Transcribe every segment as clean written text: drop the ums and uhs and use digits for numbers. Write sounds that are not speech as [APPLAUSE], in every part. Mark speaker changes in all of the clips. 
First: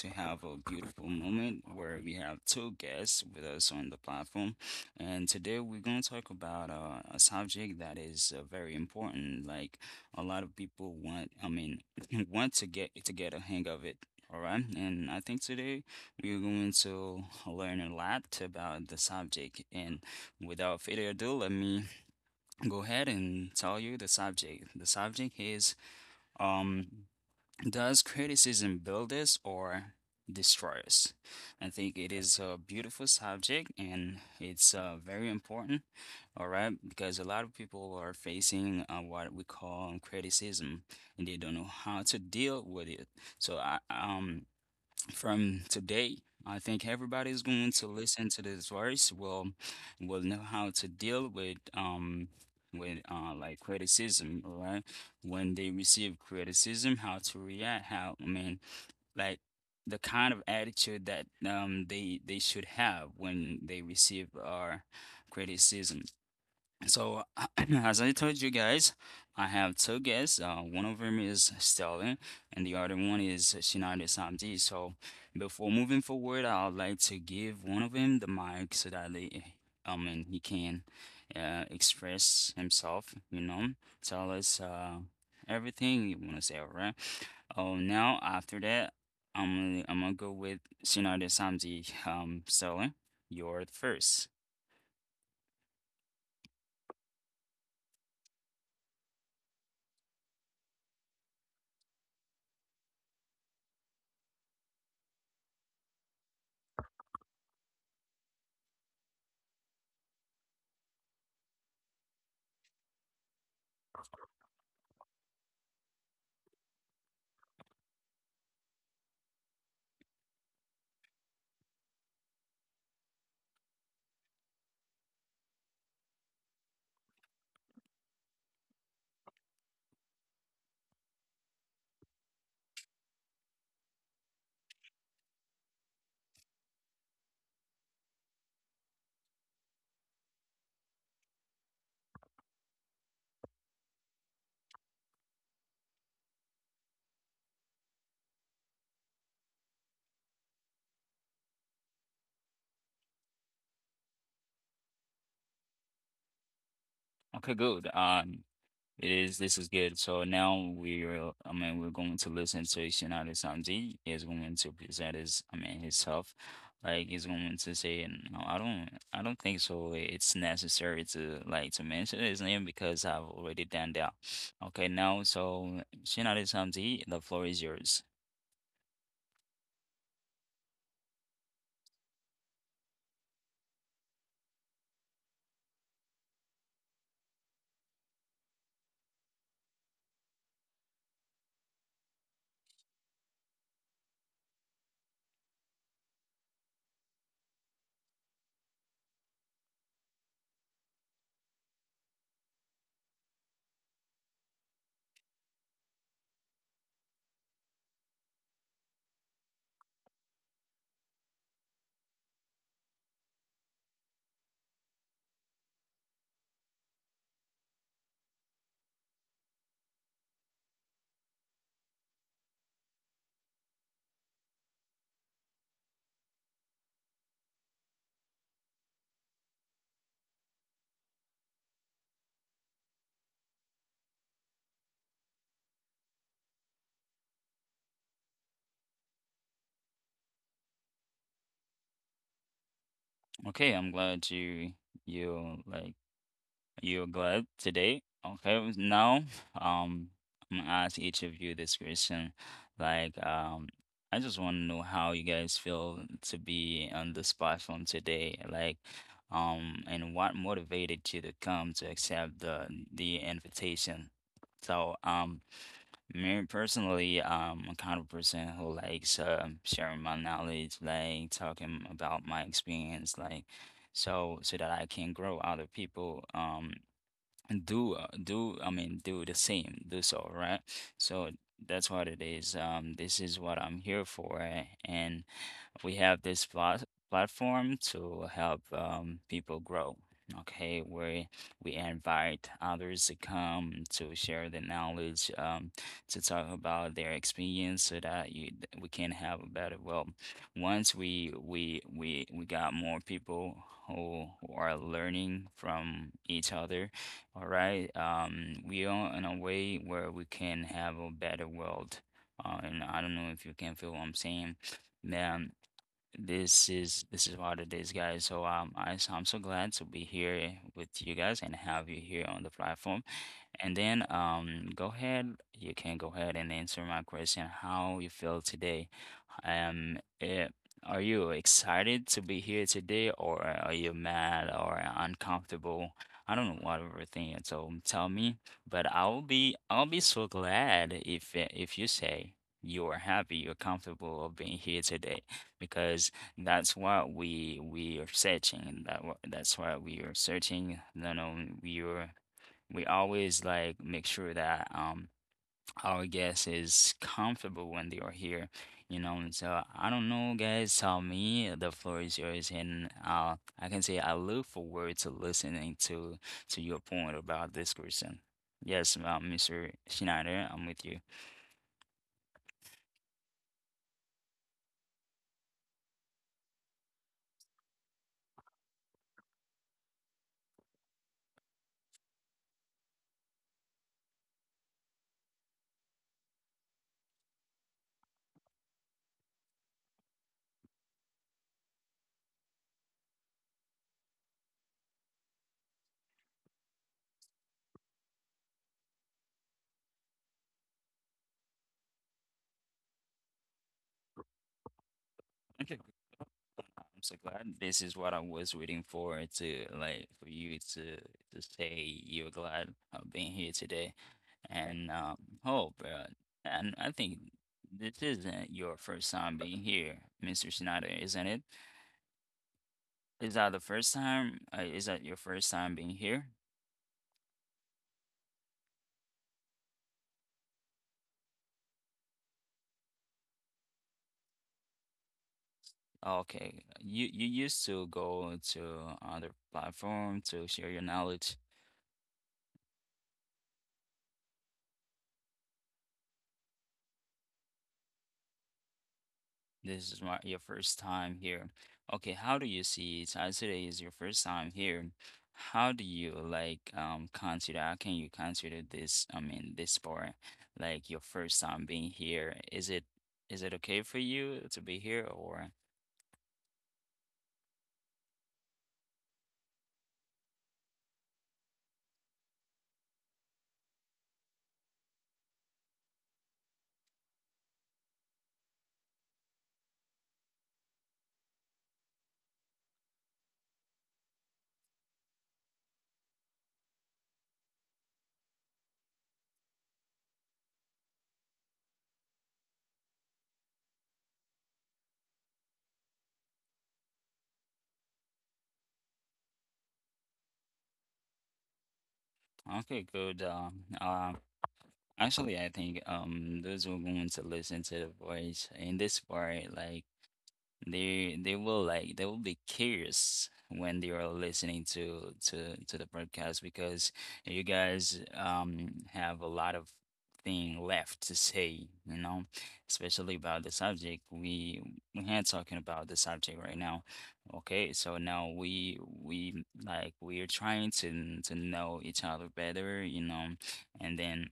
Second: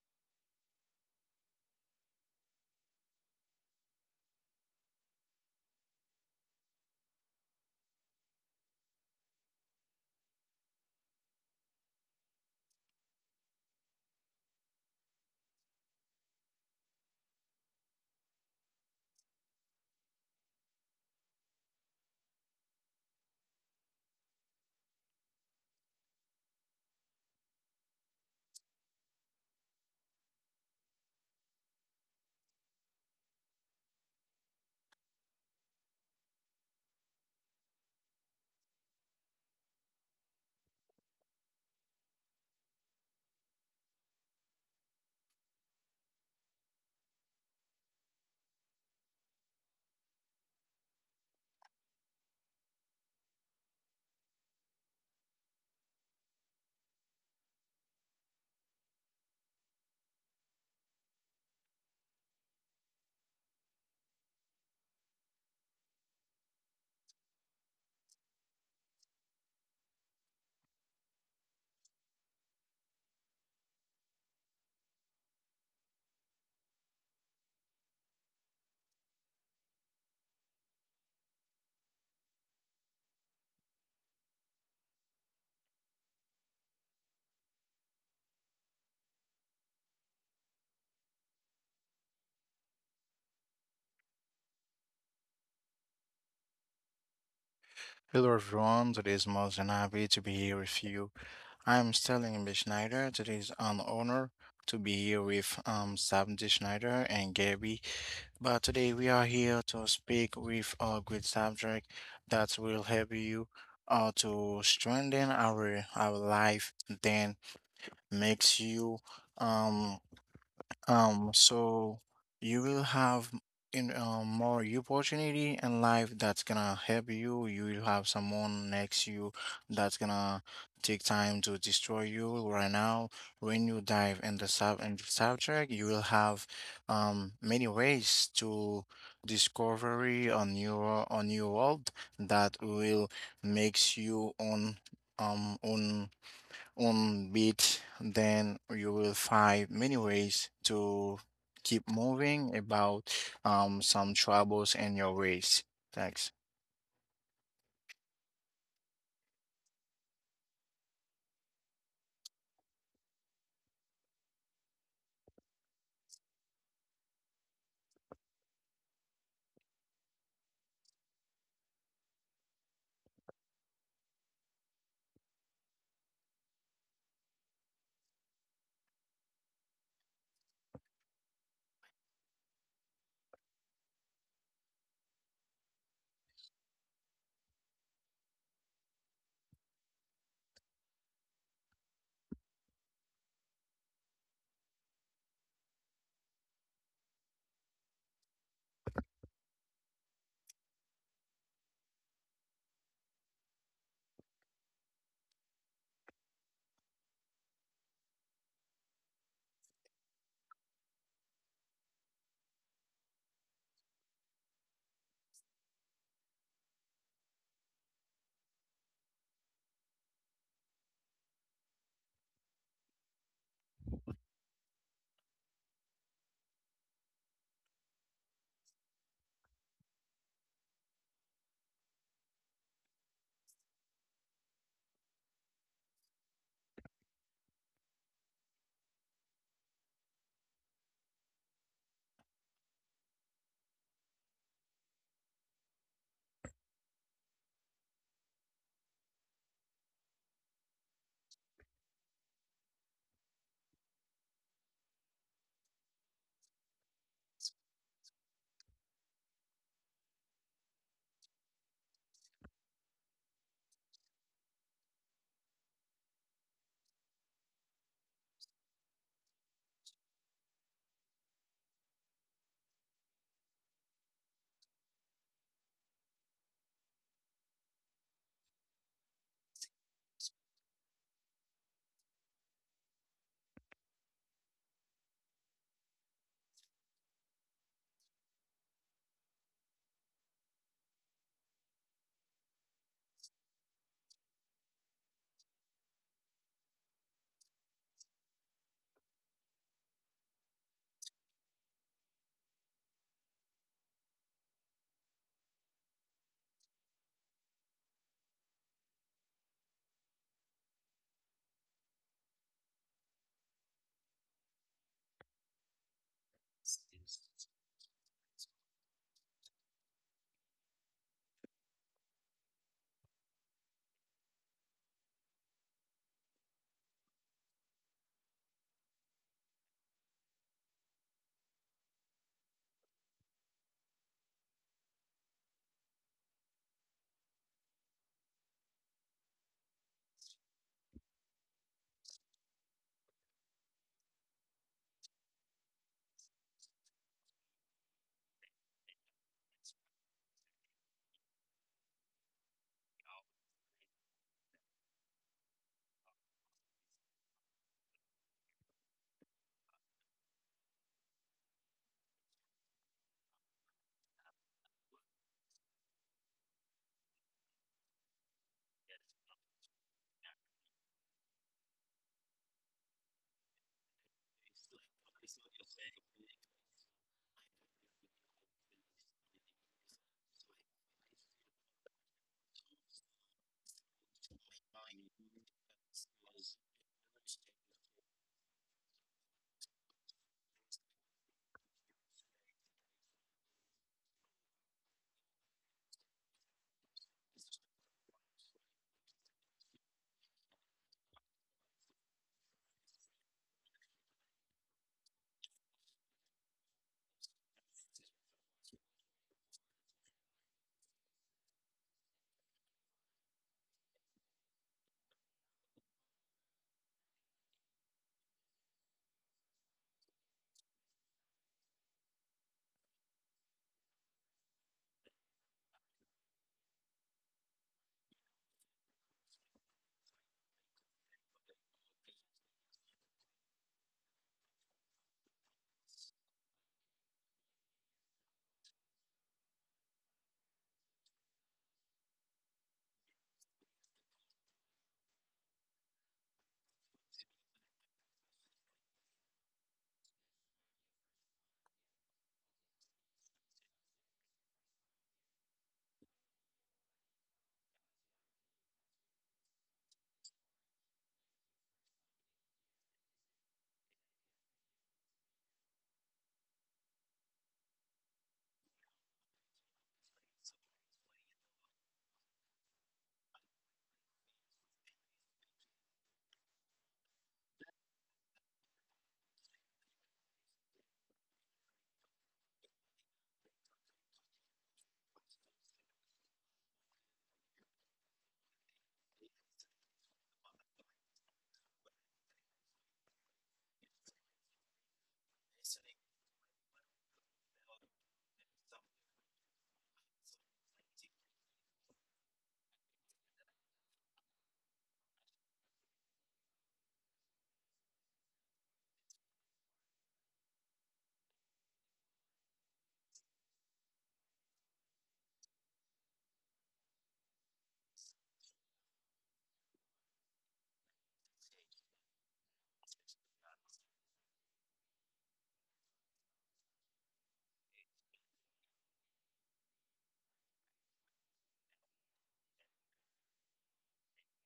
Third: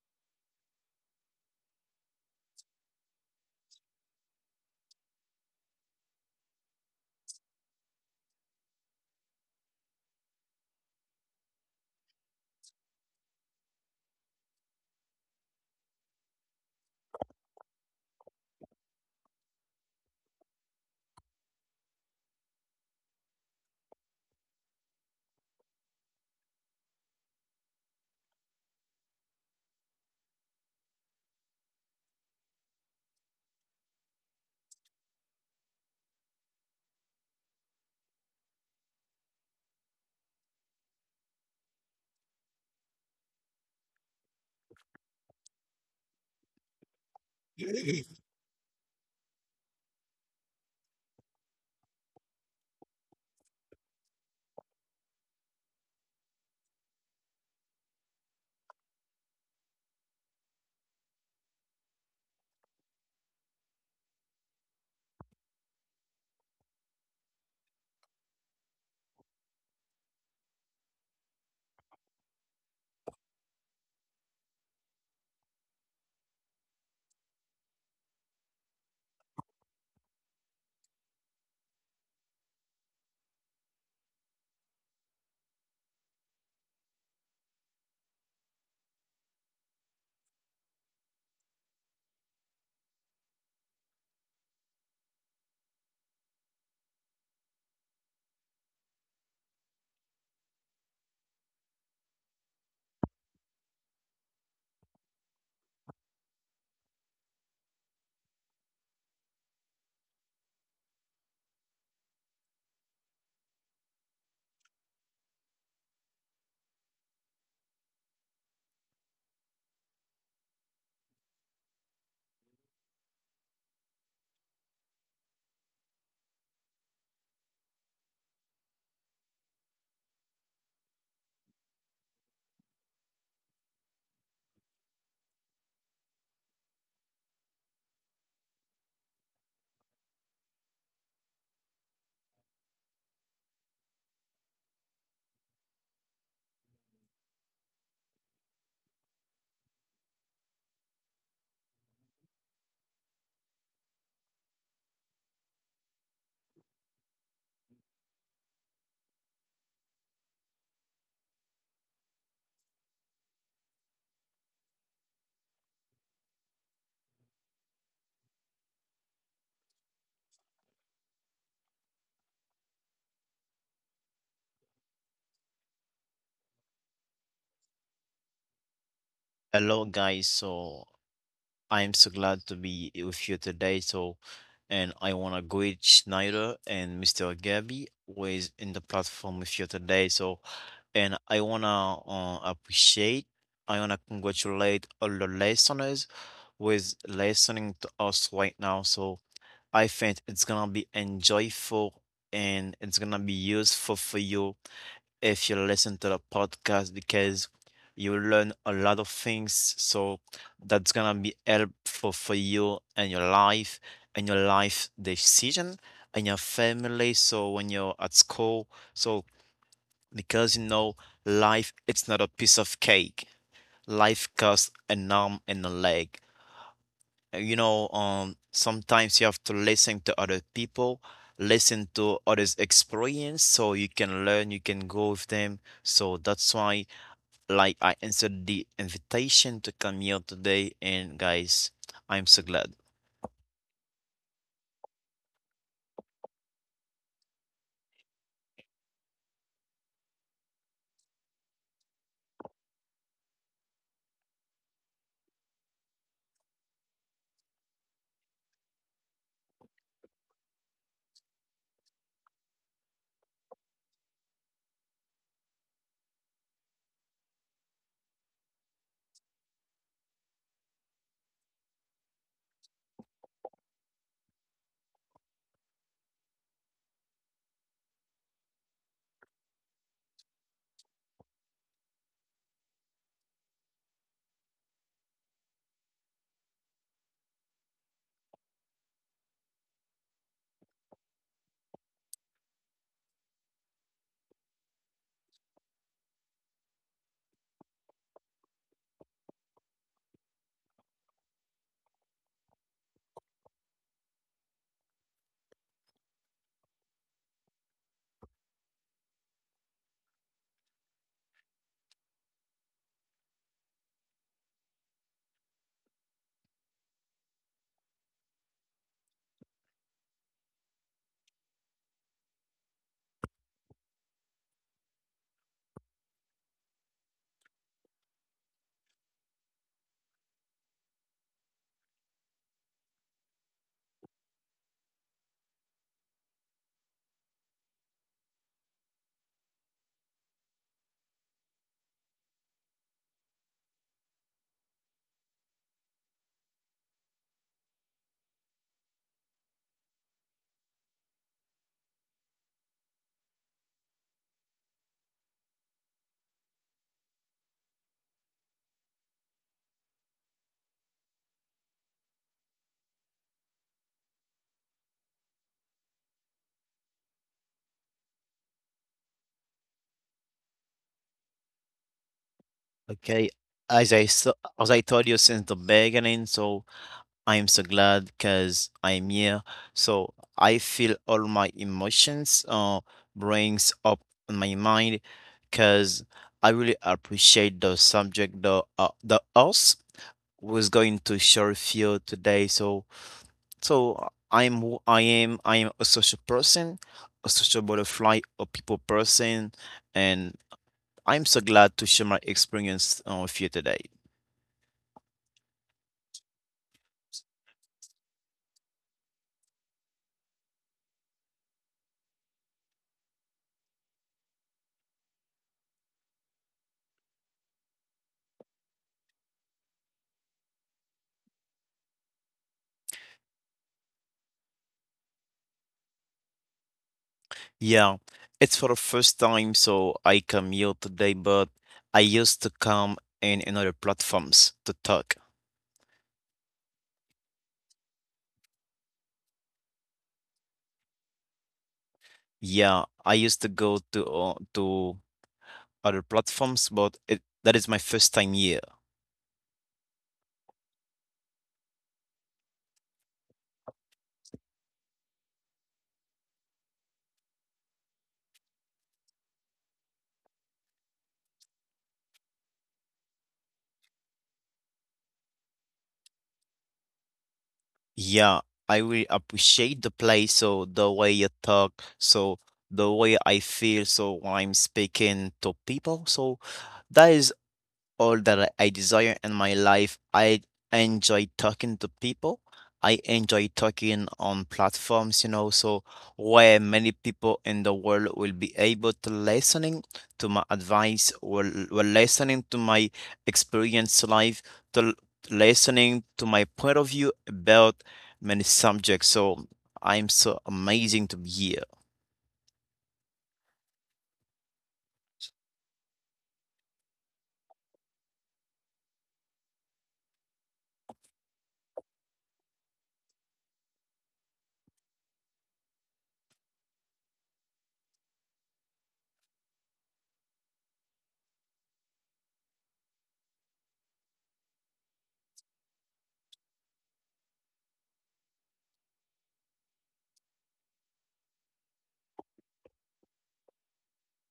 Speaker 1: to have a beautiful moment where we have two guests with us on the platform, and today we're going to talk about a subject that is very important. Like a lot of people want, [LAUGHS] want to get a hang of it. All right, and I think today you're going to learn a lot about the subject. And without further ado, let me go ahead and tell you the subject. The subject is um, does criticism build us or destroy us? I think it is a beautiful subject and it's very important, all right? Because a lot of people are facing what we call criticism and they don't know how to deal with it. So I, from today, I think everybody's going to
Speaker 2: [LAUGHS]
Speaker 1: listen to this verse will know how to deal with like criticism, all right? When they receive criticism, how to react, how like the kind of attitude that they should have when they receive our criticism. So, [CLEARS THROAT] as I told you guys, I have two guests. One of them is Sterling, and the other one is Shinada Samdi. So, before moving forward, I would like to give one of them the mic so that they, I mean, he can express himself, you know, tell us everything you want to say, all right? Oh, now after that, I'm gonna go with Shinada Samdi. Sterling, you're first.
Speaker 3: Hello everyone, today is more than happy to be here with you. I am Sterling B. Schneider. Today is an honor to be here with Sam D. Schneider and Gabby. But today we are here to speak with a great subject that will help you to strengthen our life, then makes you um so you will have m- in more opportunity in life that's gonna help you. You will have someone next you that's gonna take time to destroy you right now. When you dive in the subject, you will have many ways to discovery on your world that will makes you on um on on beat, then you will find many ways to keep moving about some troubles in your race. Thanks.
Speaker 1: Okay, good. It is. This is good. So now we're going to listen to Shinada Sanji. He's going to present his, I mean, himself. Like he's going to say, no, I don't think so. It's necessary to like to mention his name because I've already done that. Okay, now so Shinada Sanji, the floor is yours.
Speaker 2: Hello, guys. So I'm so glad to be with you today. So, and I want to greet Schneider and Mr. Gabby, who is in the platform with you today. So, and I want to appreciate, I want to congratulate all the listeners who is listening to us right now. So, I think it's going to be enjoyable and it's going to be useful for you if you listen to the podcast because you learn a lot of things. So that's gonna be helpful for you and your life decision and your family. So when you're at school, so because you know life, it's not a piece of cake. Life costs an arm and a leg. Sometimes you have to listen to other people, listen to others' experience, so you can learn, you can go with them. So that's why like I answered the invitation to come here today, and guys, I'm so glad.
Speaker 1: Okay, I'm glad you you're glad today? Okay, now um I'm gonna ask each of you this question. Like I just wanna know how you guys feel to be on this platform today. Like and what motivated you to come to accept the invitation. So me personally, I'm kind of person who likes sharing my knowledge, like talking about my experience, like so that I can grow other people. Do do I mean do the same, do so right, so that's what it is, this is what I'm here for, and we have this platform to help people grow, okay, where we invite others to come to share the knowledge, to talk about their experience so that we can have a better, well, once we got more people who are learning from each other, all right. We are in a way where we can have a better world. And I don't know if you can feel what I'm saying. Man, this is what it is, guys. So I'm so glad to be here with you guys and have you here on the platform. And then go ahead. You can go ahead and answer my question. How you feel today? Um, eh, are you excited to be here today, or are you mad or uncomfortable? I don't know whatever thing you told tell me, but I'll be so glad if, if you say you are happy, you're comfortable of being here today, because that's what we are searching. That's what we are searching. No, no, we are, we always like make sure that our guest is comfortable when they are here, you know. And so I don't know, guys. Tell me, the floor is yours, and I can say I look forward to listening to your point about this person. Yes, Mr. Schneider, I'm with
Speaker 2: Okay, as I so, as I told you since the beginning, so I am so glad because I'm here. So I feel all my emotions brings up in my mind because I really appreciate the subject, the us was going to share with you today. So I'm who I am. I am a social person, a social butterfly, a people person, and I'm so glad to share my experience with you today.
Speaker 1: you. I'm so glad this is what I was waiting for to like for you to say you're glad of being here today, and hope and I think this isn't your first time being here, Mr. Schneider, isn't it? Is that the first time? Is that your first time being here?
Speaker 2: Yeah, it's for the first time, so I come here today, but I used to come in another platforms to talk.
Speaker 1: Okay, you used to go to other platform to share your knowledge.
Speaker 2: Yeah, I used to go to other platforms, but it that is my first time here.
Speaker 1: This is my your first time here. Okay, how do you see it? So today is your first time here. How do you like consider? How can you consider this? I mean, this part, like your first time being here. Is it, is it okay for you to be here or?
Speaker 2: Yeah, I really appreciate the play. So the way you talk, so the way I feel, so when I'm speaking to people, so that is all that I desire in my life. I enjoy talking to people. I enjoy talking on platforms, so where many people in the world will be able to listening to my advice, will listening to my experience life, to listening to my point of view about many subjects. So I'm so amazing to be here.
Speaker 1: Okay, good. Actually, I think those who are going to listen to the voice in this part, like, they will like they will be curious when they are listening to the podcast because you guys have a lot of thing left to say, you know, especially about the subject we had talking about the subject right now. Okay, so now we like we are trying to know each other better, you know, and then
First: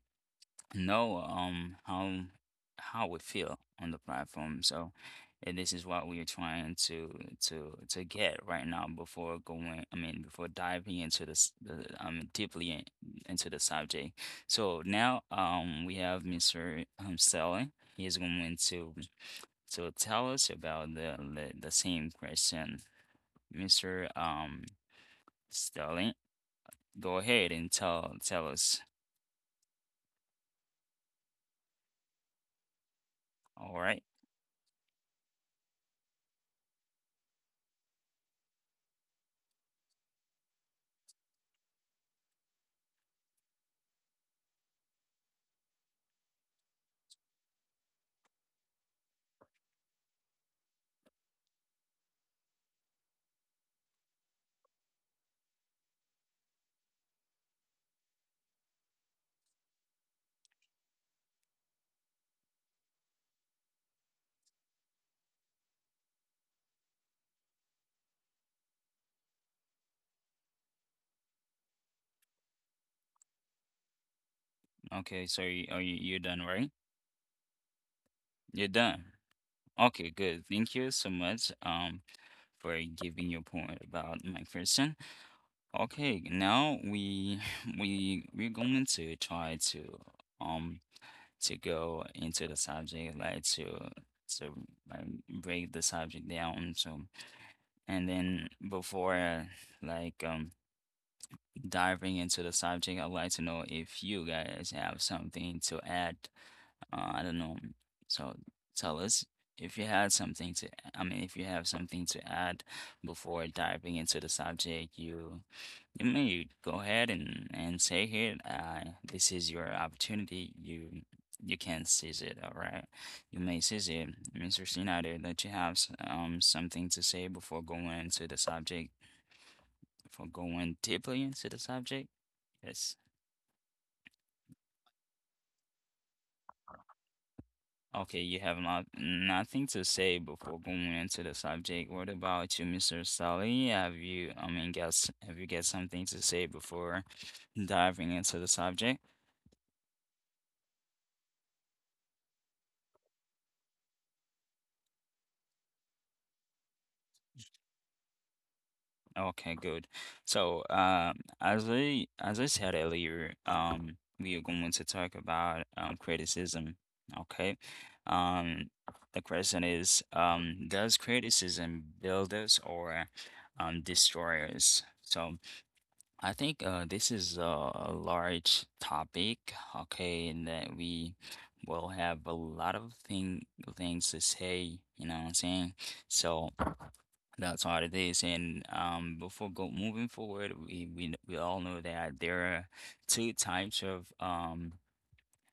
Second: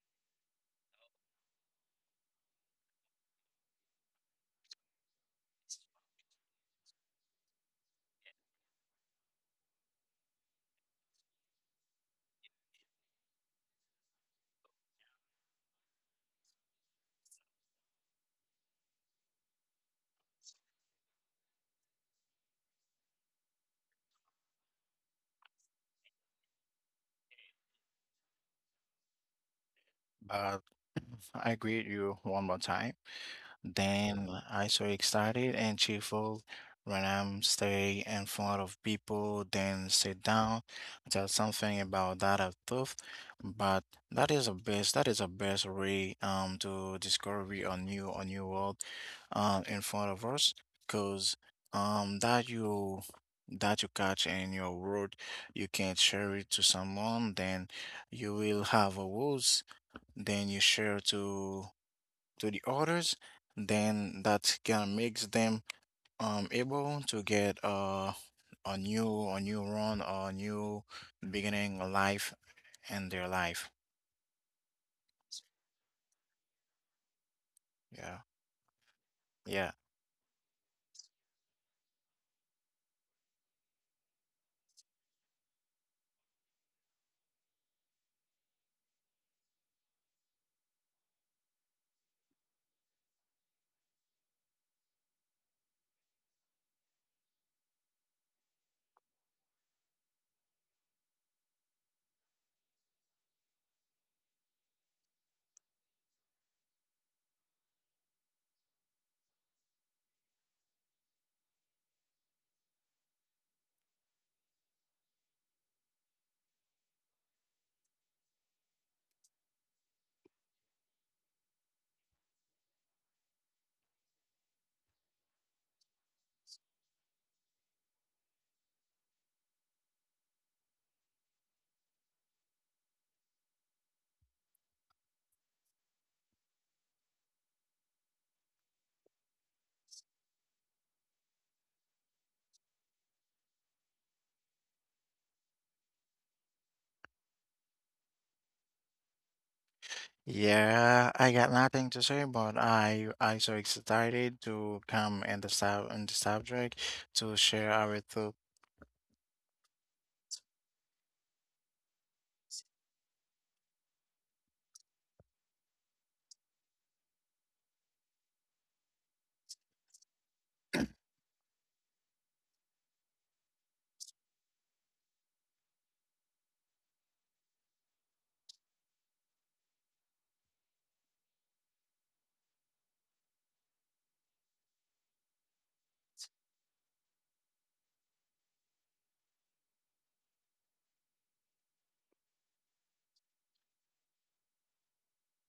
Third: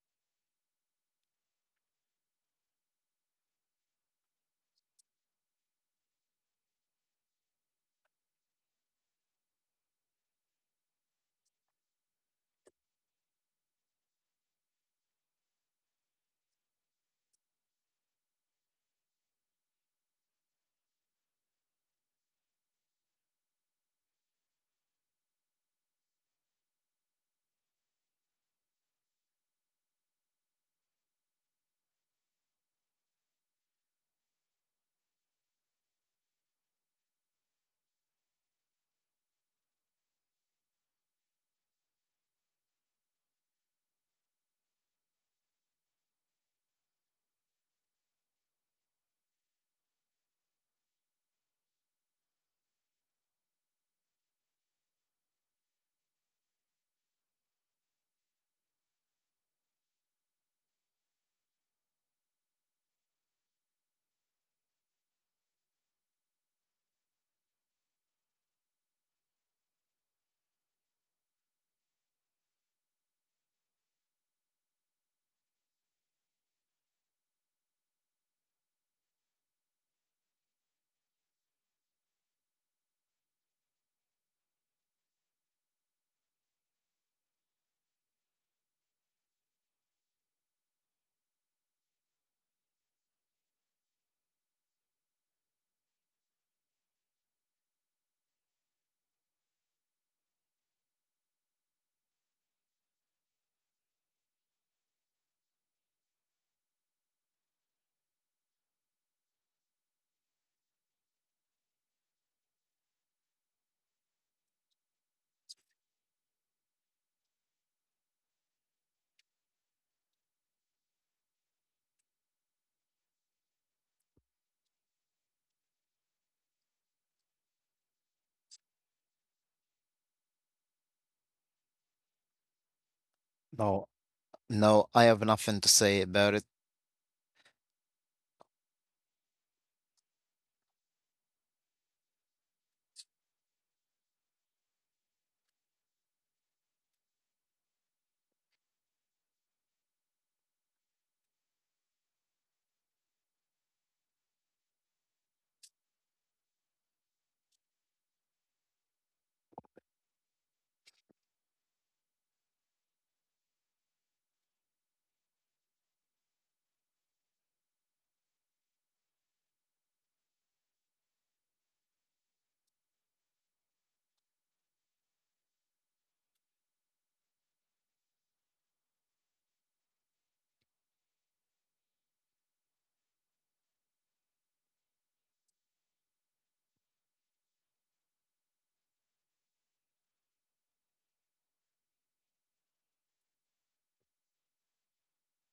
Speaker 1: know how we feel on the platform. So and this is what we are trying to get right now before going, I mean, before diving into deeply into the subject. So now we have Mr. Stelly. He is going to tell us about the same question. Mr. Stelly, go ahead and tell us.
Speaker 3: But [CLEARS THROAT] I greet you one more time.
Speaker 1: All right.
Speaker 3: Then I so excited and cheerful when I'm stay in front of people, then sit down. There's something about that I thought, but That is a best way to discovery a new world, in front of us, cause um, that you catch in your world, you can share it to someone. Then you will have a words. Then you share to the others, then that can makes them able to get a new run or a new beginning a life in their life.
Speaker 1: Okay, so you, are you you're done, right?
Speaker 3: Yeah.
Speaker 1: You're done.
Speaker 3: Yeah.
Speaker 1: Okay, good. Thank you so much for giving your point about McPherson. Okay, now we [LAUGHS] we're going to try um to go into the subject like to like break the subject down so, and then before like um diving into the subject I'd like to know if you guys have something to add, I don't know. So tell us if you had something to, I mean, if you have something to add before diving into the subject, you may go ahead and say it. This is your opportunity. You can seize it. All right, you may seize it, Mr. Snyder, that you have something to say before going into the subject, before going deeply into the subject. Yes.
Speaker 2: No, no, I have nothing to say about it.
Speaker 1: Okay, you have nothing to say before going into the subject. What about you, Mr. Sally? Have you, I mean, guess, have you got something to say before diving into the subject?
Speaker 3: Yeah, I got nothing to say, but I so excited to come in the subject to share our thought.
Speaker 1: Okay, good. So, as I said earlier, we are going to talk about criticism. Okay, um, the question is, does criticism build us or destroy us? So, I think this is a large topic, okay, and that we will have a lot of things to say, you know what I'm saying? So that's what it is. And before go moving forward, we all know that there are two types of,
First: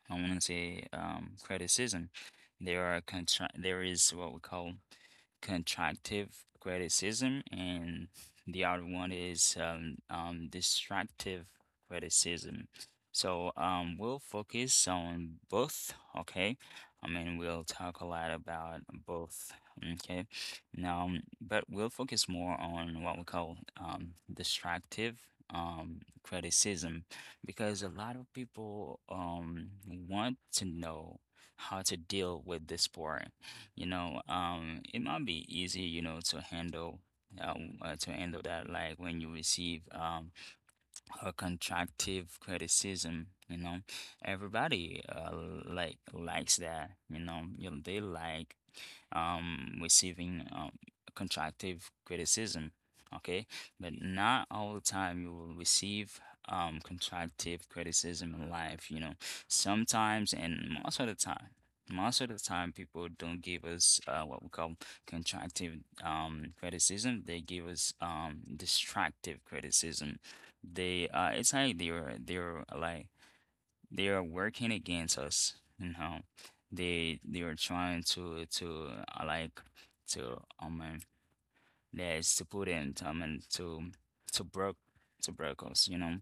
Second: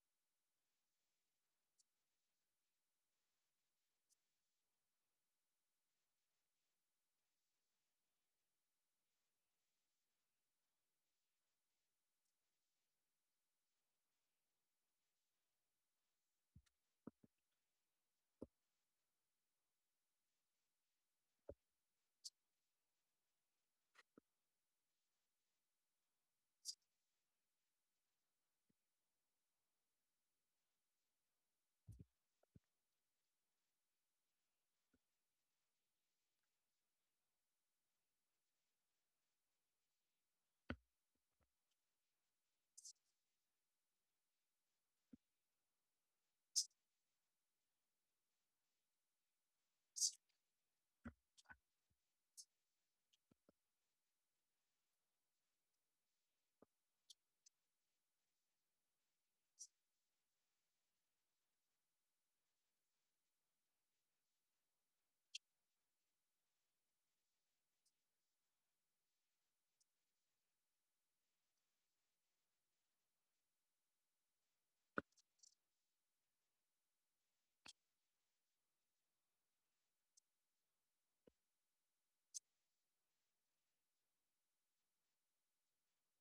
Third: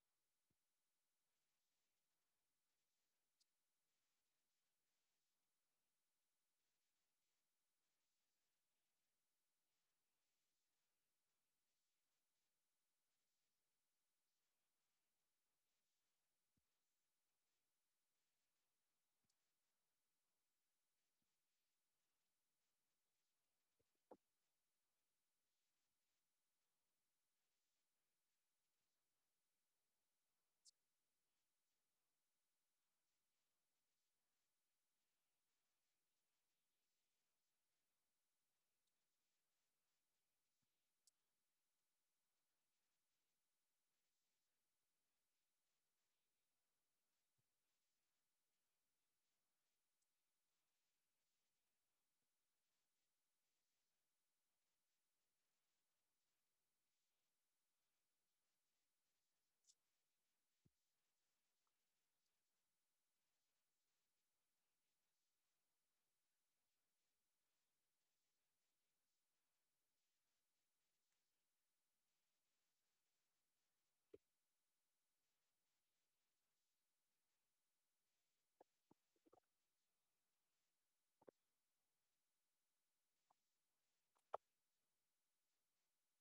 Speaker 1: I want to say criticism. There are contra there is what we call constructive criticism, and the other one is destructive criticism. So we'll focus on both, okay? I mean, we'll talk a lot about both, okay? Now, but we'll focus more on what we call destructive criticism because a lot of people want to know how to deal with this part, you know, it might be easy, you know, uh, to handle that like when you receive or constructive criticism, you know. Everybody like likes that, you know. You know, they like receiving constructive criticism, okay? But not all the time you will receive constructive criticism in life, you know. Sometimes and most of the time. Most of the time, people don't give us what we call constructive criticism. They give us destructive criticism, they it's like they're like they are working against us. You know, they are trying to like to yes to put in I mean to broke to broke us. You know,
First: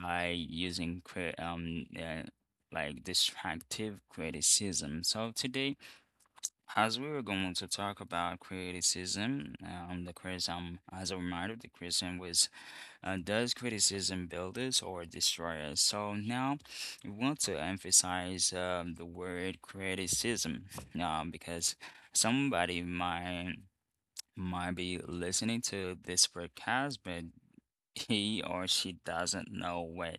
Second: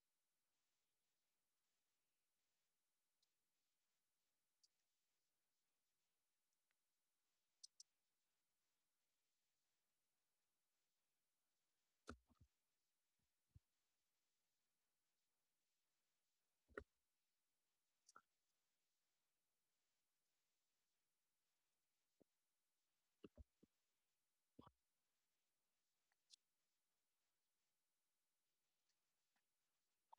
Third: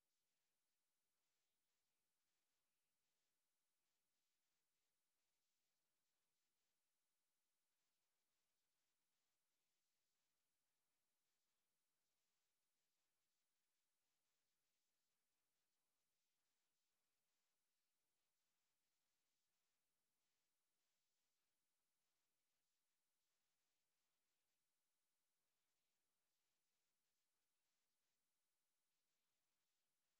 Speaker 1: by using destructive criticism. So today, as we were going to talk about criticism, as a reminder, the criticism was, does criticism build us or destroy us? So now we want to emphasize the word criticism because somebody might be listening to this podcast, but he or she doesn't know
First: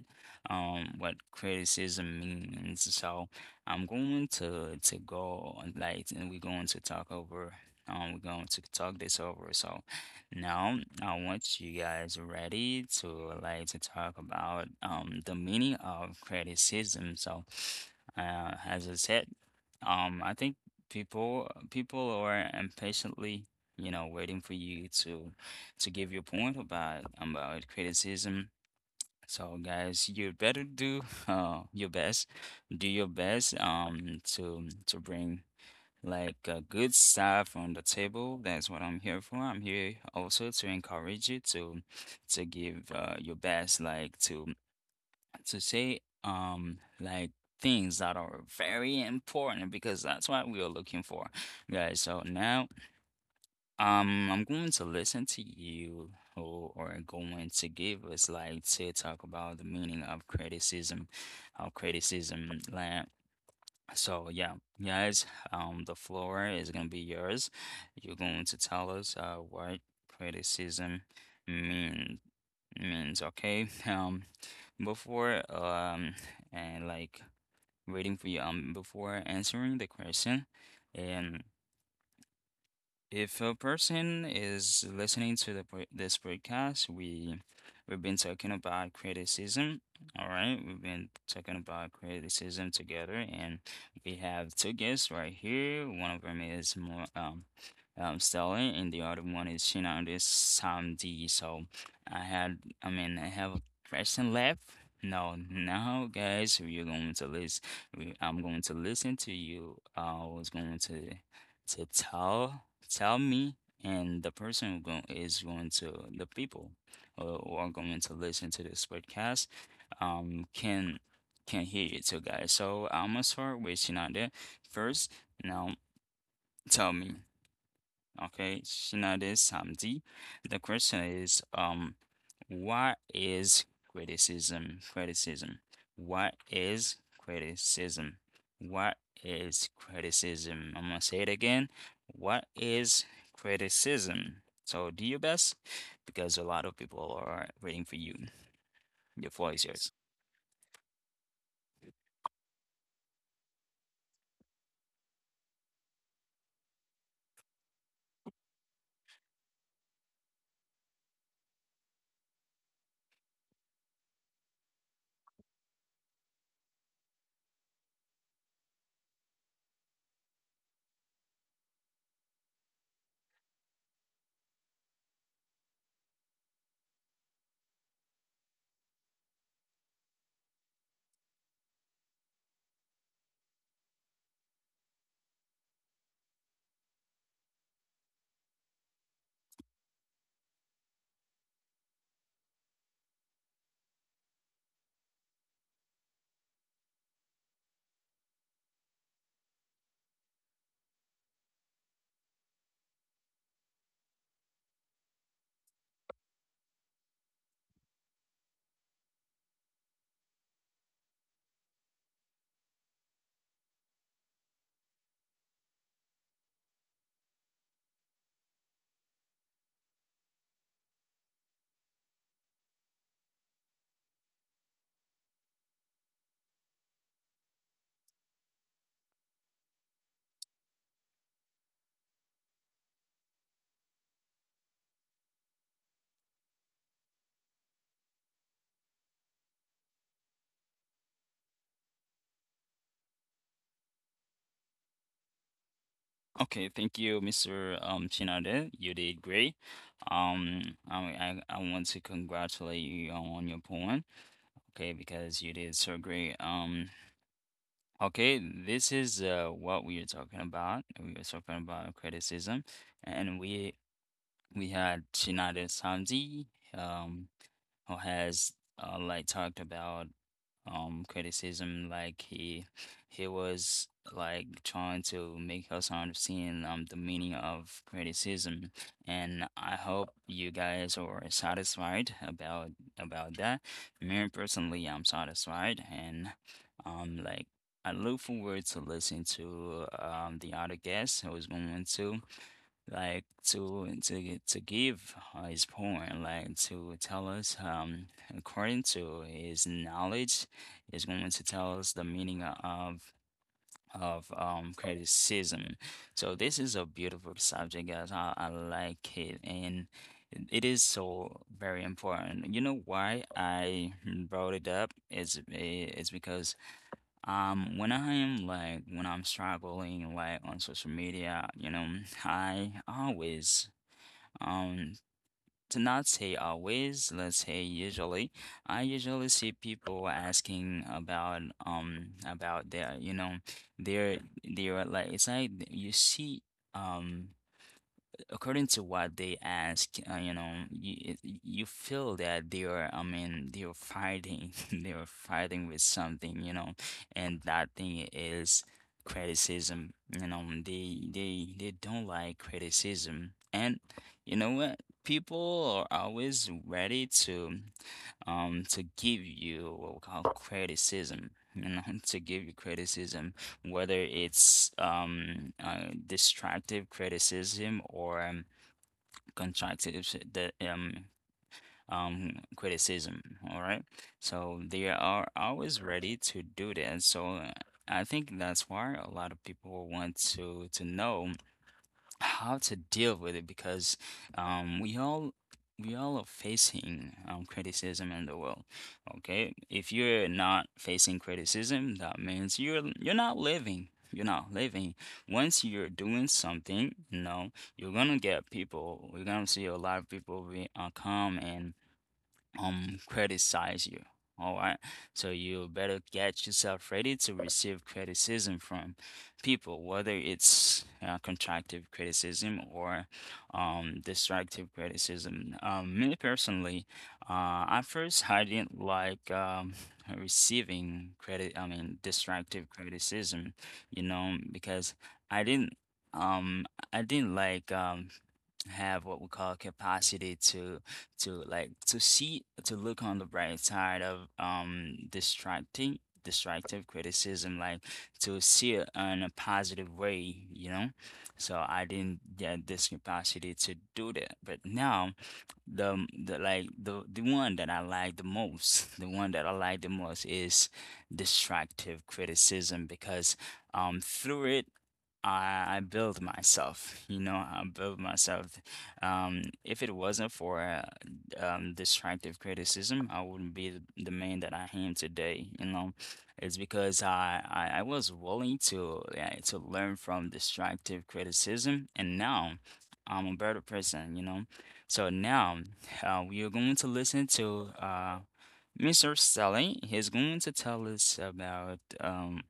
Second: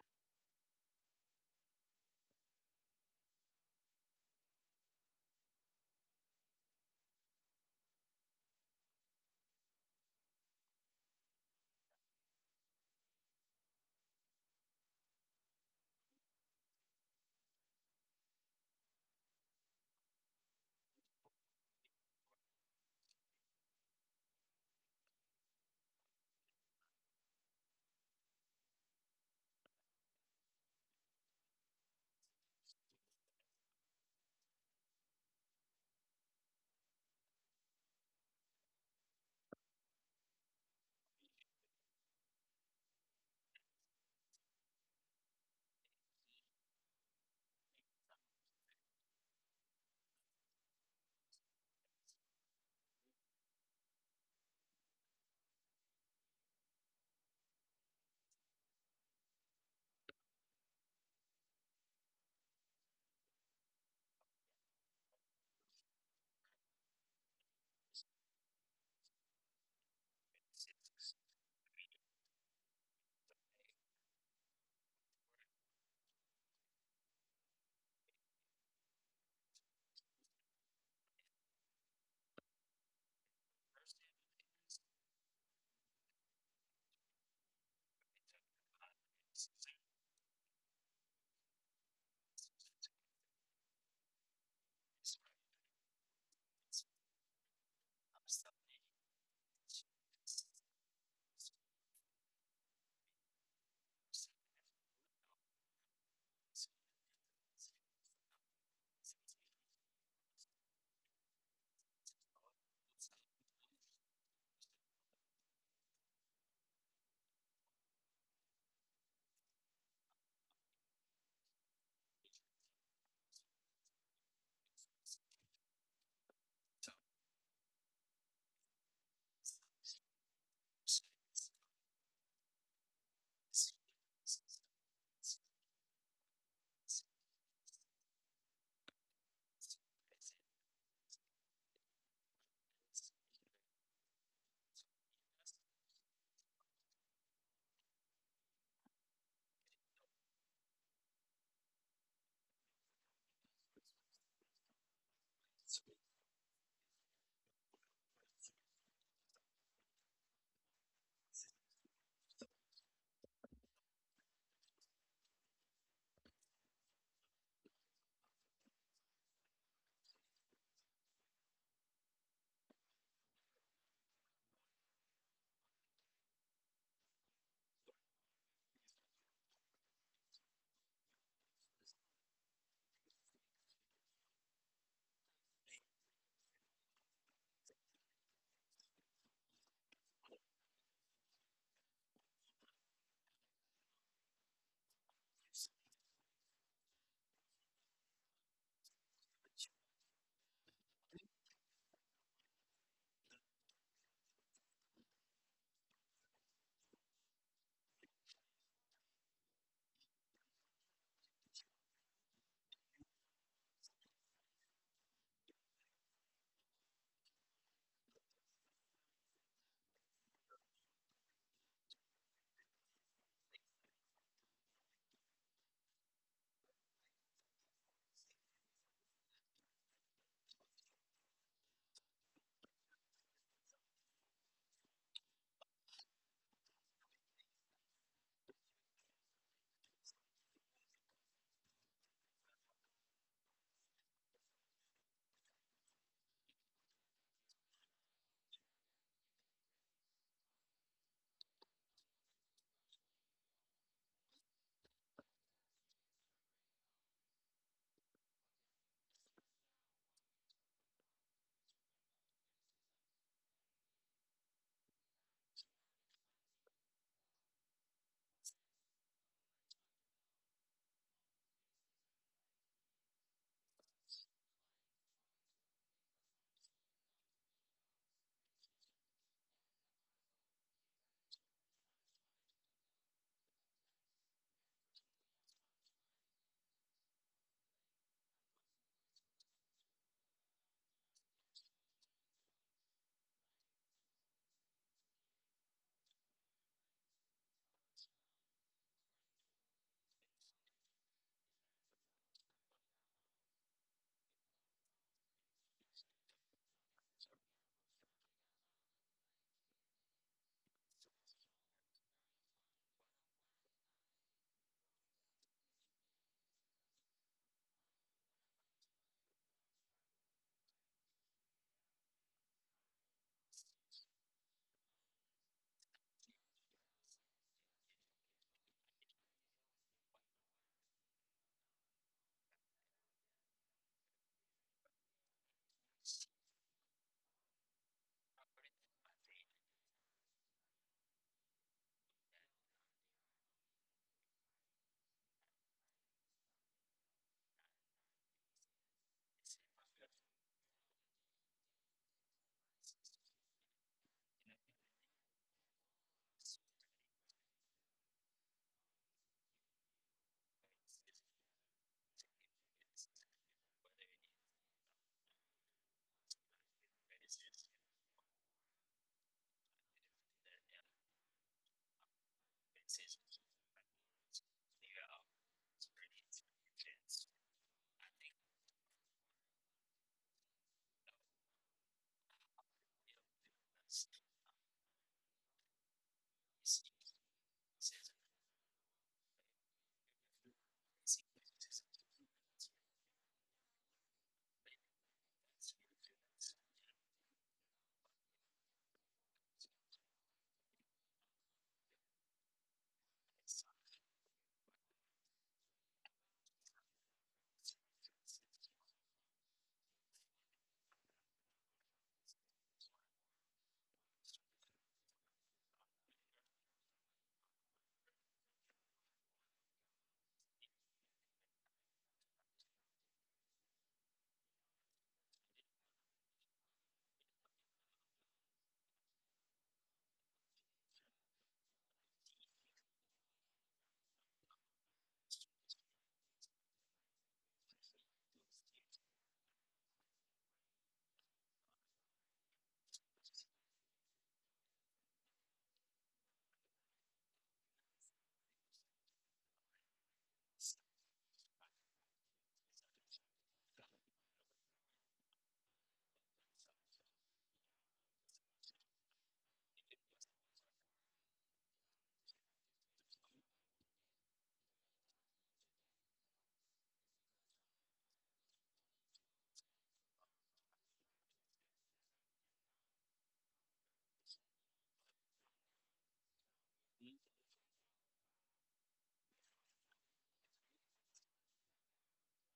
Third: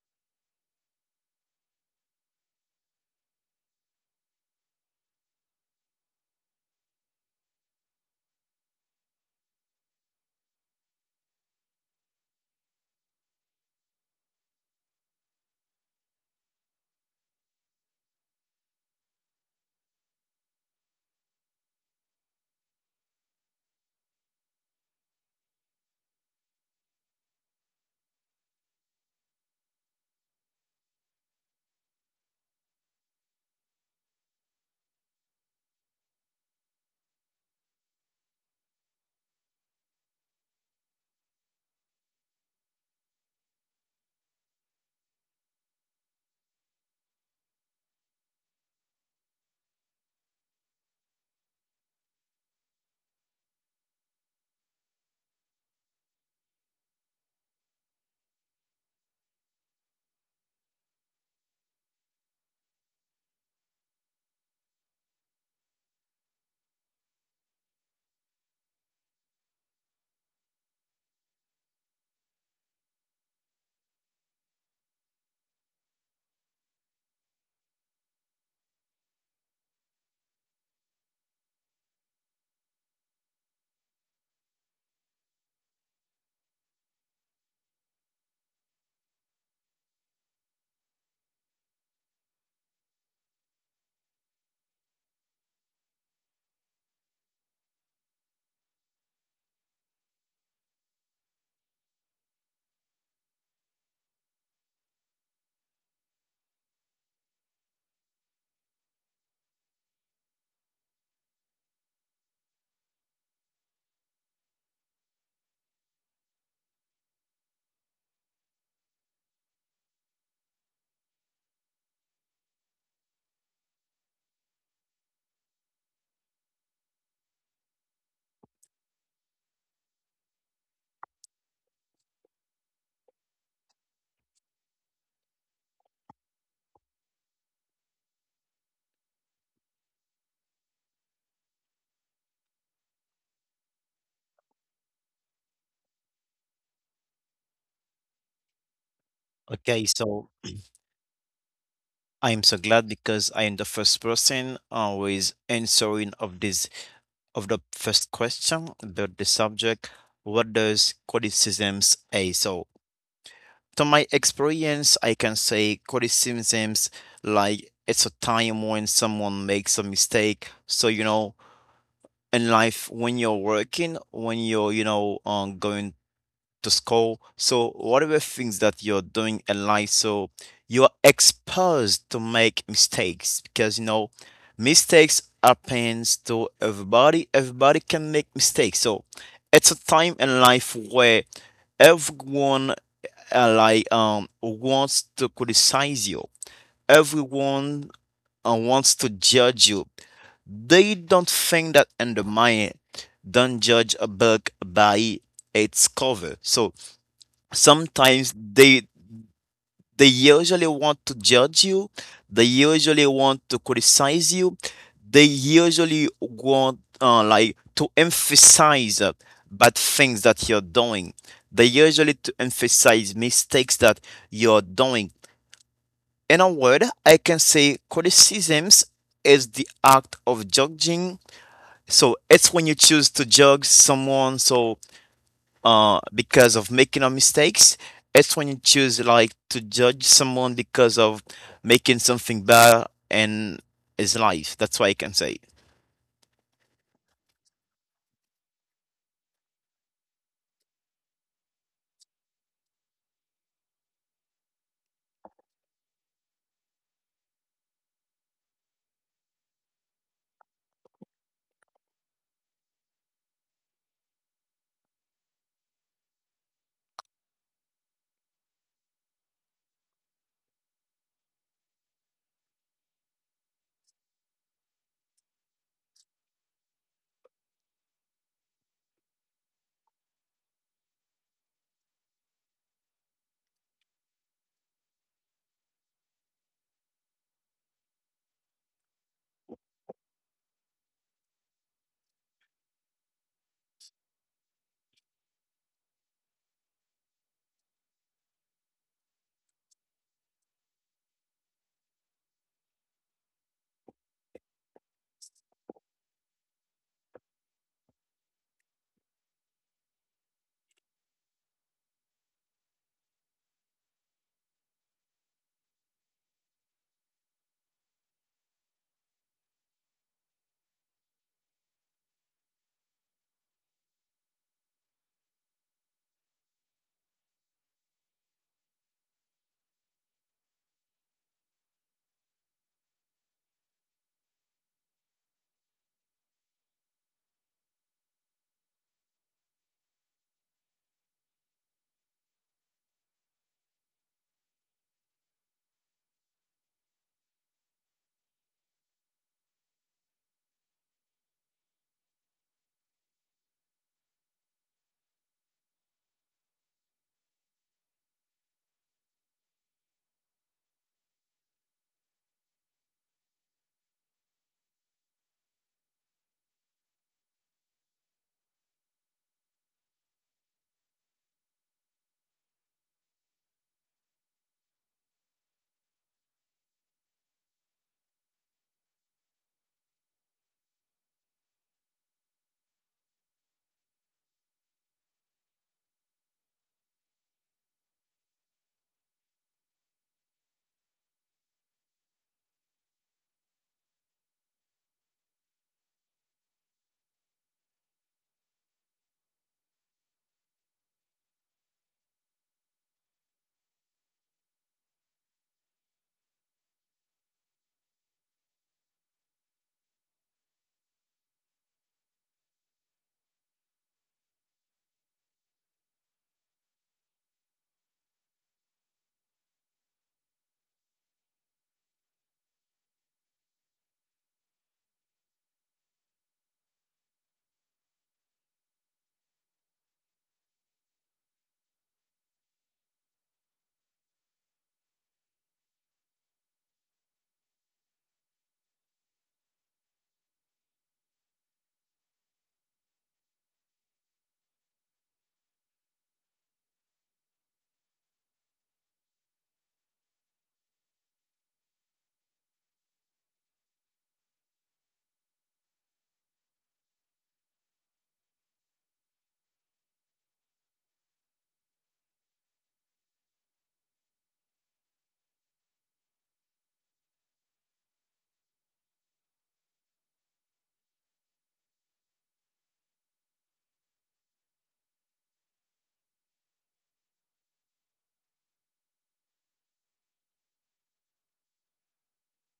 Speaker 1: what criticism means. So I'm going to go on like and we're going to talk over we're going to talk this over. So now I want you guys ready to like to talk about the meaning of criticism. So as I said, I think people are impatiently, you know, waiting for you to give your point about criticism. So guys, you better do [LAUGHS] your best. Do your best to bring like good stuff on the table. That's what I'm here for. I'm here also to encourage you to give your best, like to say like things that are very important because that's what we are looking for guys so now I'm going to listen to you who are going to give us like to talk about the meaning of criticism of criticism, so yeah guys, the floor is gonna be yours. You're going to tell us what criticism means. Mm, it's okay. [LAUGHS] Before and like waiting for you. Before answering the question, and if a person is listening to this podcast, we've been talking about criticism. All right, we've been talking about criticism together, and we have two guests right here. One of them is more Stella, and the other one is you know this Tom D. So I had, I mean, I have a question left. No, now guys, we're going to listen. I'm going to listen to you. I was going to tell Tell me, and the person who going to the people who are going to listen to this podcast um can can hear you too, guys. So I'm gonna start with you there first. Now tell me. Okay, Shinade Samdi. The question is, what is criticism? Criticism. What is criticism? What is criticism? I'm gonna say it again. What is criticism? So do your best because a lot of people are waiting for you. Your floor is
Speaker 2: Okay,
Speaker 1: yours.
Speaker 2: so I'm so glad because I am the first person always answering of this of the first question about the subject. What does criticisms a so to my experience, I can say criticisms, like, it's a time when someone makes a mistake. So you know in life when you're working, when you're, going to school. So whatever things that you're doing in life, so you're exposed to make mistakes because mistakes happens to everybody. Everybody can make mistakes. So it's a time in life where everyone like wants to criticize you. Everyone wants to judge you. They don't think that undermine it. Don't judge a book by its cover. So sometimes they usually want to judge you, they usually want to criticize you, they usually want like to emphasize bad things that you're doing. They usually to emphasize mistakes that you're doing. In a word, I can say criticisms is the act of judging. So it's when you choose to judge someone, so because of making a mistakes. It's when you choose, like, to judge someone because of making something bad in his life. That's why I can say.
Speaker 1: Okay, thank you, Mr. Chinade. You did great. I want to congratulate you on your poem. Okay, because you did so great. Okay, this is what we are talking about. We are talking about criticism, and we had Shinada Samji, um, who has like talked about criticism like he was like trying to make us understand the meaning of criticism, and I hope you guys are satisfied about that. Me personally, I'm satisfied and like I look forward to listen to the other guests who is going to like to give his point, like to tell us, according to his knowledge, is going to tell us the meaning of criticism. So this is a beautiful subject, guys. I like it, and it is so very important. You know why I brought it up? It's because when I am like when I'm struggling like on social media, you know, I always um, to not say always, let's say usually, I usually see people asking about their, you know, their like it's like you see um according to what they ask, you know, you feel that they are, I mean, they are fighting, [LAUGHS] they are fighting with something, you know, and that thing is criticism. You know, they don't like criticism, and you know what? People are always ready to give you what we call criticism. You know, [LAUGHS] to give you criticism whether it's destructive criticism or constructive criticism. All right. So they are always ready to do that. So I think that's why a lot of people want to know how to deal with it because um, we all we all are facing criticism in the world. Okay, if you're not facing criticism, that means you're not living. You're not living. Once you're doing something, you know, you're gonna get people. You're gonna see a lot of people be come and criticize you. All right. So you better get yourself ready to receive criticism from people, whether it's constructive criticism or destructive criticism. Me personally, at first I didn't like receiving credit, I mean, destructive criticism, you know, because I didn't. Um, I didn't like have what we call capacity to like to see to look on the bright side of distracting destructive criticism, like to see it in a positive way, you know. So I didn't get this capacity to do that, but now the one that I like the most, [LAUGHS] the one that I like the most is destructive criticism because through it, I build myself, you know, I build myself. If it wasn't for destructive criticism, I wouldn't be the man that I am today, you know. It's because I was willing to learn from destructive criticism, and now I'm a better person, you know. So now we are going to listen to Mr. Sully. He's going to tell us about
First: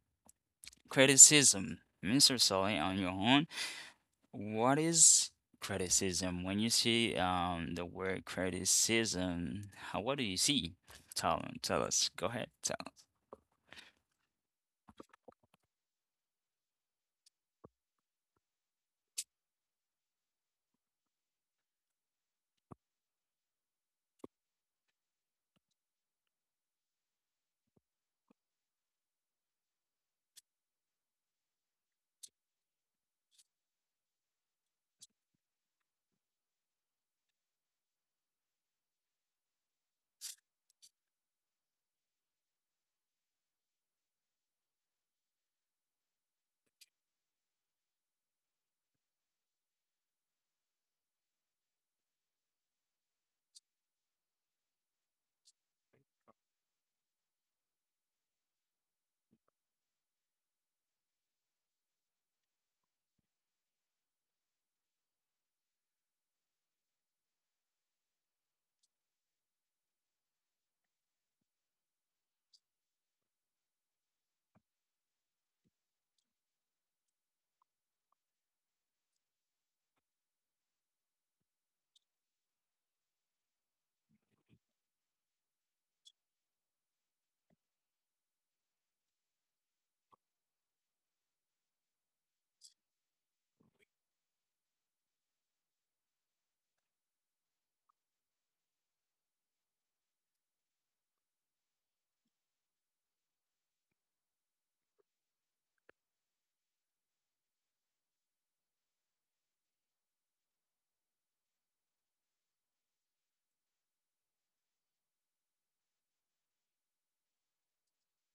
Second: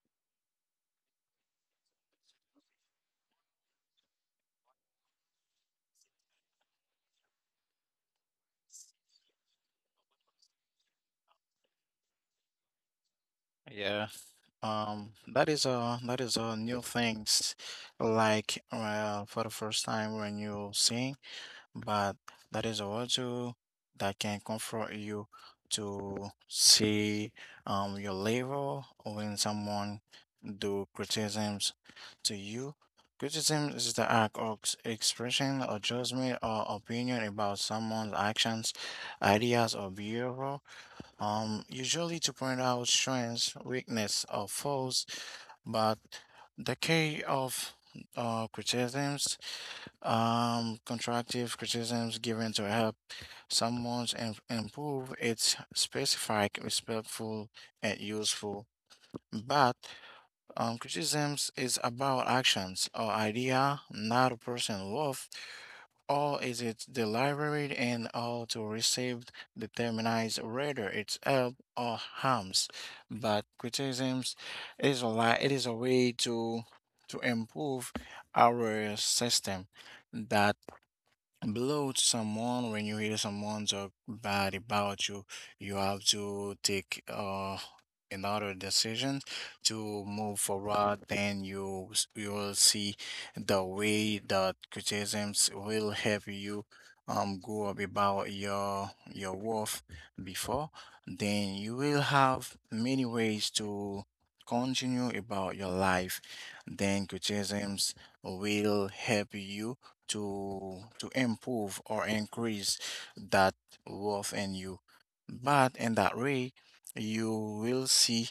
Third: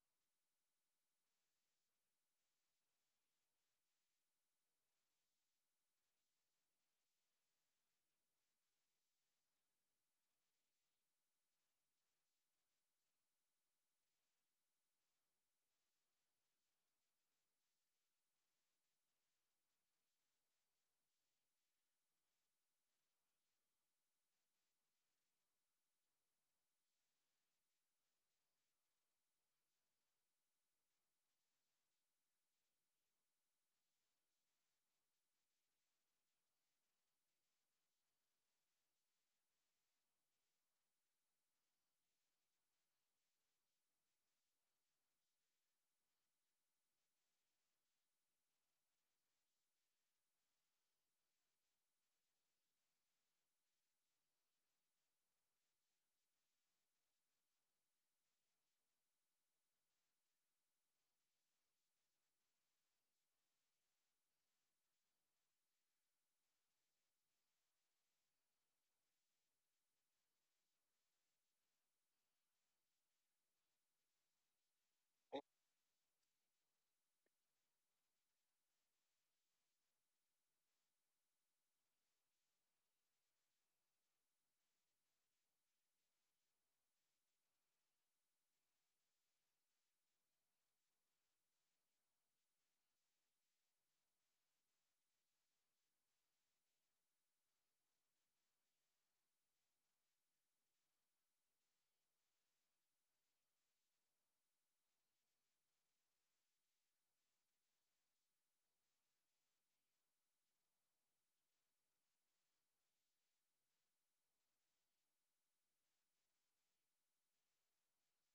Speaker 1: criticism. Mr. Sully, on your own, what is criticism? When you see the word criticism, what do you see? Tell us. Go ahead. Tell.
Speaker 3: Yeah, that is a new things like for the first time when you sing, but that is also that can comfort you to see your level when someone do criticisms to you. Criticism is the act of expression or judgment or opinion about someone's actions, ideas, or behavior, usually to point out strengths, weakness, or faults. But the key of criticisms, constructive criticisms given to help someone improve, it's specific, respectful, and useful. But criticisms is about actions or idea, not a person worth, or is it deliberate and all to receive determines whether it's help or harms. But criticisms is it is a way to improve our system that blow to someone. When you hear someone talk bad about you, you have to take another decision to move forward, then you will see the way that criticisms will help you go up about your worth before. Then you will have many ways to continue about your life, then criticisms will help you to improve or increase that worth in you. But in that way, you will see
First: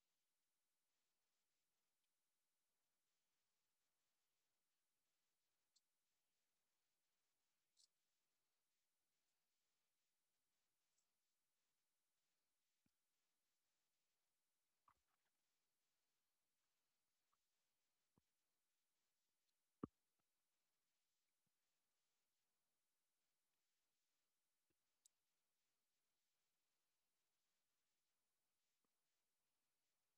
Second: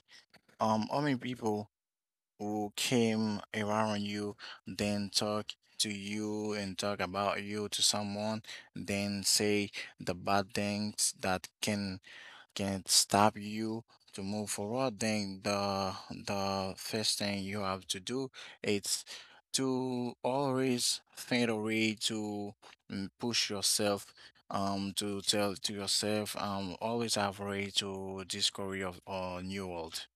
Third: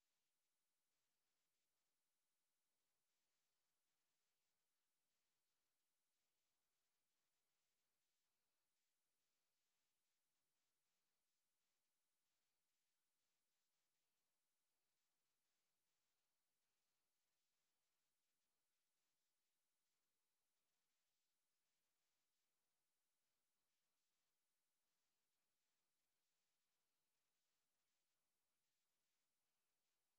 Speaker 3: how many people who came around you, then talk to you and talk about you to someone, then say the bad things that can stop you to move forward. Then the first thing you have to do is to always find a way to push yourself, to tell to yourself, always have a way to discover of a new world.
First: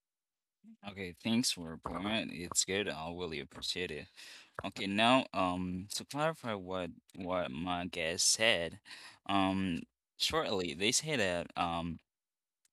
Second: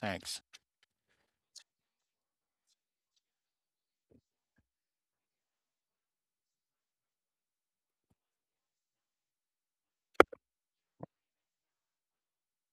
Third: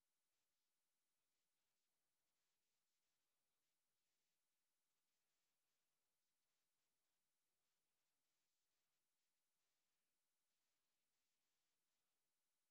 Speaker 3: Thanks.
Speaker 1: Okay, thanks for your point. It's good. I really appreciate it. Okay, now, to clarify what my guest said, um, shortly, they say that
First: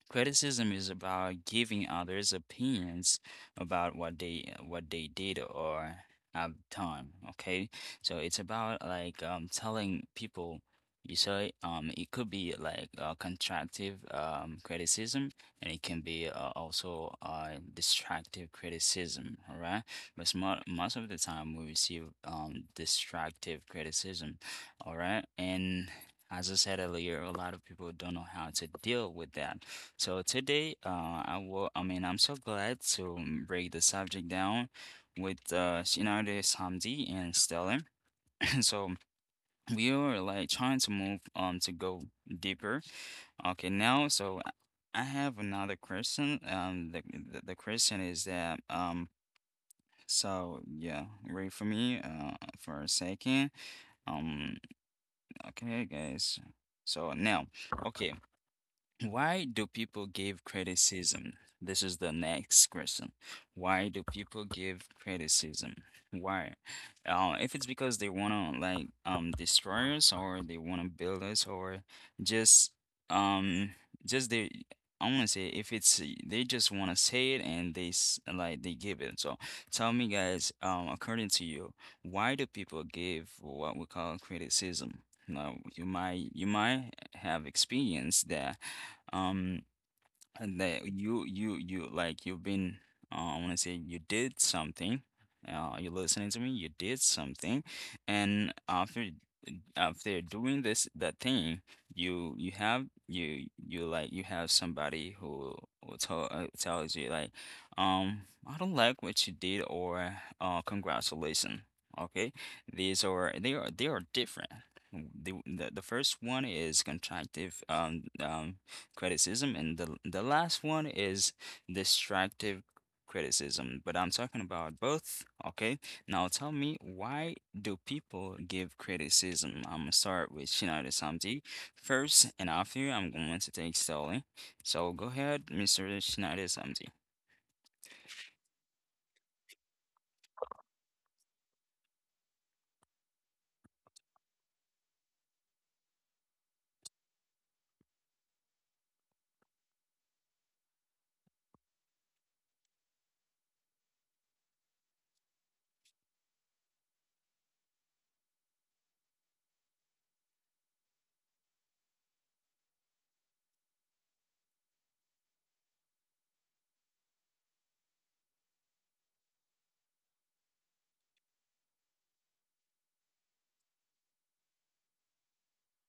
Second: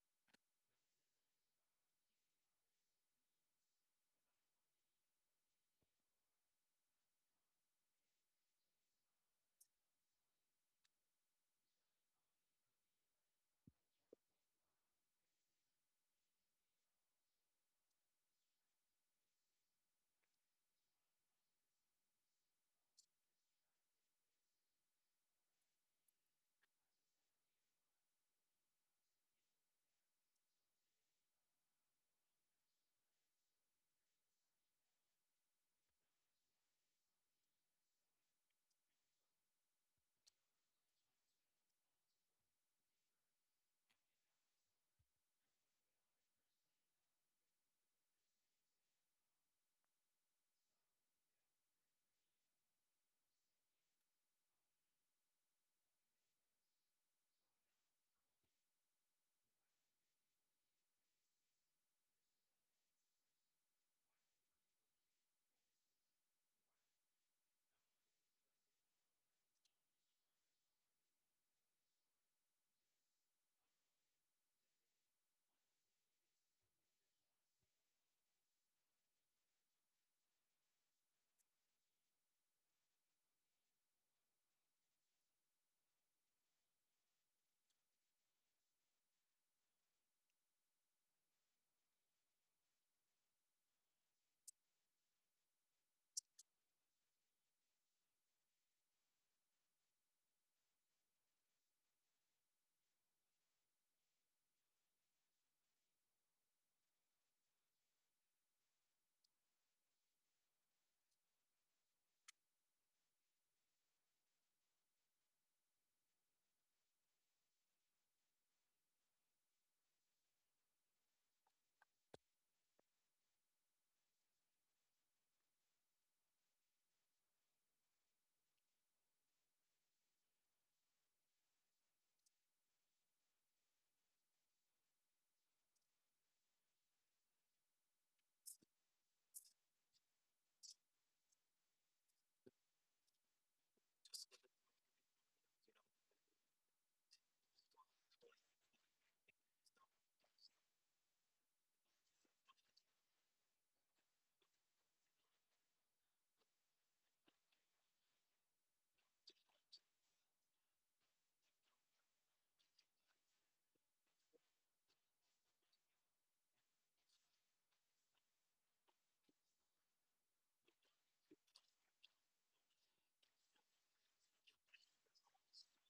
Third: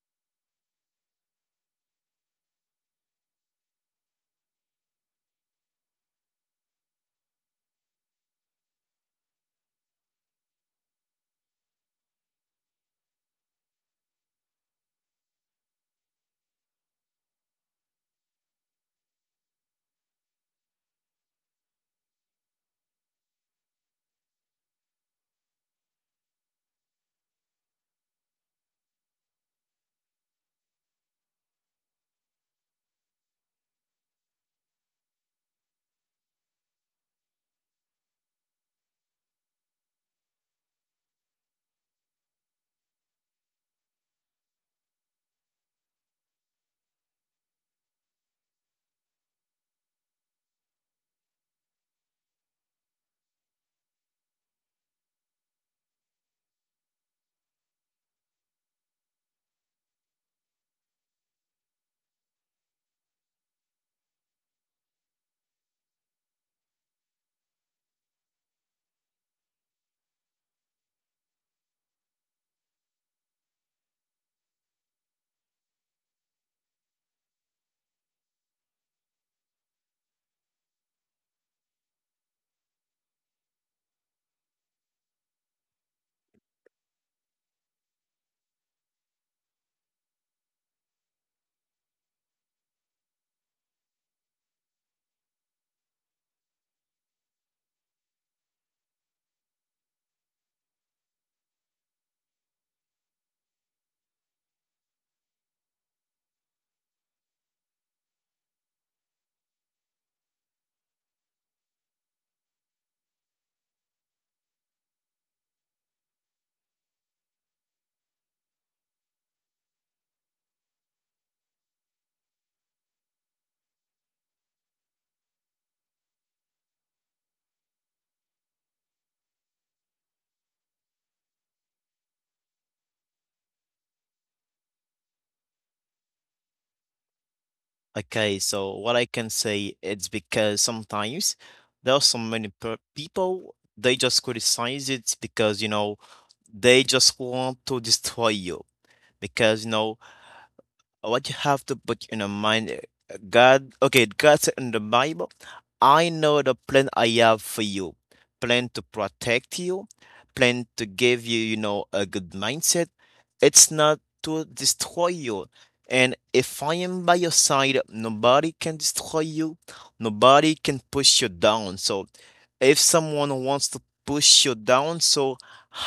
Speaker 1: criticism is about giving others opinions about what they did or have done. Okay, so it's about like telling people. You say it could be like constructive criticism, and it can be also destructive criticism. All right, but mo most of the time we receive destructive criticism. All right, and as I said earlier, a lot of people don't know how to deal with that. So today, I will, I mean, I'm so glad to break the subject down with Shinade Samdi and Stellar. [LAUGHS] [CLEARS THROAT] So we are like trying to move to go deeper. Okay, now, so I have another question. The question is that so yeah, wait for me for a second. Um, okay, guys. So now, okay. Why do people give criticism? This is the next question. Why do people give criticism? Why? If it's because they wanna like destroy us, or they wanna build us, or just um just they I wanna say if it's they just wanna say it and they s- like they give it. So tell me, guys, according to you, why do people give what we call criticism? Now you might have experienced that um and that you've been I want to say you did something, you're listening to me, you did something, and after doing this that thing, you have you you like you have somebody who will tells you like um I don't like what you did, or congratulations. Okay, these are, they are different. The first one is contractive criticism, and the last one is destructive criticism. But I'm talking about both, okay? Now tell me, why do people give criticism? I'm gonna start with Shinada Samti first, and after you, I'm going to take Stanley. So go ahead, Mr. Shinada Samti.
Speaker 2: Okay, so what I can say, it's because sometimes there are so many people, they just criticize it because you know they just want to destroy you because you know what you have to put in your mind. God. Okay, God said in the Bible, I know the plan I have for you, plan to protect you, plan to give you you know a good mindset. It's not to destroy you. And if I am by your side, nobody can destroy you, nobody can push you down. So if someone wants to push you down, so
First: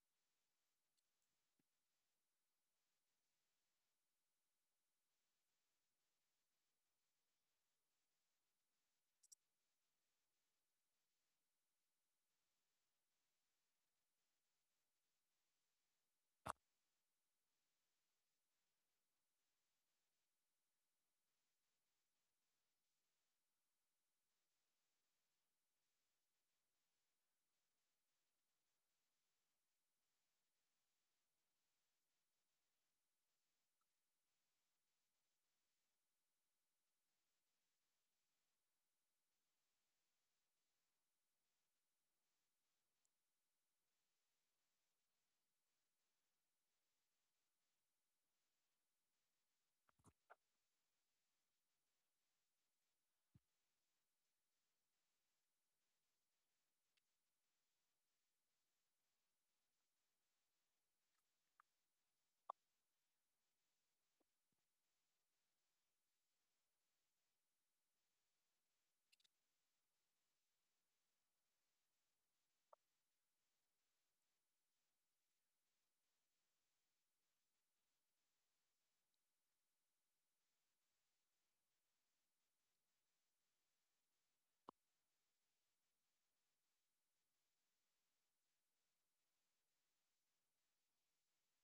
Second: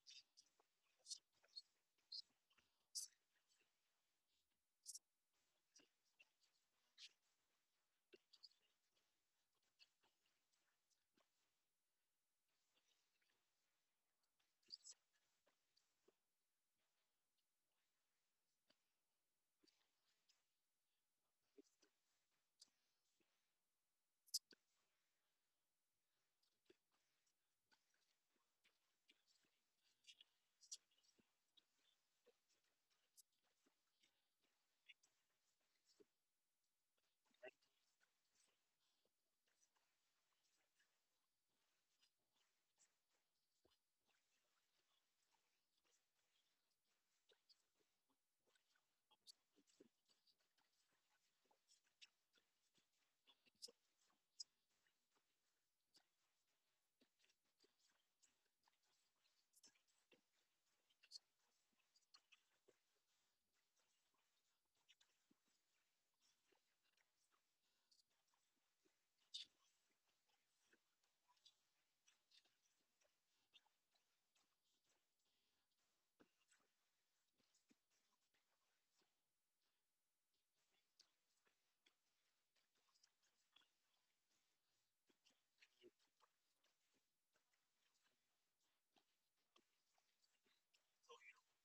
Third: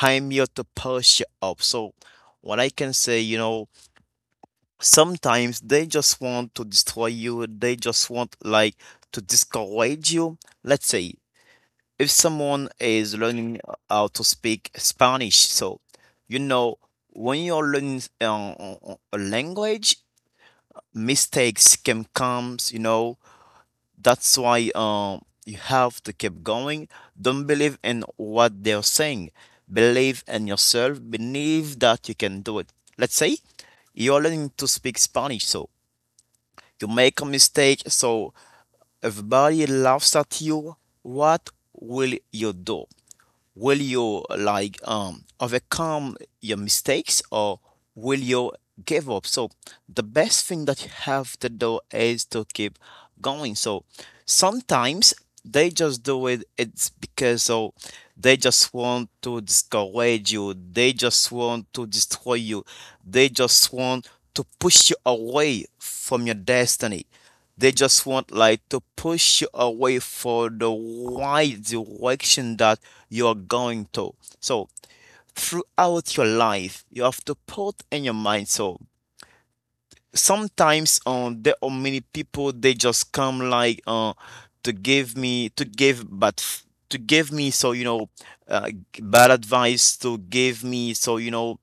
Speaker 2: I'm here to push you up. So what I can say, sometimes they just want to destroy you, they just want, like, to discourage you. Let's say if someone is learning how to speak Spanish, so you know when you're learning a language, mistakes can come. That's why you have to keep going. Don't believe in what they're saying. Believe in yourself. Believe that you can do it. Let's say you're learning to speak Spanish, so you make a mistake, so everybody laughs at you. What will you do? Will you, like, overcome your mistakes, or will you give up? So the best thing that you have to do is to keep going. So sometimes they just do it. It's because so they just want to discourage you, they just want to destroy you, they just want to push you away from your destiny. They just want, like, to push you away for the right direction that you're going to. So throughout your life, you have to put in your mind. So sometimes there are many people, they just come, like, to give me to give but f- to give me, so bad advice to give me, so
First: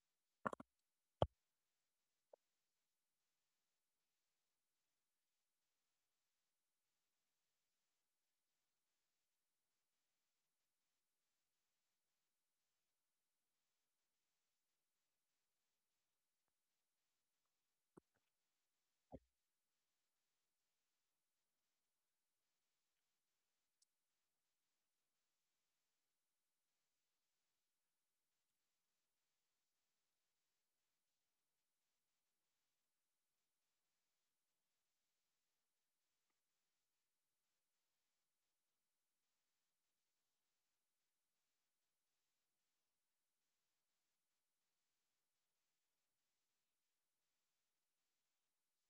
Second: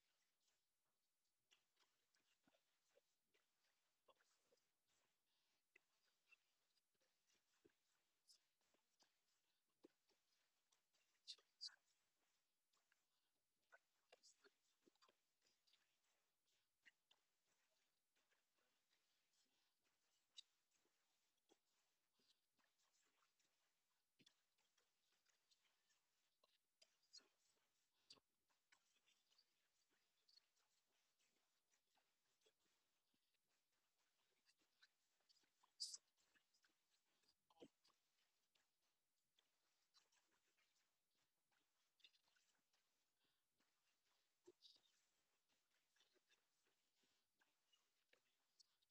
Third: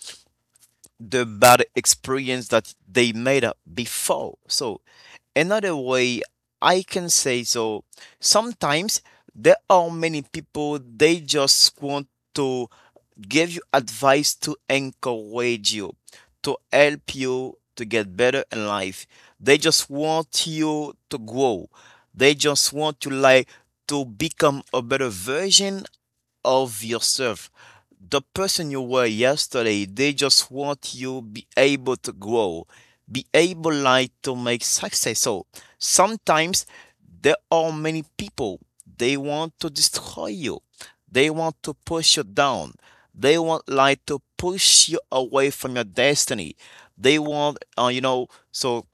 Speaker 2: the bad experience that they made up before. So another way I can say, so sometimes there are many people, they just want to give you advice to encourage you, to help you to get better in life. They just want you to grow. They just want you, like, to become a better version of yourself, the person you were yesterday. They just want you be able to grow, be able, like, to make success. So sometimes there are many people, they want to destroy you, they want to push you down, they want, like, to push you away from your destiny. They want so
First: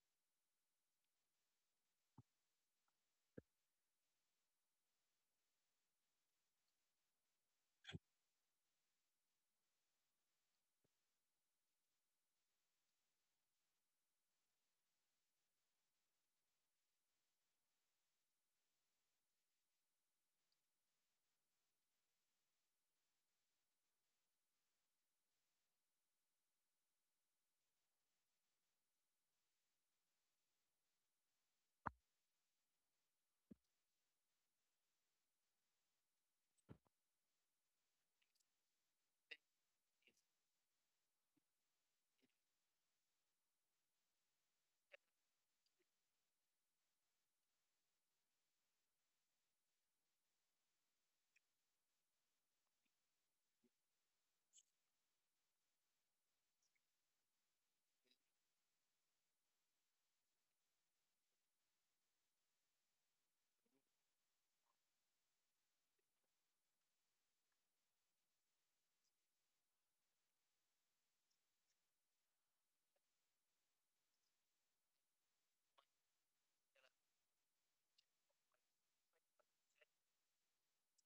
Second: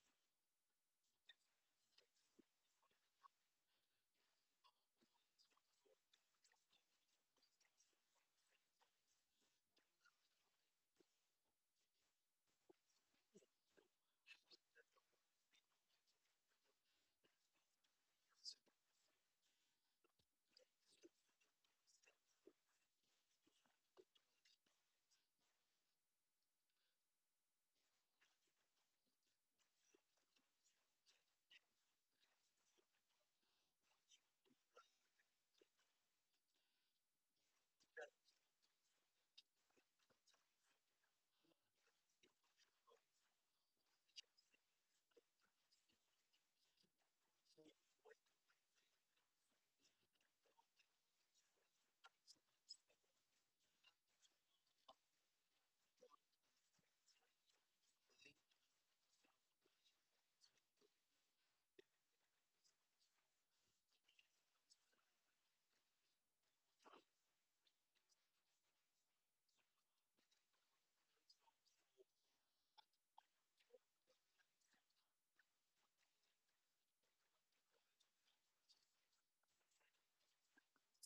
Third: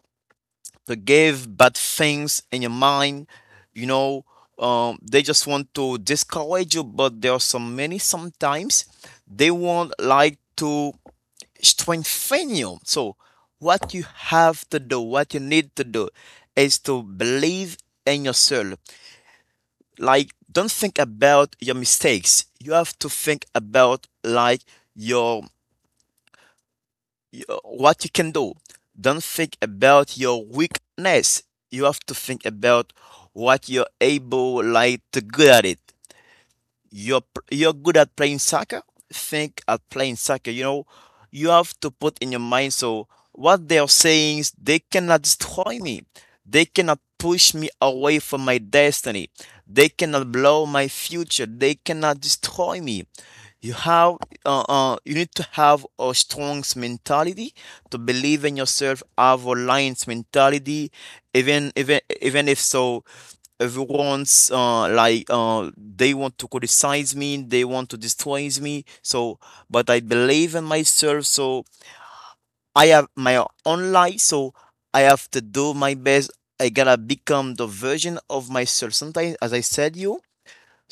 Speaker 2: to give bad things in your mind. you know they just want to discourage you. But there are so many, sometimes they want, like, to strengthen you. So what you have to do, what you need to do is to believe in yourself. Like, don't think about your mistakes. You have to think about, like, your what you can do. Don't think about your weakness. You have to think about what you're able, like, to good at it. You're you're good at playing soccer. Think at playing soccer. You know, you have to put in your mind. So what they are saying is they cannot destroy me. They cannot push me away from my destiny. They cannot blow my future. They cannot destroy me. You have you need to have a strong mentality to believe in yourself, have a lion's mentality, even if so everyone's like they want to criticize me, they want to destroy me. So but I believe in myself, so I have my own life, so I have to do my best. I gotta become the version of myself. Sometimes, as I said, you,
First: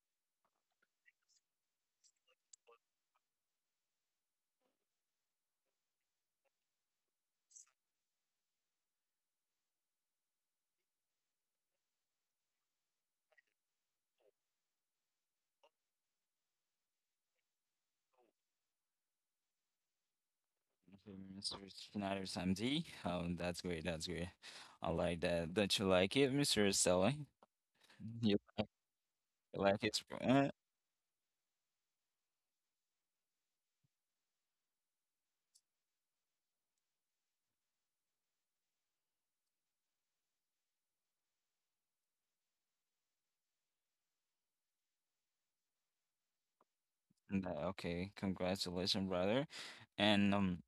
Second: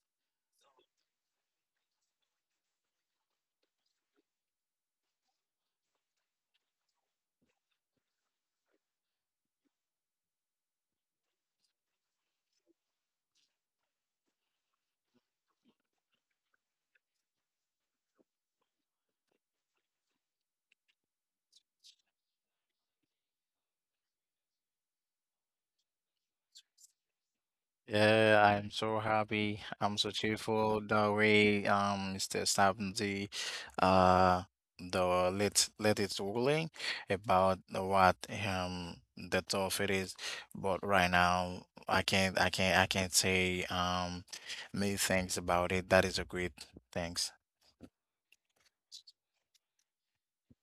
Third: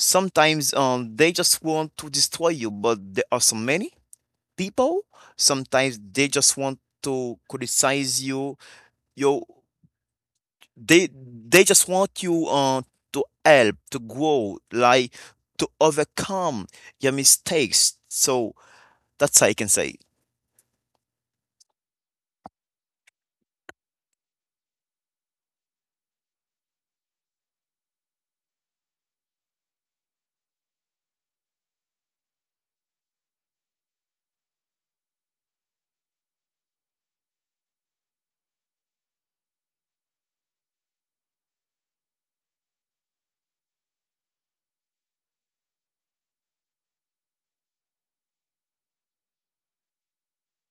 Speaker 2: sometimes they just want to destroy you. But there are so many people, sometimes they just want to criticize you. Yo, they they just want you, to help to grow, like, to overcome your mistakes. So that's how I can say.
Speaker 1: Okay, Mr. Schneider Samdi. Oh, that's great. That's great. I like that. Don't you like it, Mr. Stella? You
Speaker 3: Yeah, I'm so happy.
Speaker 1: like it?
Speaker 3: I'm so cheerful the way Mr. Sabanzi uh the let it ruling about the what the tough it is. But right now I can't say many things about it. That is a great thanks.
Speaker 1: No, okay. Congratulations, brother. And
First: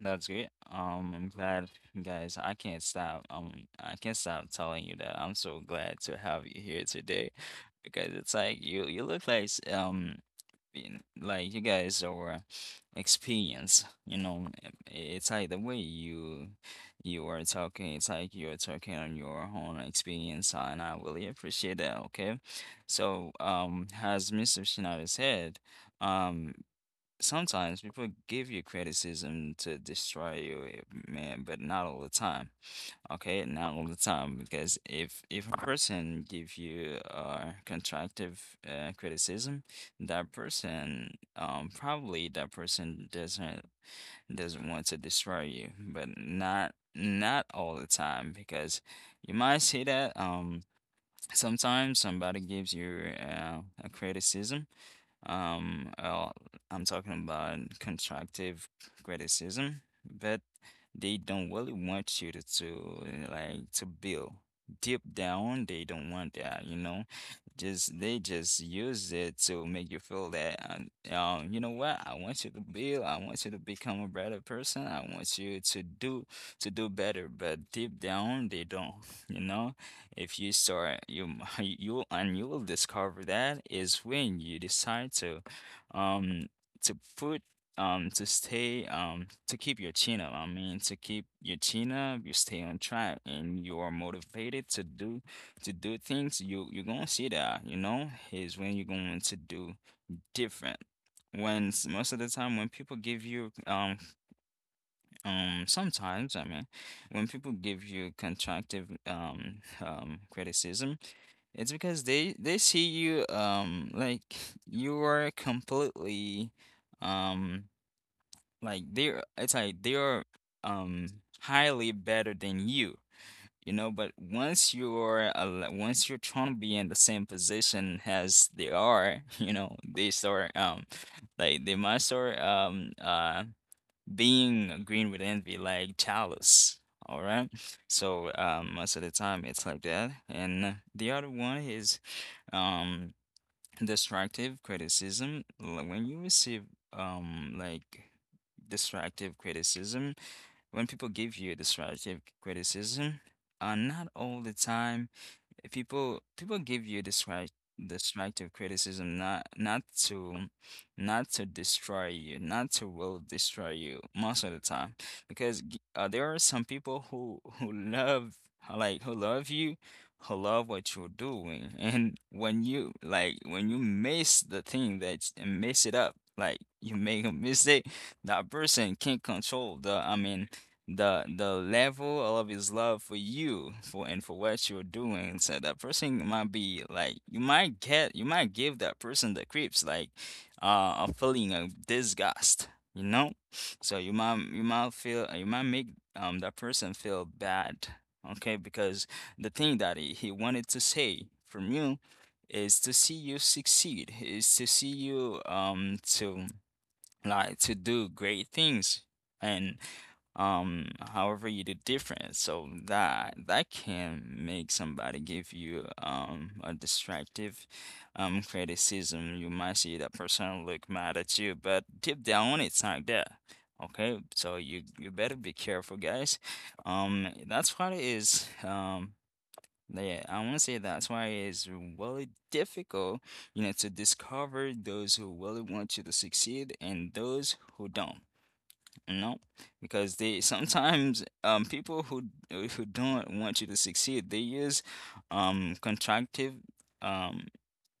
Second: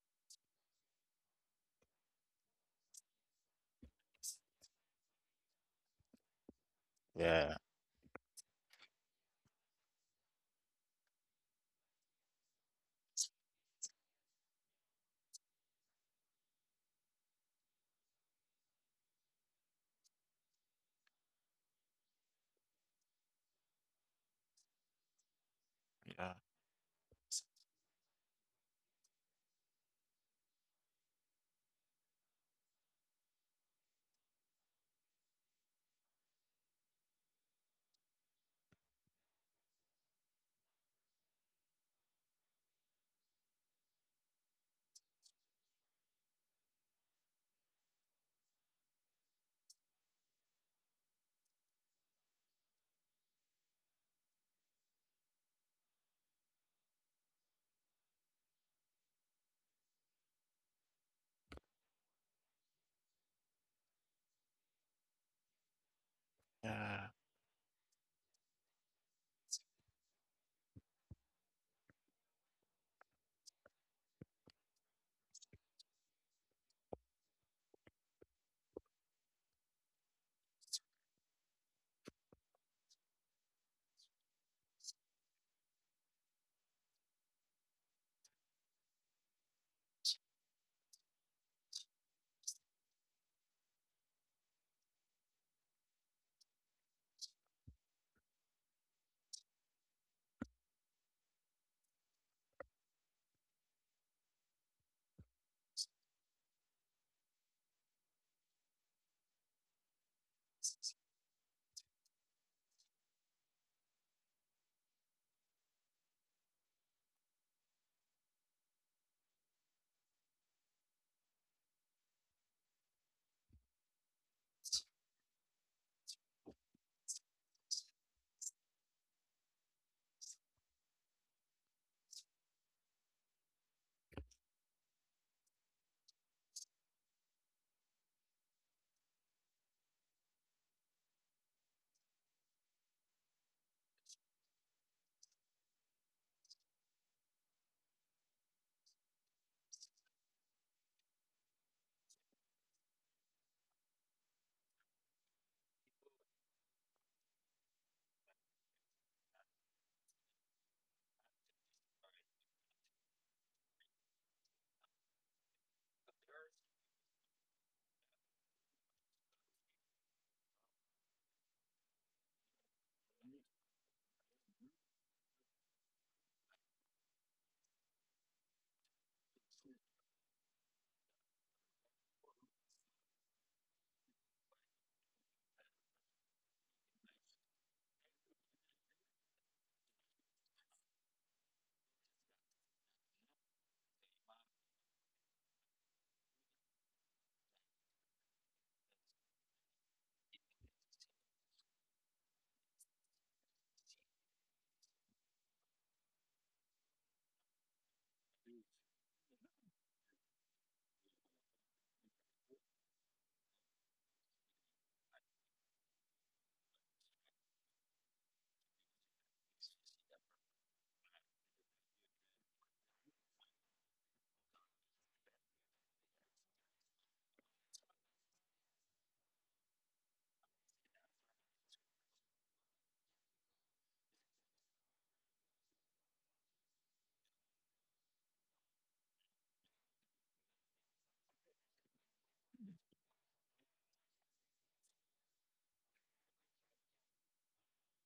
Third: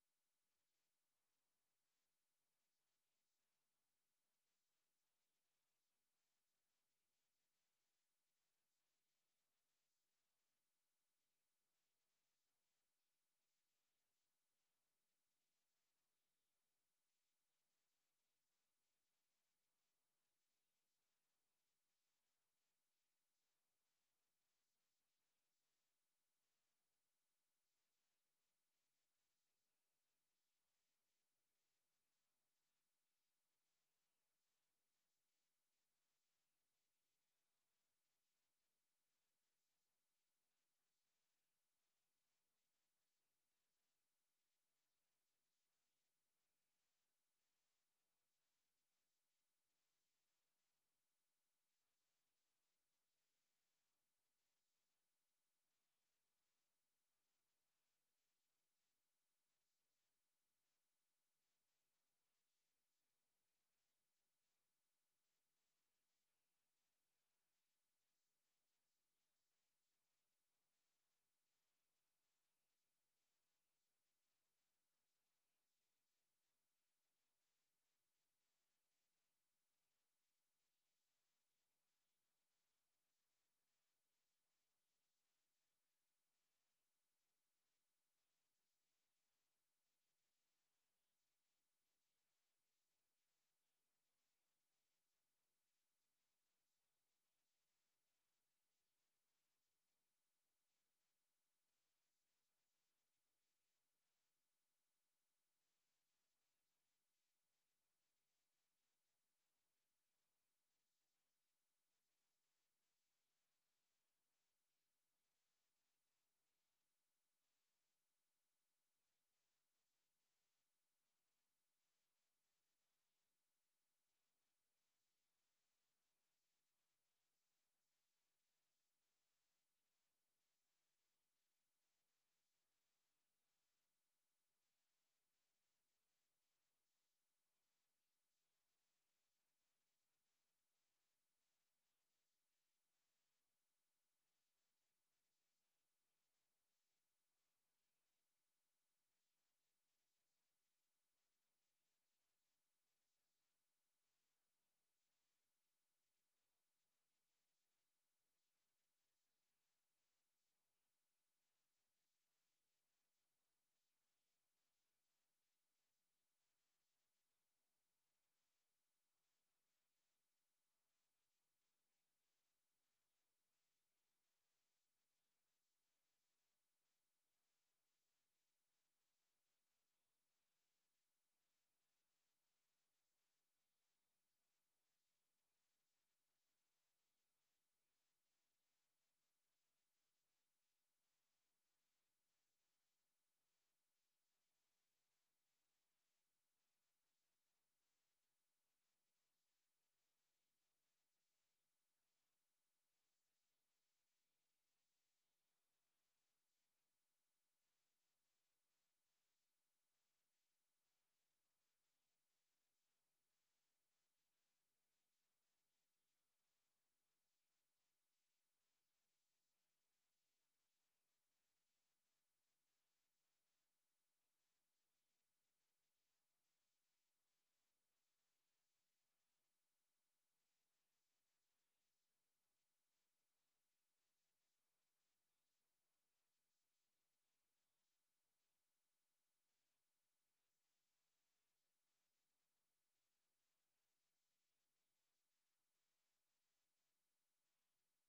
Speaker 1: That's great. I'm glad, guys. I can't stop. I can't stop telling you that I'm so glad to have you here today
Speaker 3: Yeah.
Speaker 1: because it's like you look like like you guys are experienced, you know. It's like the way you are talking, it's like you're talking on your own experience, and I really appreciate that, okay? So, as Mr. Shinoda said,
Speaker 3: Yeah.
Speaker 1: um, sometimes people give you criticism to destroy you, eh, man, but not all the time. Okay, not all the time because if a person give you constructive criticism, that person probably that person doesn't want to destroy you, but not not all the time because you might see that sometimes somebody gives you a criticism, well, I'm talking about constructive criticism, but they don't really want you to like to build. Deep down, they don't want that, you know.
Speaker 3: Yeah.
Speaker 1: Just They just use it to make you feel that you know what? I want you to build. I want you to become a better person. I want you to do better. But deep down, they don't, you know. If you start, you [LAUGHS] you and you will discover that is when you decide um, to put to stay to keep your chin up, to keep your chin up, you stay on track and you are motivated to do things, you're gonna see that is when you're going to do different. When most of the time when people give you sometimes I mean when people give you constructive criticism, it's because they see you like you are completely um like they're it's like they're um highly better than you, you know. But once you're once you're trying to be in the same position as they are [LAUGHS] you know, they start like they must start being green with envy, like jealous. All right, so most of the time it's like that, and the other one is um destructive criticism, when you receive like destructive criticism, when people give you destructive criticism, not all the time, people give you destructive criticism not to not to destroy you, not to will destroy you most of the time, because there are some people who love, like who love you, who love what you're doing, and when you, like when you miss the thing that and mess it up, like you make a mistake, that person can't control, the level of his love for you for and for what you're doing. So that person might be like you might get you might give that person the creeps, like a feeling of disgust, you know? So you might feel you might make that person feel bad, okay? Because the thing that he wanted to say from you is to see you succeed, is to see you to like to do great things, and however you do different, so that that can make somebody give you a destructive criticism. You might see that person look mad at you, but deep down it's not there. Okay, so you better be careful, guys. That's what it is. Yeah, I want to say that's why it's really difficult, you know, to discover those who really want you to succeed and those who don't, you know, because they [LAUGHS] sometimes people who who don't want you to succeed, they use constructive um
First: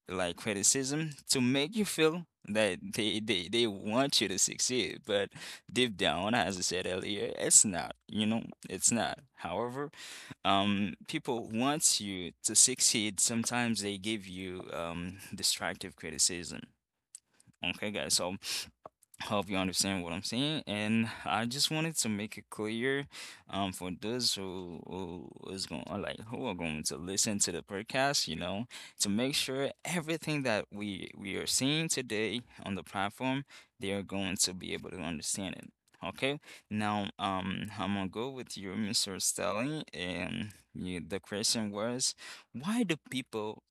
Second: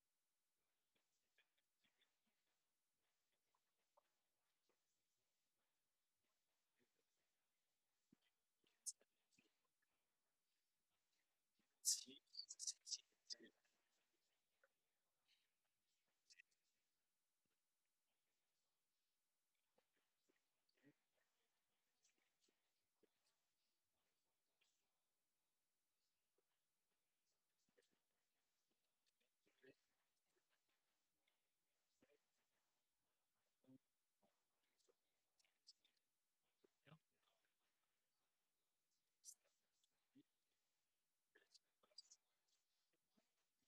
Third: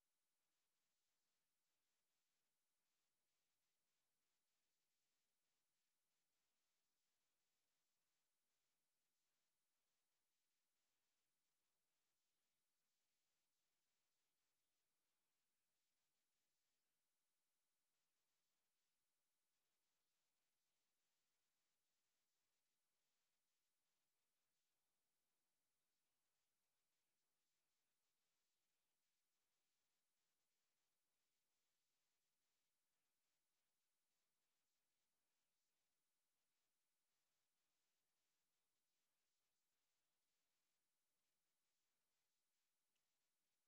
Speaker 1: like criticism to make you feel that they want you to succeed, but deep down, as I said earlier, it's not, you know, it's not. However, people want you to succeed, sometimes they give you destructive criticism. Okay, guys, so hope you understand what I'm saying. And I just wanted to make it clear, for those who is going, like who are going to listen to the podcast, you know, to make sure everything that we are seeing today on the platform, they are going to be able to understand it. Okay, now I'm gonna go with you, Mr. Stelly, and you, the question was, why do people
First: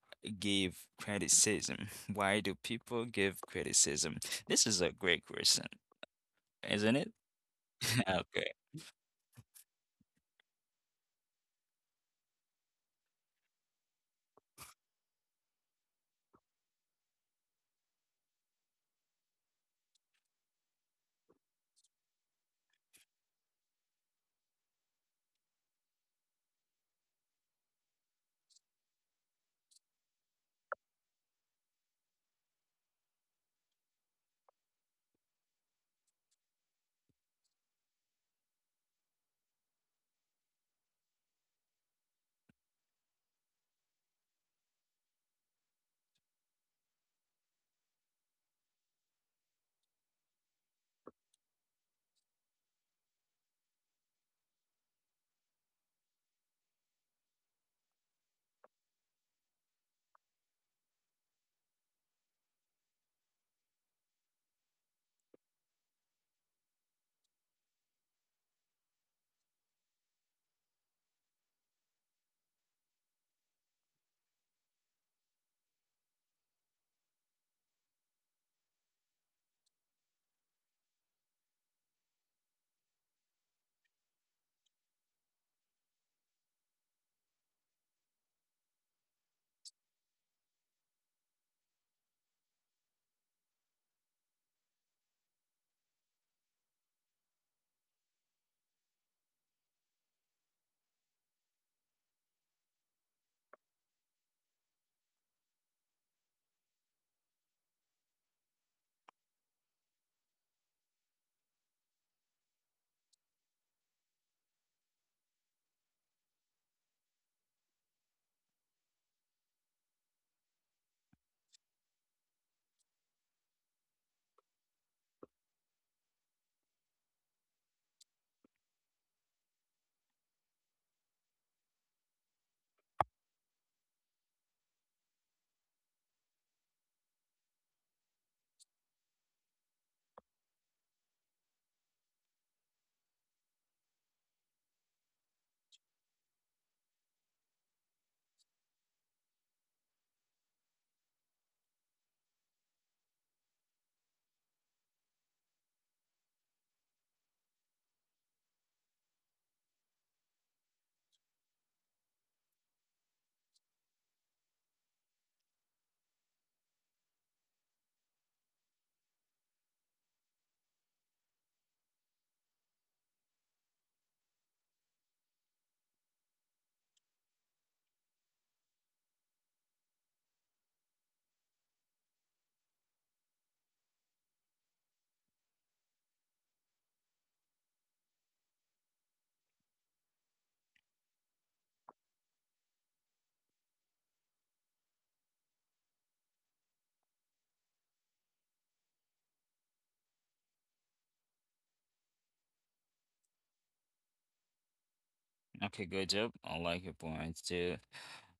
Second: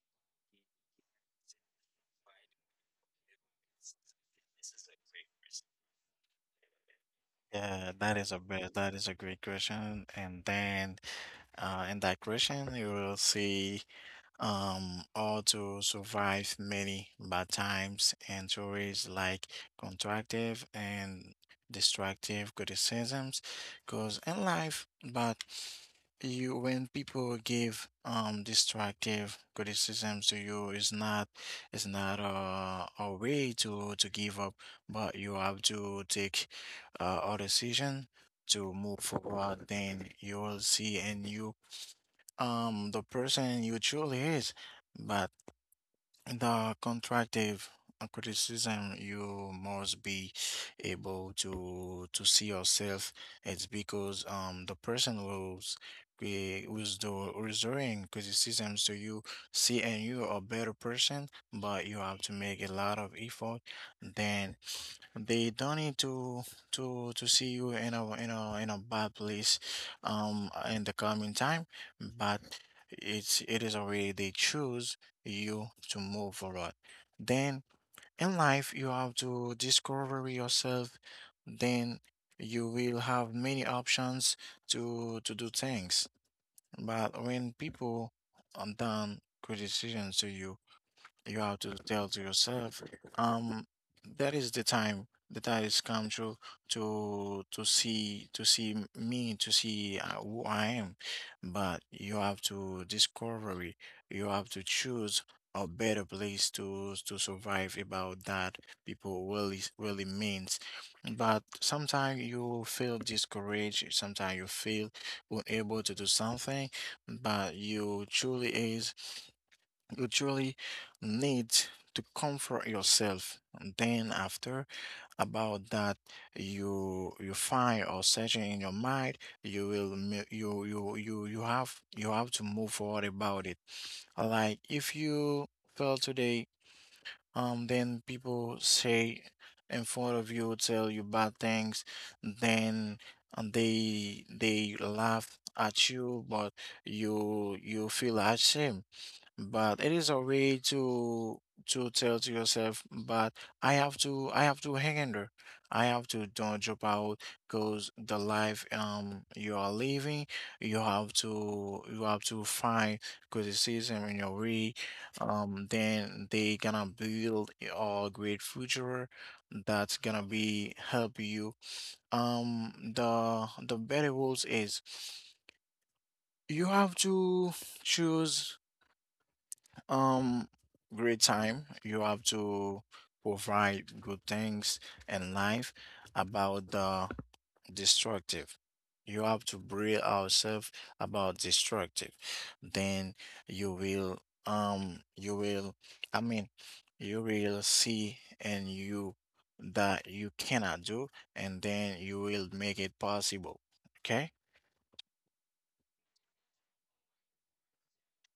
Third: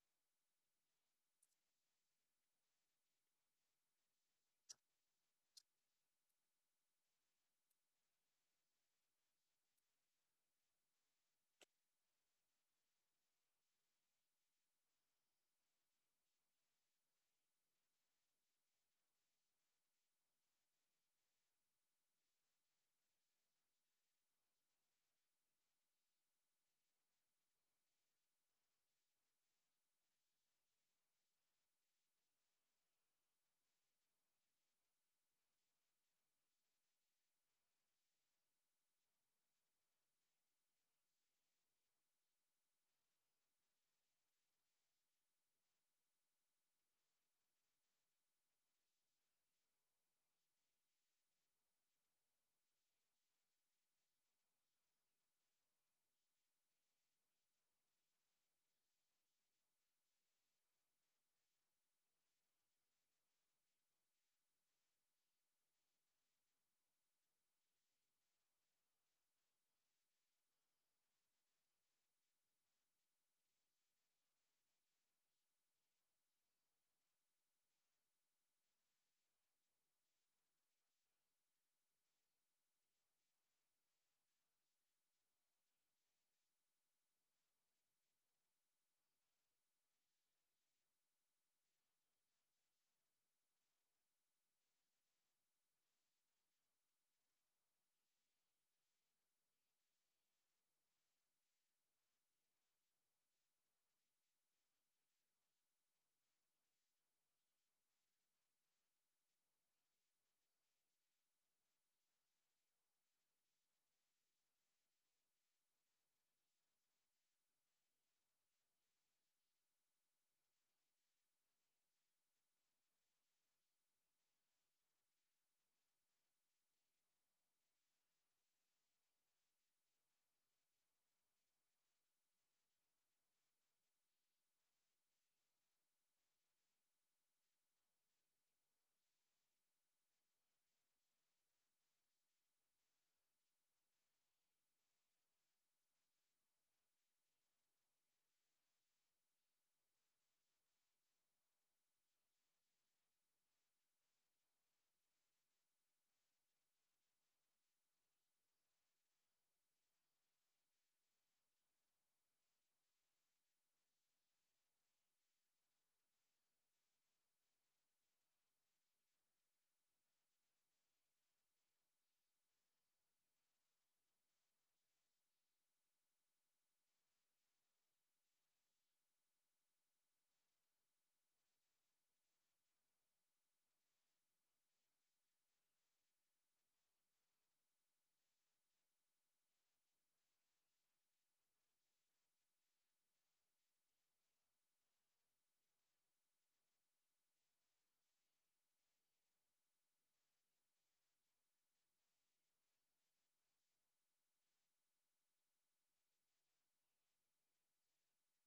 Speaker 1: give criticism? Why do people give criticism? This is a great question, isn't it?
Speaker 3: Yeah,
Speaker 1: [LAUGHS] Okay.
Speaker 3: that is a great question. And then in that question you will see or to survive many bad times and stories like constructive and destructive criticisms because in life, but you, when people give destructive criticisms to you, it's not a way to give up. But you have to take a decision to move forward, then you will see and you the person you truly is. But the constructive criticism, you must be able to see yourself. It's because the person who's who's the reserving criticisms to you see and you a better person, but you have to make a lot of effort. Then they don't need to to see you in a bad place, in the coming time. But it's it is already they choose you to move forward. Then in life you have to discover yourself. Then you will have many options to do things. But when people are done criticisms to you, you have to tell to yourself, um, that is the time that I has come to see me, to see who I am. But you have to discover it. You have to choose a better place to survive. About that, people really really means. But sometimes you feel discouraged. Sometimes you feel unable to do something. But you truly is. You truly need to comfort yourself. And then after about that, you find or searching in your mind, you will you have to move forward about it. Like if you fail today, then people say in front of you, tell you bad things, then and they laugh at you, but you feel ashamed. But it is a way to tell to yourself, but I have to hang in there, I have to don't drop out, because the life you are living, you have to find criticism in your way. Then they gonna build a great future that's gonna be help you. The better rules is you have to choose um, great time. You have to provide good things in life about the destructive. You have to break ourselves about destructive. Then you will, you will, I mean, you will see and you that you cannot do, and then you will make it possible. Okay?
Speaker 1: Okay, good job. I like your points too.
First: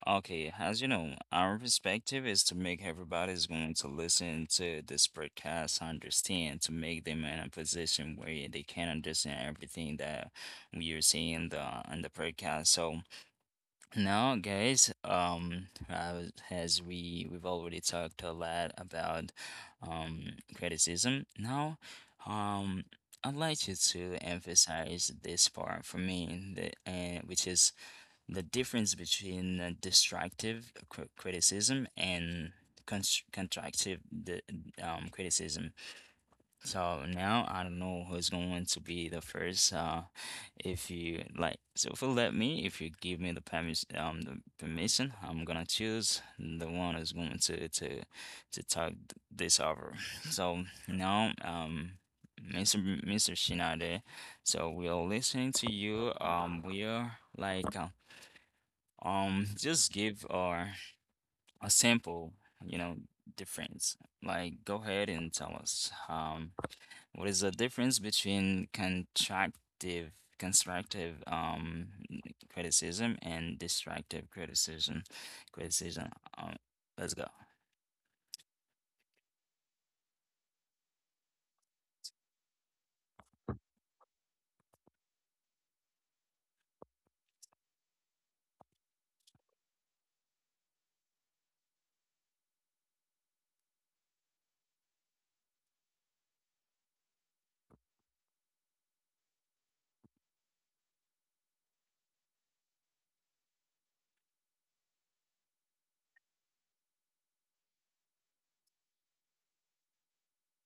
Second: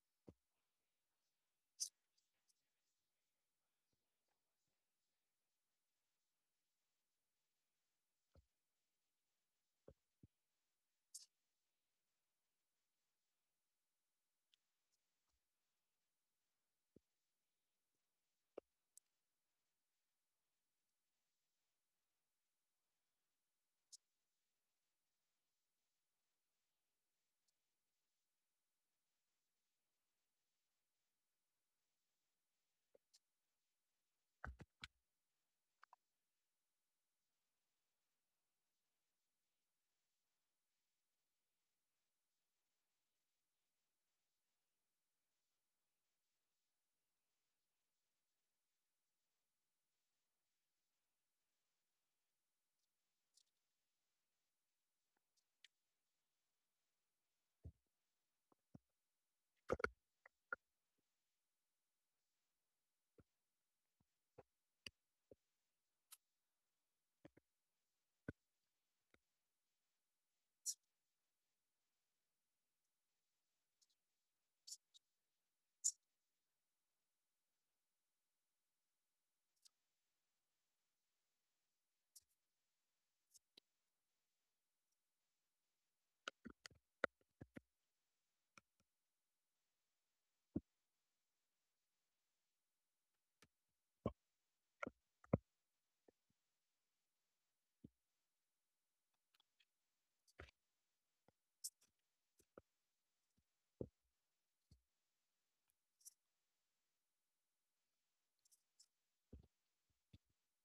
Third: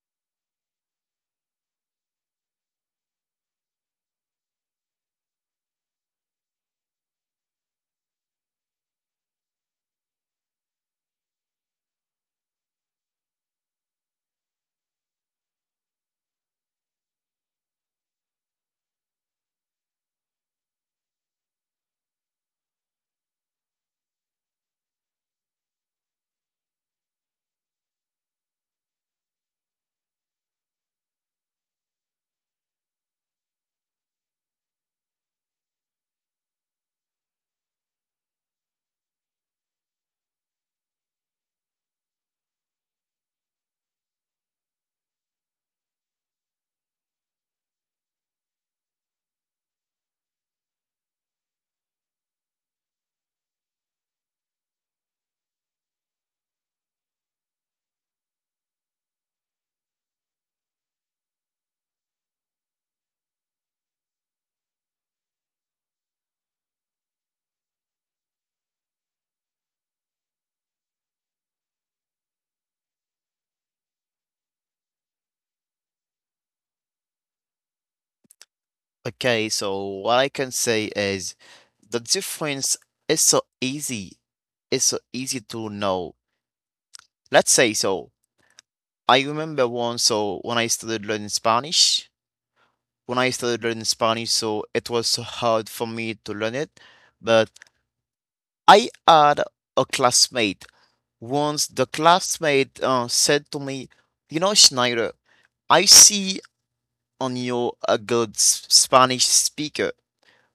Speaker 1: Okay, as you know, our perspective is to make everybody's going to listen to this podcast understand, to make them in a position where they can understand everything that we are seeing in the podcast. So now, guys, as we we've already talked a lot about criticism. Now, um, I'd like you to emphasize this part for me, the which is the difference between destructive criticism and constructive the criticism. So now I don't know who's going to be the first. If you like, so if you let me, if you give me the permission, I'm gonna choose the one who's going to talk this over. So now, Mr. Mr. Shinade, so we are listening to you. We are like, just give our a sample, you know, difference. Like, go ahead and tell us. What is the difference between constructive criticism and destructive criticism? Criticism. Um, let's go.
Speaker 2: Okay, so what I can say is the difference is so easy, it's so easy to know. Let's say, so I remember once. So when I started learning Spanish, when I started learning Spanish, so it was so hard for me to learn it. But I had a classmate. Once the classmate said to me, you know, Schneider, I see on you a good Spanish speaker.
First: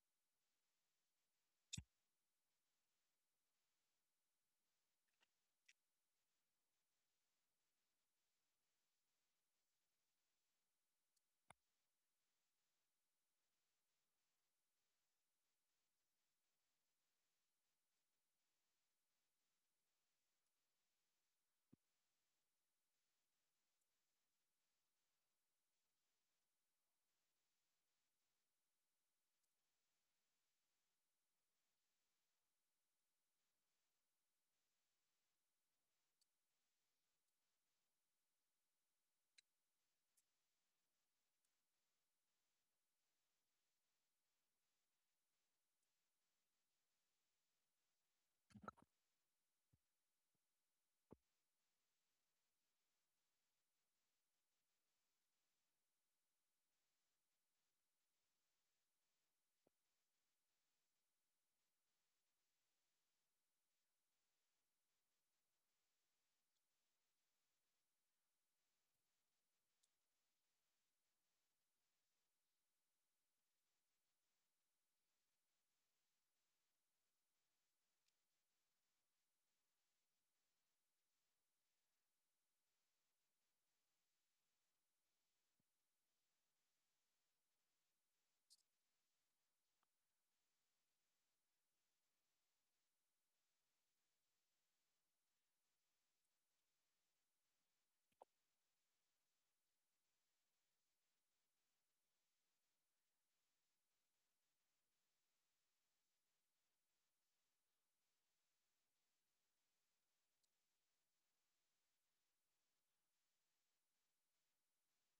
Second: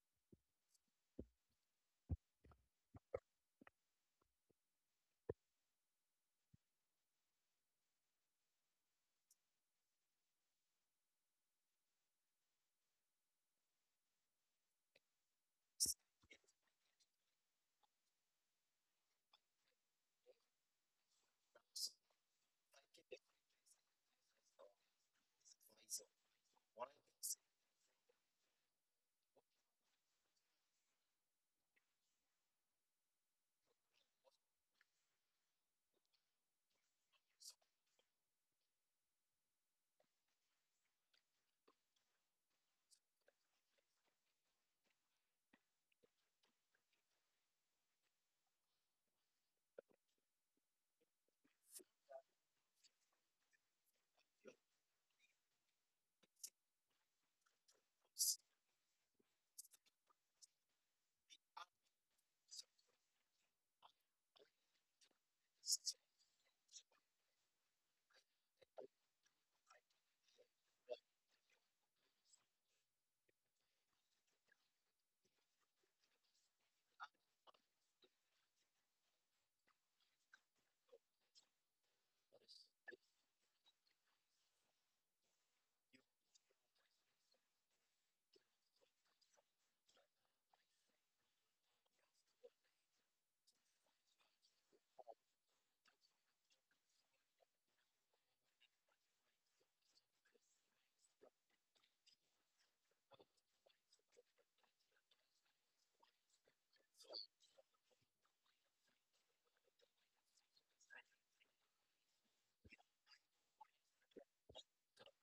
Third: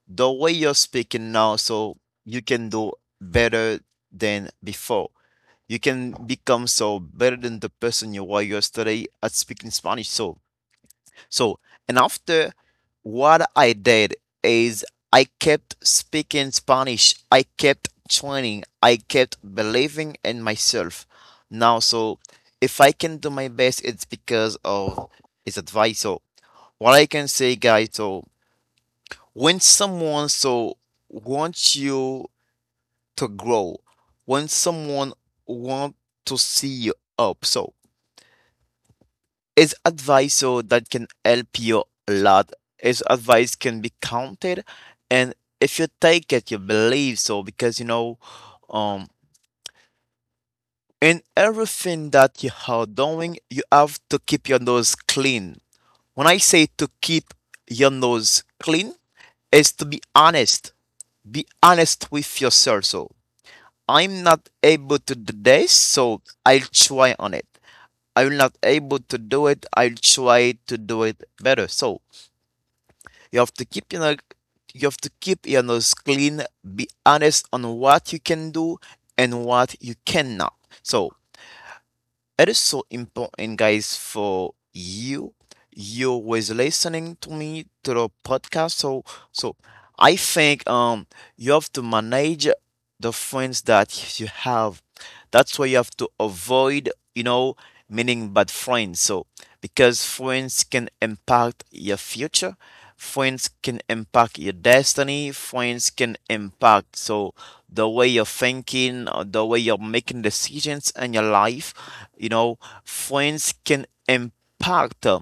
Speaker 2: The way you're speaking now, so you can do better than before. You can become so better than the person you were yesterday at speaking Spanish. So, and after, what I did is I kept speaking Spanish. I kept training. I kept believing in myself. Now, so if I can do my best, it's because of his advice. So, what I can say, guys, so when someone so wants you to grow, when someone want to see you up, so is advice, so that can help you a lot. Is advice can be counted? And if you take it, you believe so, because um in everything that you are doing, you have to keep your nose clean. When I say to keep your nose clean is to be honest, be honest with yourself. So I'm not able to do this, so I'll try on it. I'm not able to do it, I'll try to do it better. So you have to keep, you have to keep your nose clean, be honest on what you can do and what you cannot. So it is so important, guys, for you. You was listening to me to the podcast. So I think you have to manage the friends that you have. That's why you have to avoid, meaning bad friends. So because friends can impact your future. Friends can impact your destiny. Friends can impact so the way you're thinking, the way you're making decisions in your life. You know, friends can impact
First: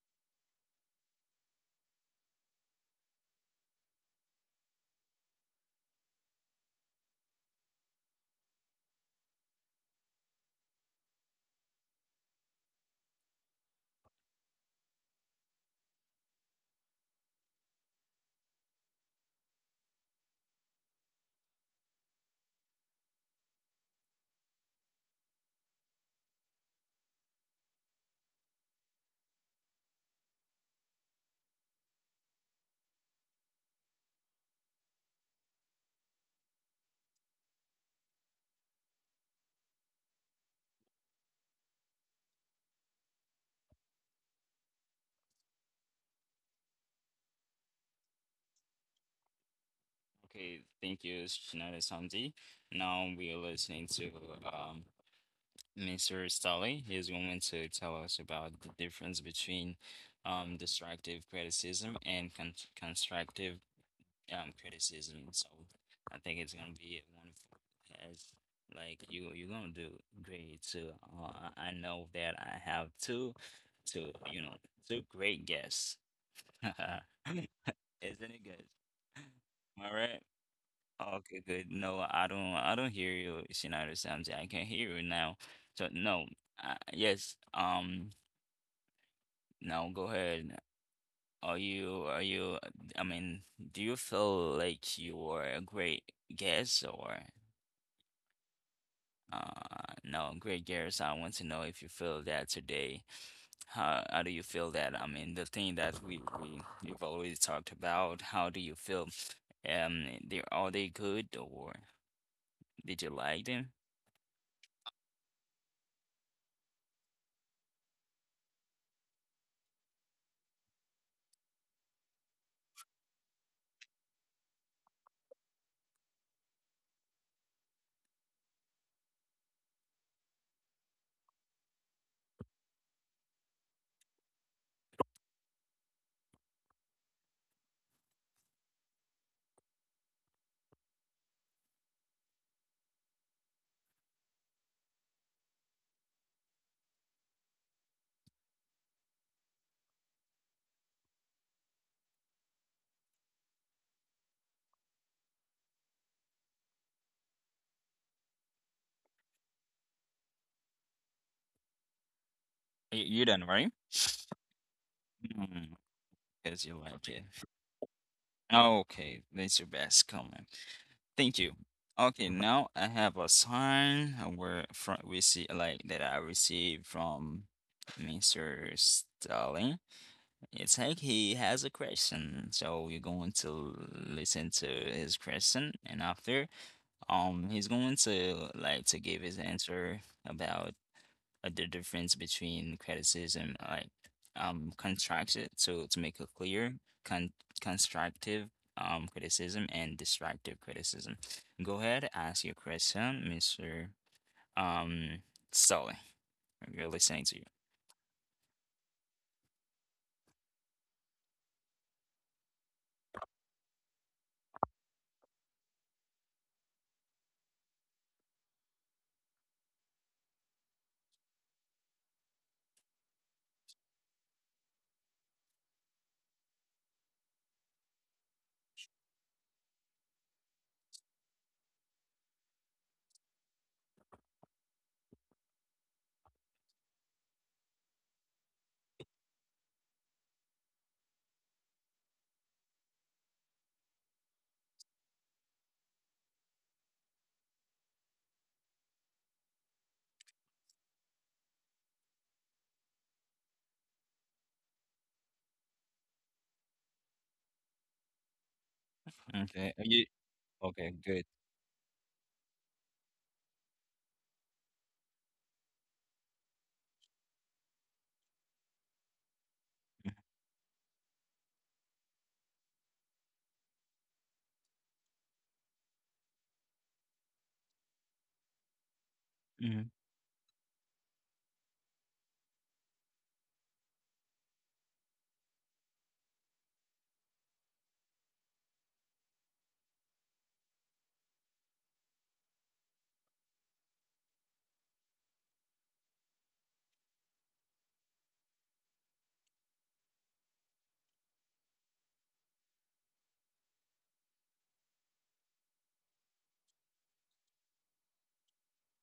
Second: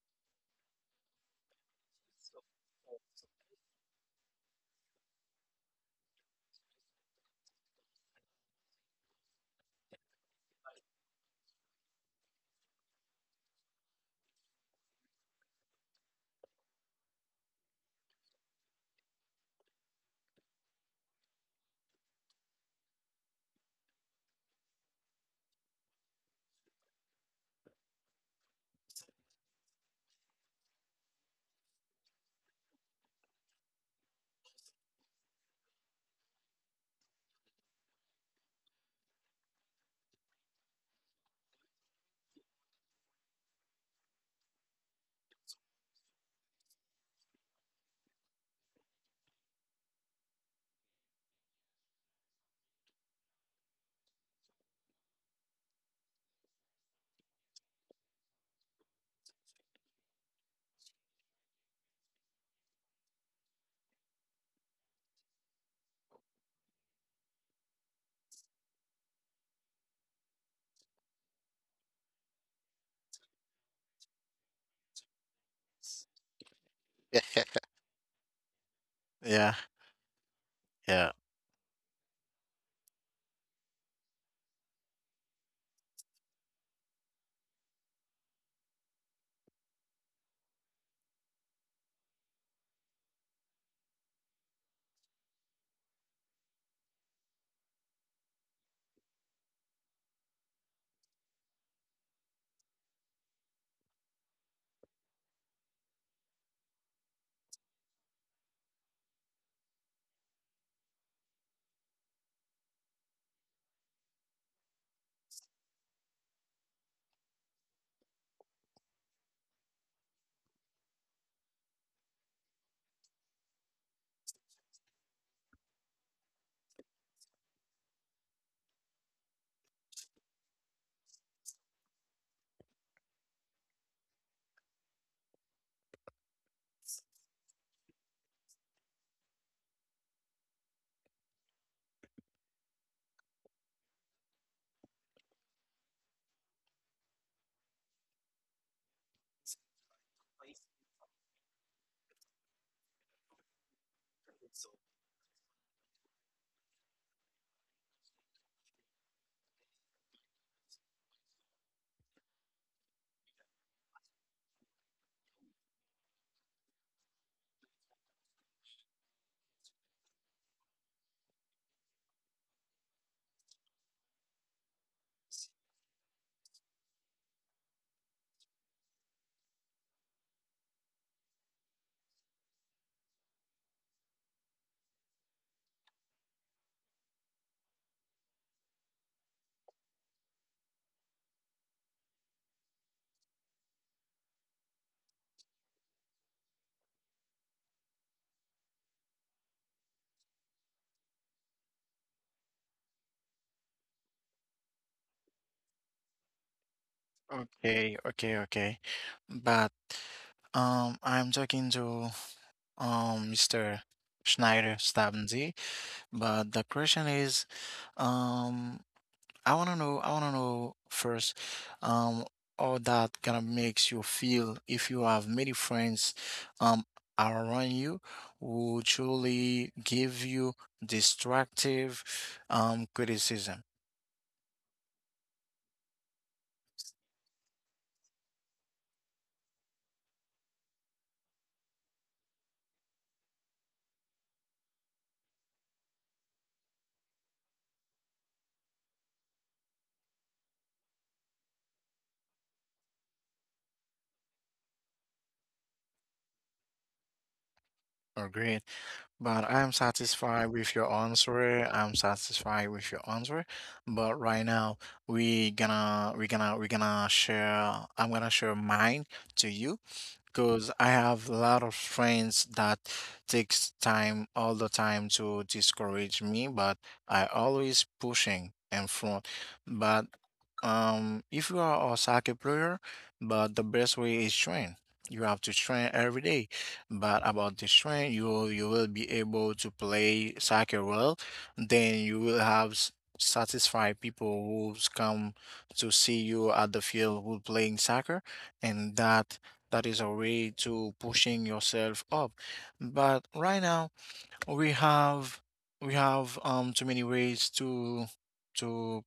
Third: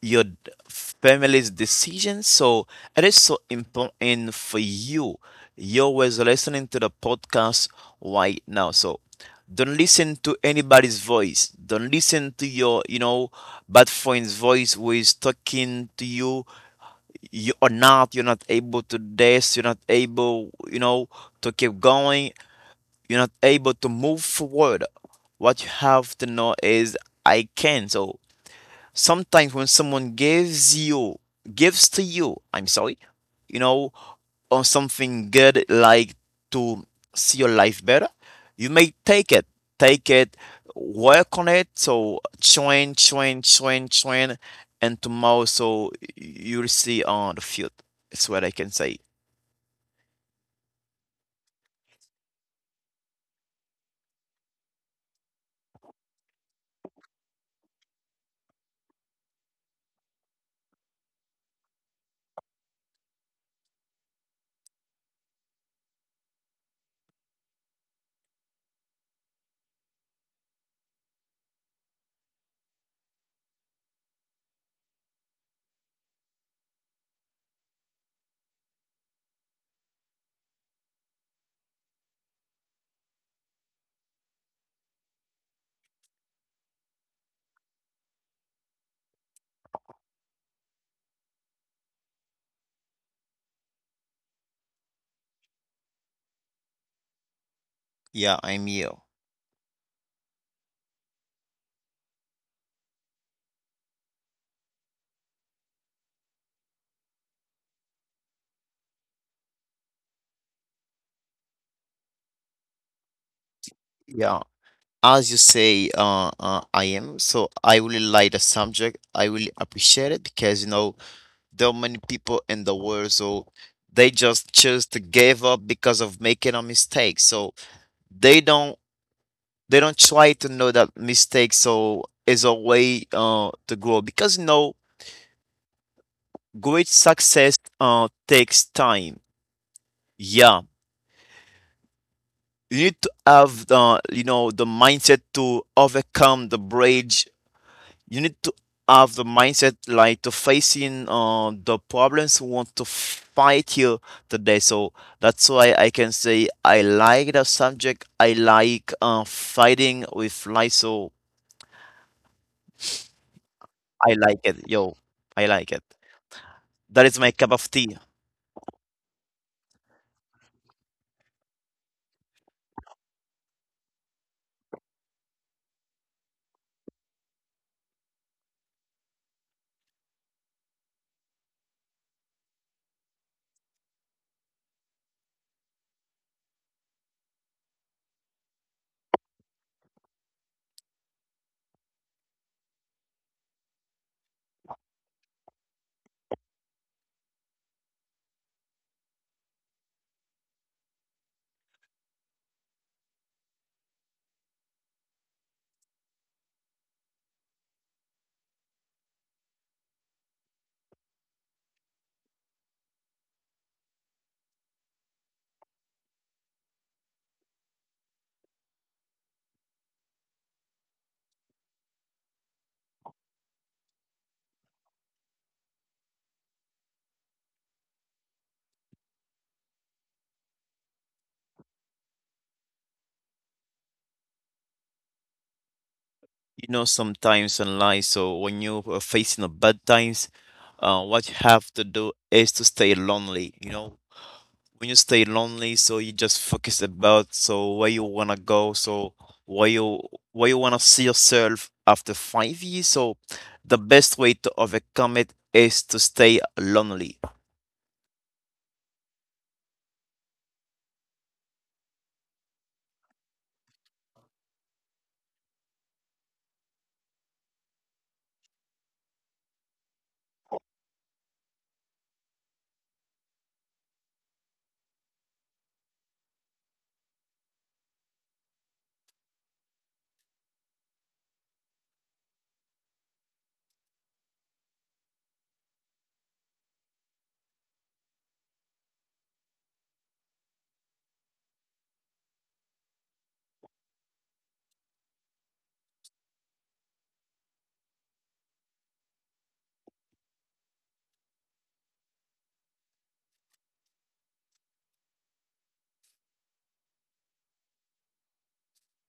Speaker 2: your family's decision. So it is so important for you. You're always listening to the podcast right now. So don't listen to anybody's voice. Don't listen to your, bad friend's voice who is talking to you. You are not, you're not able to this, you're not able, you know, to keep going. You're not able to move forward. What you have to know is I can. So sometimes when someone gives to you, I'm sorry, you know, or something good like to see your life better, you may take it, work on it. So train, and tomorrow, so you'll see on the field. That's what I can say.
Speaker 1: Okay, thank you, Shinada Samdi. Now we are listening to um Mr. Stolly. Is going to tell us about the difference between destructive criticism and constructive criticism. So I think it's gonna be wonderful as like you're gonna do great too. I know that I have two you know two great guests. [LAUGHS]
Speaker 3: [LAUGHS]
Speaker 1: Isn't it good?
Speaker 3: Yeah,
Speaker 1: All right.
Speaker 3: yeah.
Speaker 1: Okay, good. No, I don't hear you, Shinada Samji. I can hear you now. So no, yes, no, go ahead. Are you, I mean, do you feel like you are a great guest or
Speaker 2: Yeah, I'm you.
Speaker 1: no, great guest? I want to know if you feel that today. How do you feel that? I mean, the thing that we you've always talked about, how do you feel? They are they good or did you like them?
Speaker 2: Yeah. As you say, I am. So I really like the subject. I really appreciate it because, you know, there are many people in the world, so they just choose to give up because of making a mistake. So they don't they don't try to know that mistake so is a way to grow because you know great success takes time. Yeah, you need to have the, you know, the mindset to overcome the bridge. You need to have the mindset like to facing the problems who want to fight you today. So that's why I can say I like the subject. I like fighting with life. So
Speaker 1: You done, right?
Speaker 2: I like it, yo, I
Speaker 1: Mm,
Speaker 2: like it.
Speaker 1: because you like it.
Speaker 2: That is my cup of tea.
Speaker 1: Okay, that's your best comment. Thank you. Okay, now I have a sign where from we see like that I received from Mr. Stalin. It's like he has a question, so we're going to listen to his question, and after, he's going to like to give his answer about the difference between criticism, like constructed, so to make it clear, con constructive criticism and destructive criticism. Go ahead, ask your question, Mr. Um Sully. We're listening to you.
Speaker 3: Okay, okay, okay. But I'm talking to Mr. Schneider Stabensy, but the question is, um, I wanna know first, um, how that kind of makes you feel if you have many friends, um, around you who truly give you destructive, criticism.
Speaker 2: You know, sometimes in life, so when you are facing a bad times, what you have to do is to stay lonely. You know, when you stay lonely, so you just focus about so where you wanna go, so where you where you wanna see yourself after 5 years. So the best way to overcome it is to stay lonely.
Speaker 3: Or great. But
Speaker 1: Okay. are you- okay, good.
Speaker 3: I'm satisfied with your answer. But right now we gonna we gonna we gonna share I'm gonna share mine to you, because I have a lot of friends that takes time all the time to discourage me, but I always pushing in front.
Speaker 1: Mhm.
Speaker 3: But if you are a soccer player, but the best way is train. You have to train every day. But about this train, you will be able to play soccer well. Then you will have satisfied people who's come to see you at the field who playing soccer, and that is a way to pushing yourself up. But right now we have we have too many ways to to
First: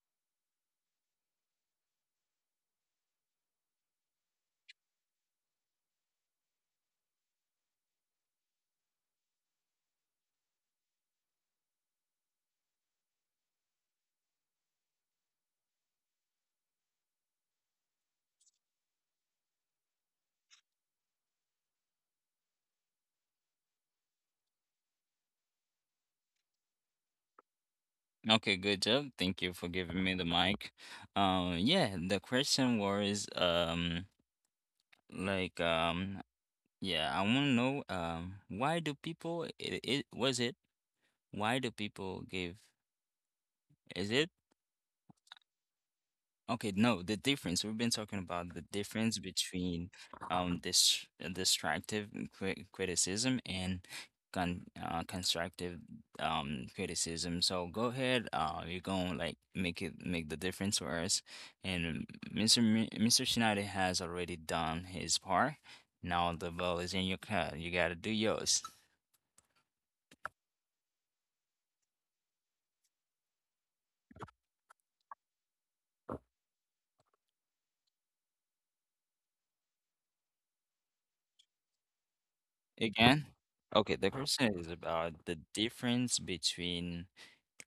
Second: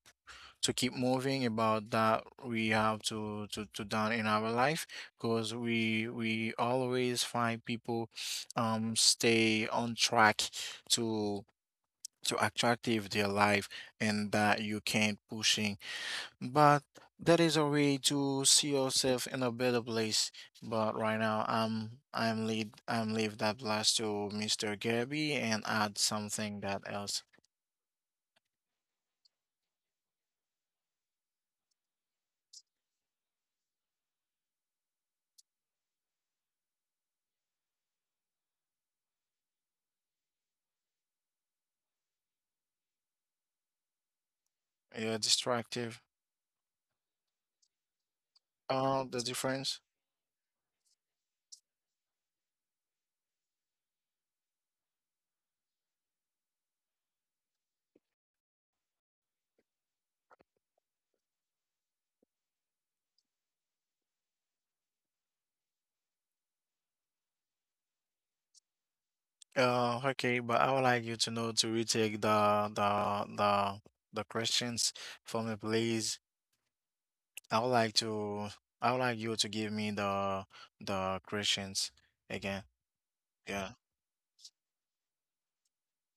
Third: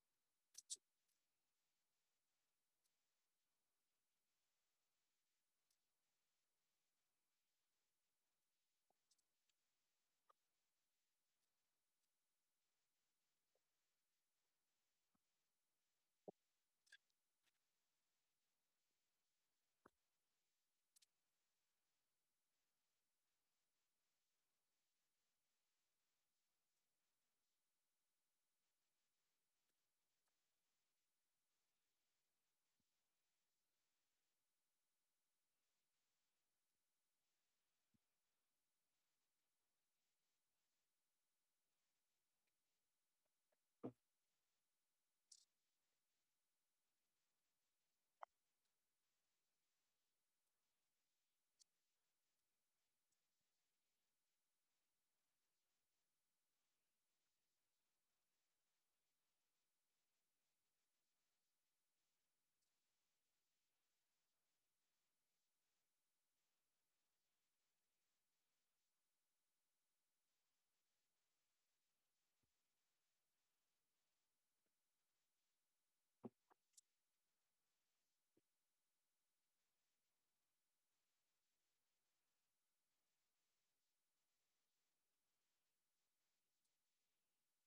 Speaker 3: keep moving about that we have to done in our life, because we always find people stay on track to attractive their life, and that you can't pushing, but that is a way to see yourself in a better place. But right now, I'm leave that blast to Mr. Gabby and add something that else.
Speaker 1: Okay, good job. Thank you for giving me the mic. Yeah, the question was like um yeah, I want to know why do people it, it was it Why do people give? Is it?
Speaker 3: Yeah, distractive.
Speaker 1: Okay, no, the difference. We've been talking about the difference
Speaker 3: The
Speaker 1: between
Speaker 3: difference.
Speaker 1: this destructive criticism and constructive criticism. So go ahead, you're gonna like make the difference for us. And Mr. Mr. Shinada has already done his part. Now the ball is in your court. You gotta do yours.
Speaker 3: Okay, but I would like you to know to retake the questions for me, please. I would like to I would like you to give me the
Speaker 1: Again?
Speaker 3: questions
Speaker 1: Okay, the
Speaker 3: again.
Speaker 1: question is about
Speaker 3: Yeah.
Speaker 1: the difference between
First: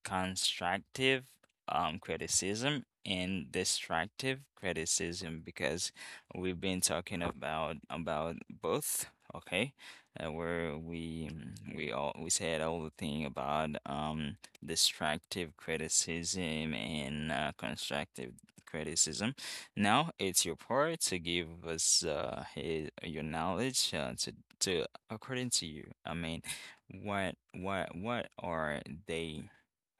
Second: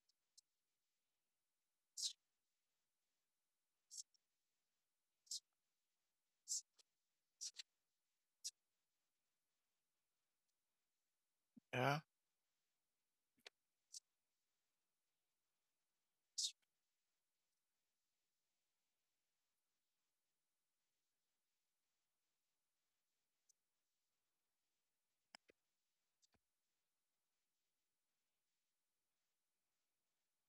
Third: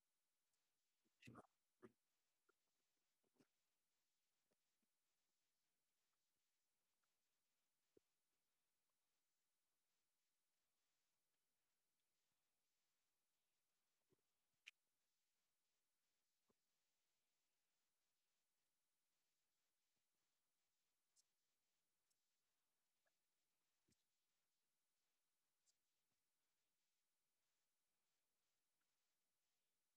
Speaker 1: constructive criticism and destructive criticism because we've been talking about both, okay? Where we
Speaker 3: Yeah.
Speaker 1: we all we said all the thing about destructive criticism and constructive criticism. Now it's your part to give us your knowledge to according to you. I mean, what are they?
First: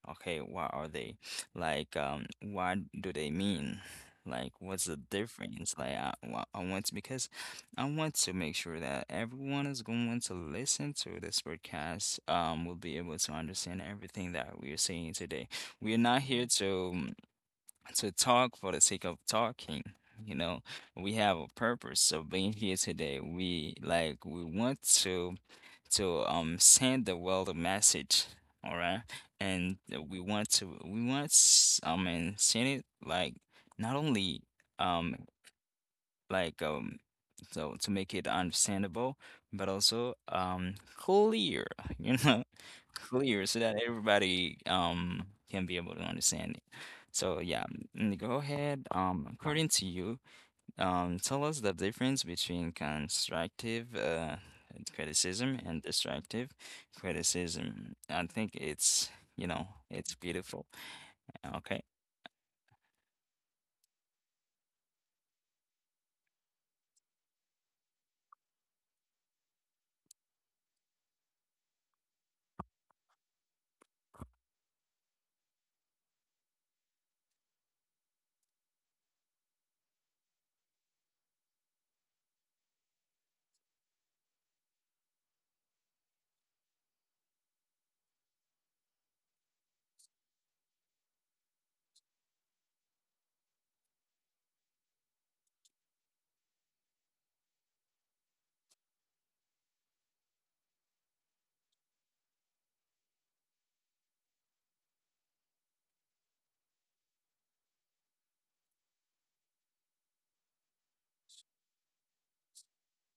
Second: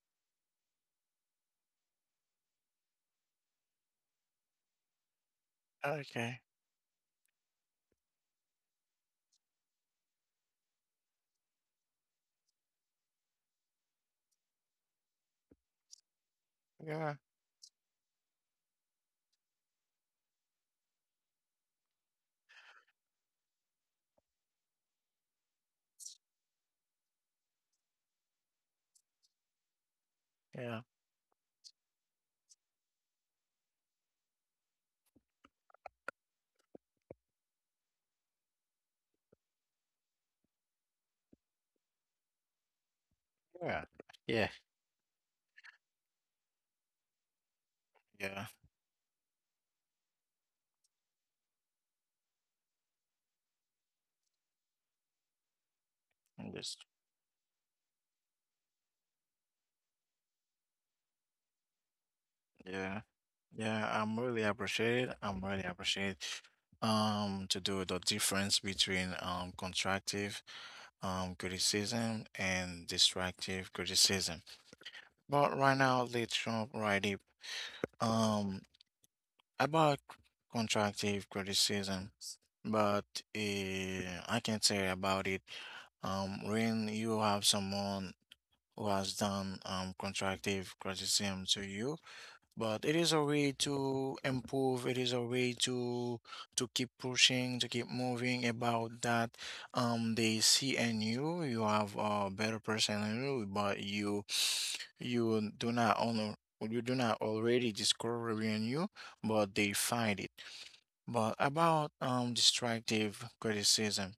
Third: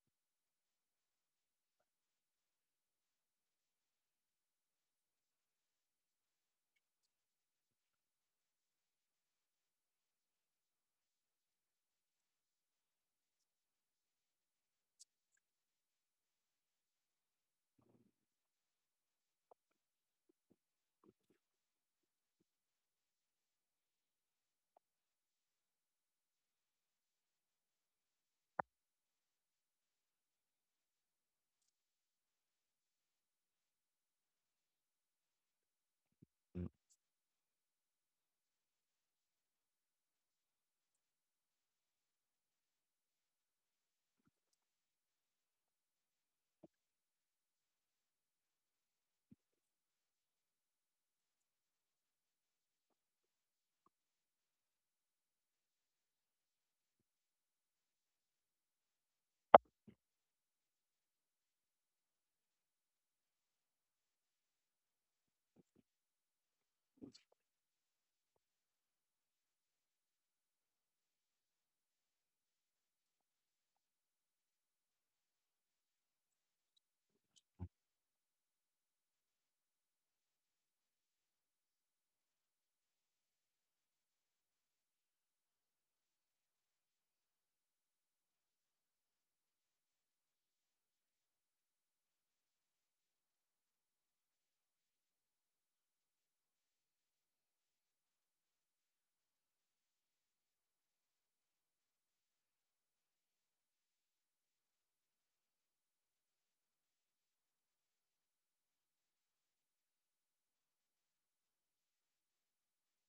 Speaker 1: Okay, what are they? Like, what do they mean? Like, what's the difference? Like,
Speaker 3: Okay.
Speaker 1: I want to, because I want to make sure that everyone is going to listen to this podcast, will be able to understand everything that we are saying today. We are not here
Speaker 3: Yeah.
Speaker 1: to talk for the sake of talking. You know, we have a purpose of being here today. We want to send the world a message, all right? And we
Speaker 3: Yeah.
Speaker 1: want to I mean send it like not only um like
Speaker 2: Mm.
Speaker 1: um so to make it understandable, but also clear, [LAUGHS] you know,
Speaker 3: Yeah,
Speaker 1: clear so that
Speaker 3: yeah,
Speaker 1: everybody can be able to understand it. So yeah,
Speaker 3: yeah.
Speaker 1: go ahead, according to you tell us the difference between constructive criticism
Speaker 3: I'm
Speaker 1: and
Speaker 3: just
Speaker 1: destructive criticism. I think it's, you know, it's beautiful. Okay.
Speaker 3: yeah, yeah. I'm really appreciate. To do the difference between constructive criticism and destructive criticism. But right now, let's jump right in. Um, about constructive criticism, but I can say about it. When you have someone who has done constructive criticism to you. But it is a way to improve. It is a way to keep pushing, to keep moving about that. They see in you, you have a better person in you, but you do not honor, you do not already discover in you, but they find it. But about destructive criticism,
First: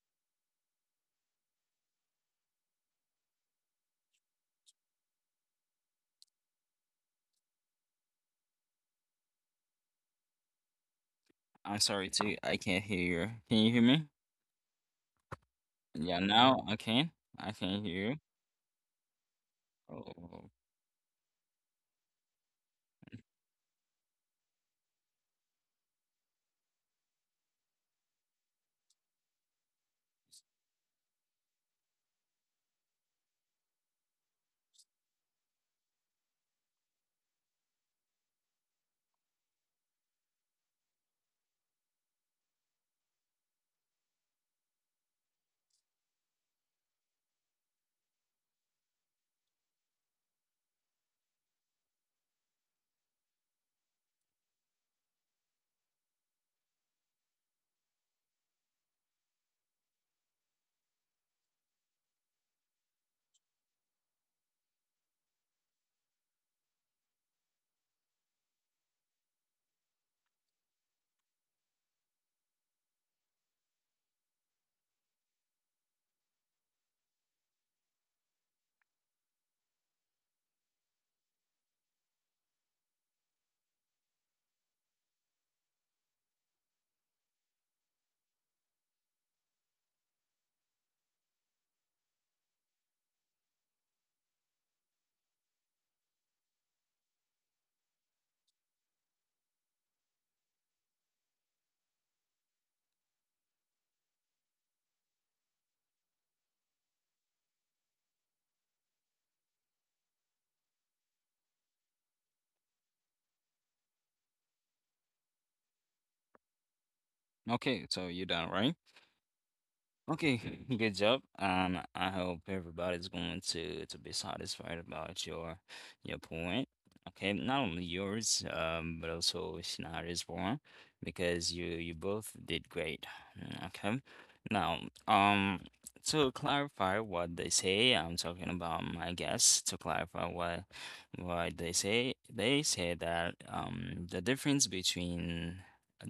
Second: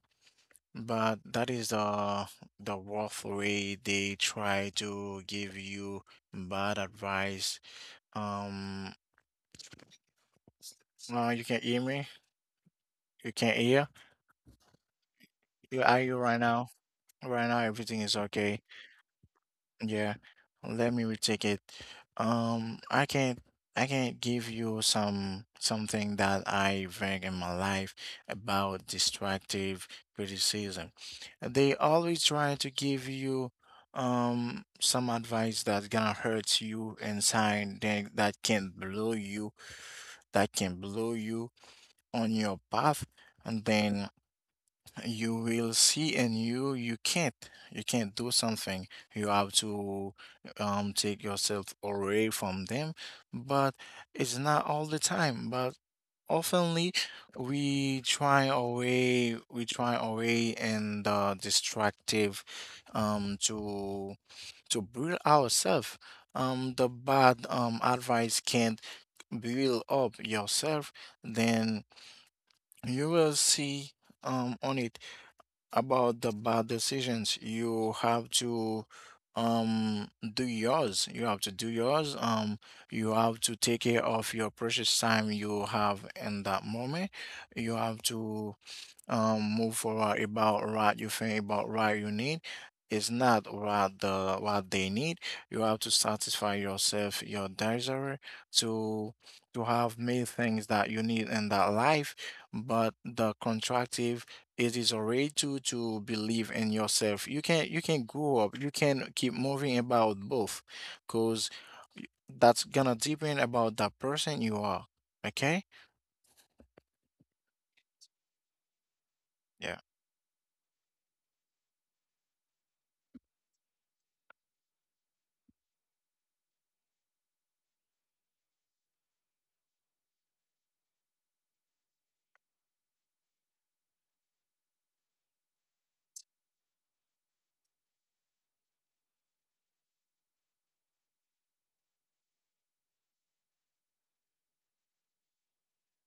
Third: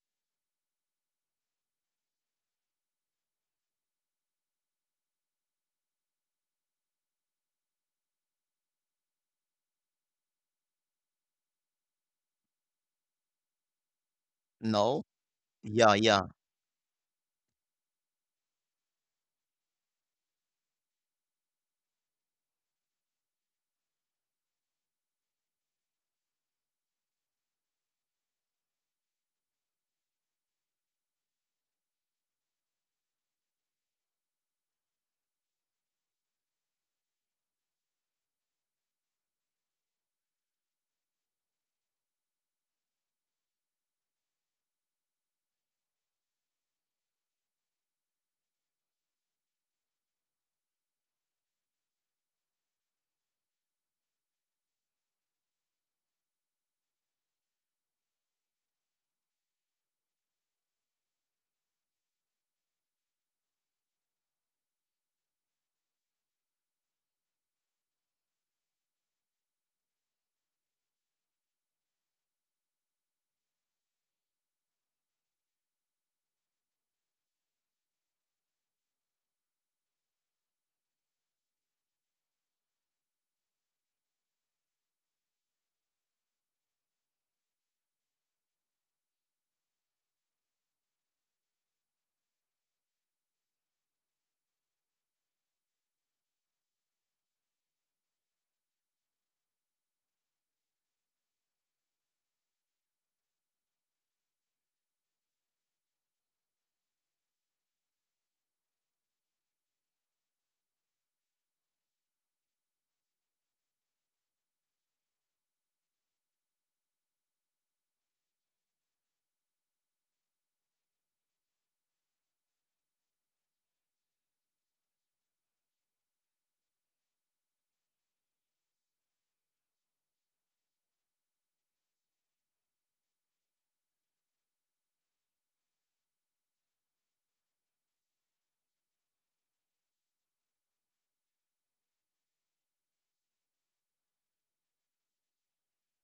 Speaker 3: but that is the rough way they try to give you bad advice. Um, Uh, you can
Speaker 1: I'm
Speaker 3: hear me?
Speaker 1: sorry too, I can't hear you.
Speaker 3: You can
Speaker 1: Can you hear
Speaker 3: hear?
Speaker 1: me?
Speaker 2: No.
Speaker 3: You
Speaker 2: Yeah,
Speaker 3: are you
Speaker 1: Yeah,
Speaker 2: yeah.
Speaker 3: right
Speaker 1: now
Speaker 3: now?
Speaker 1: I can.
Speaker 3: Right
Speaker 1: I
Speaker 3: now,
Speaker 1: can
Speaker 3: everything
Speaker 1: hear you.
Speaker 3: is okay. Yeah.
Speaker 1: Oh,
Speaker 3: Let me retake it. I can give you some something that I read in my life about destructive criticism. They always try to give you some advice that gonna hurt you inside, then that can blow you on your path, and then you will see and you you can't do something. You have to take yourself away from them. But it's not all the time, but oftenly we try away and destructive, to build ourselves. The bad advice can't build up yourself. Then you will see on it. About the bad decisions, you have to do yours you have to do yours. You have to take care of your precious time you have in that moment. You have to move forward about what you think, about what you need. It's not what the what they need. You have to satisfy yourself, your desire, to have many things that you need in that life. But the contractive, it is alright to believe in yourself. You can grow up, you can keep moving about both, because that's gonna depend about that person you are. Okay.
Speaker 1: okay, so you done, right?
Speaker 3: Yeah.
Speaker 1: Okay, [LAUGHS] good job. I hope everybody's going to be satisfied about your point. Okay, not only yours, but also Shinari's one, because you both did great. Mm, okay, now um to clarify what they say, I'm talking about my guess. To clarify what they say that the difference between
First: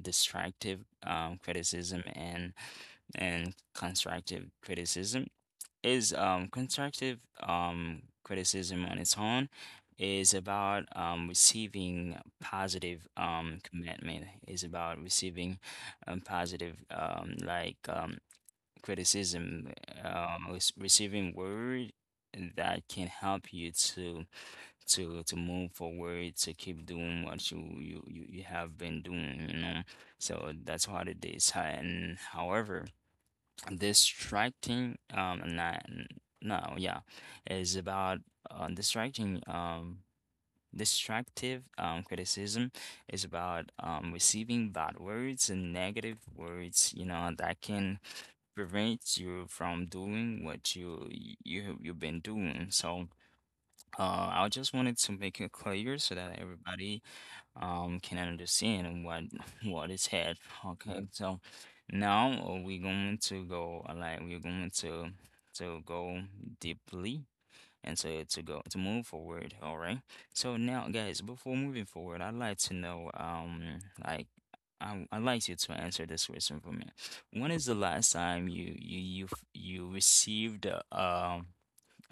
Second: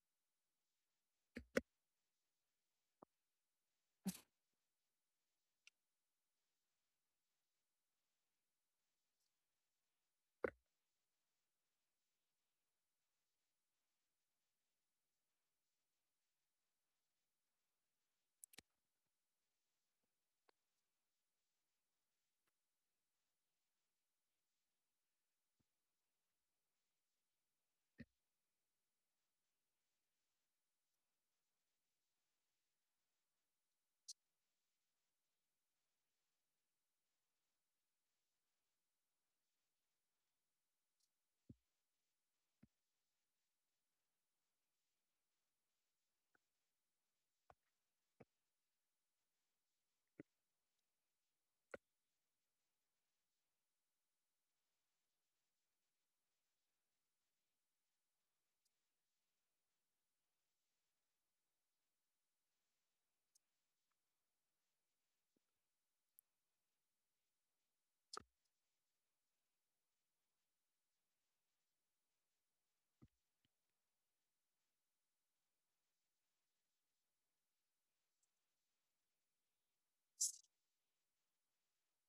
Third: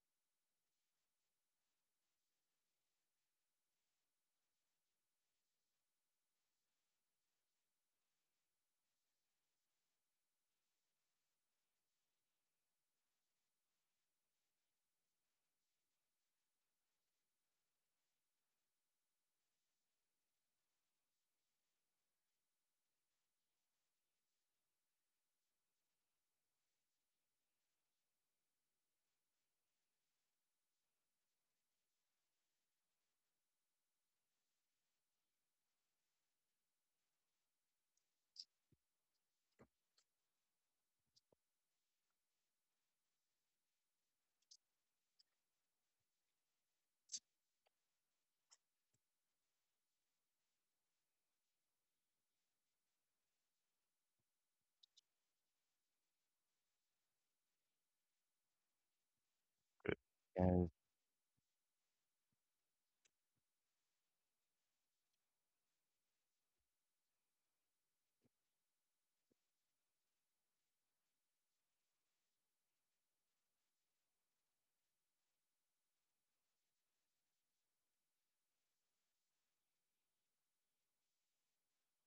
Speaker 1: destructive criticism and constructive criticism is constructive criticism on its own is about receiving positive commitment is about receiving positive criticism, receiving word that can help you to move forward to keep doing what you have been doing, you know. So that's what it is. And however distracting no yeah is about distracting distractive criticism is about receiving bad words and negative words, you know, that can prevent you from doing what you you've been doing. So I just wanted to make it clear so that everybody can understand what [LAUGHS] what is had. Okay, so now we're going to go we're going to go deeply and to go to move forward, all right? So now, guys, before moving forward, I'd like to know like I, I'd like you to answer this question for me. When is the last time you received uh, um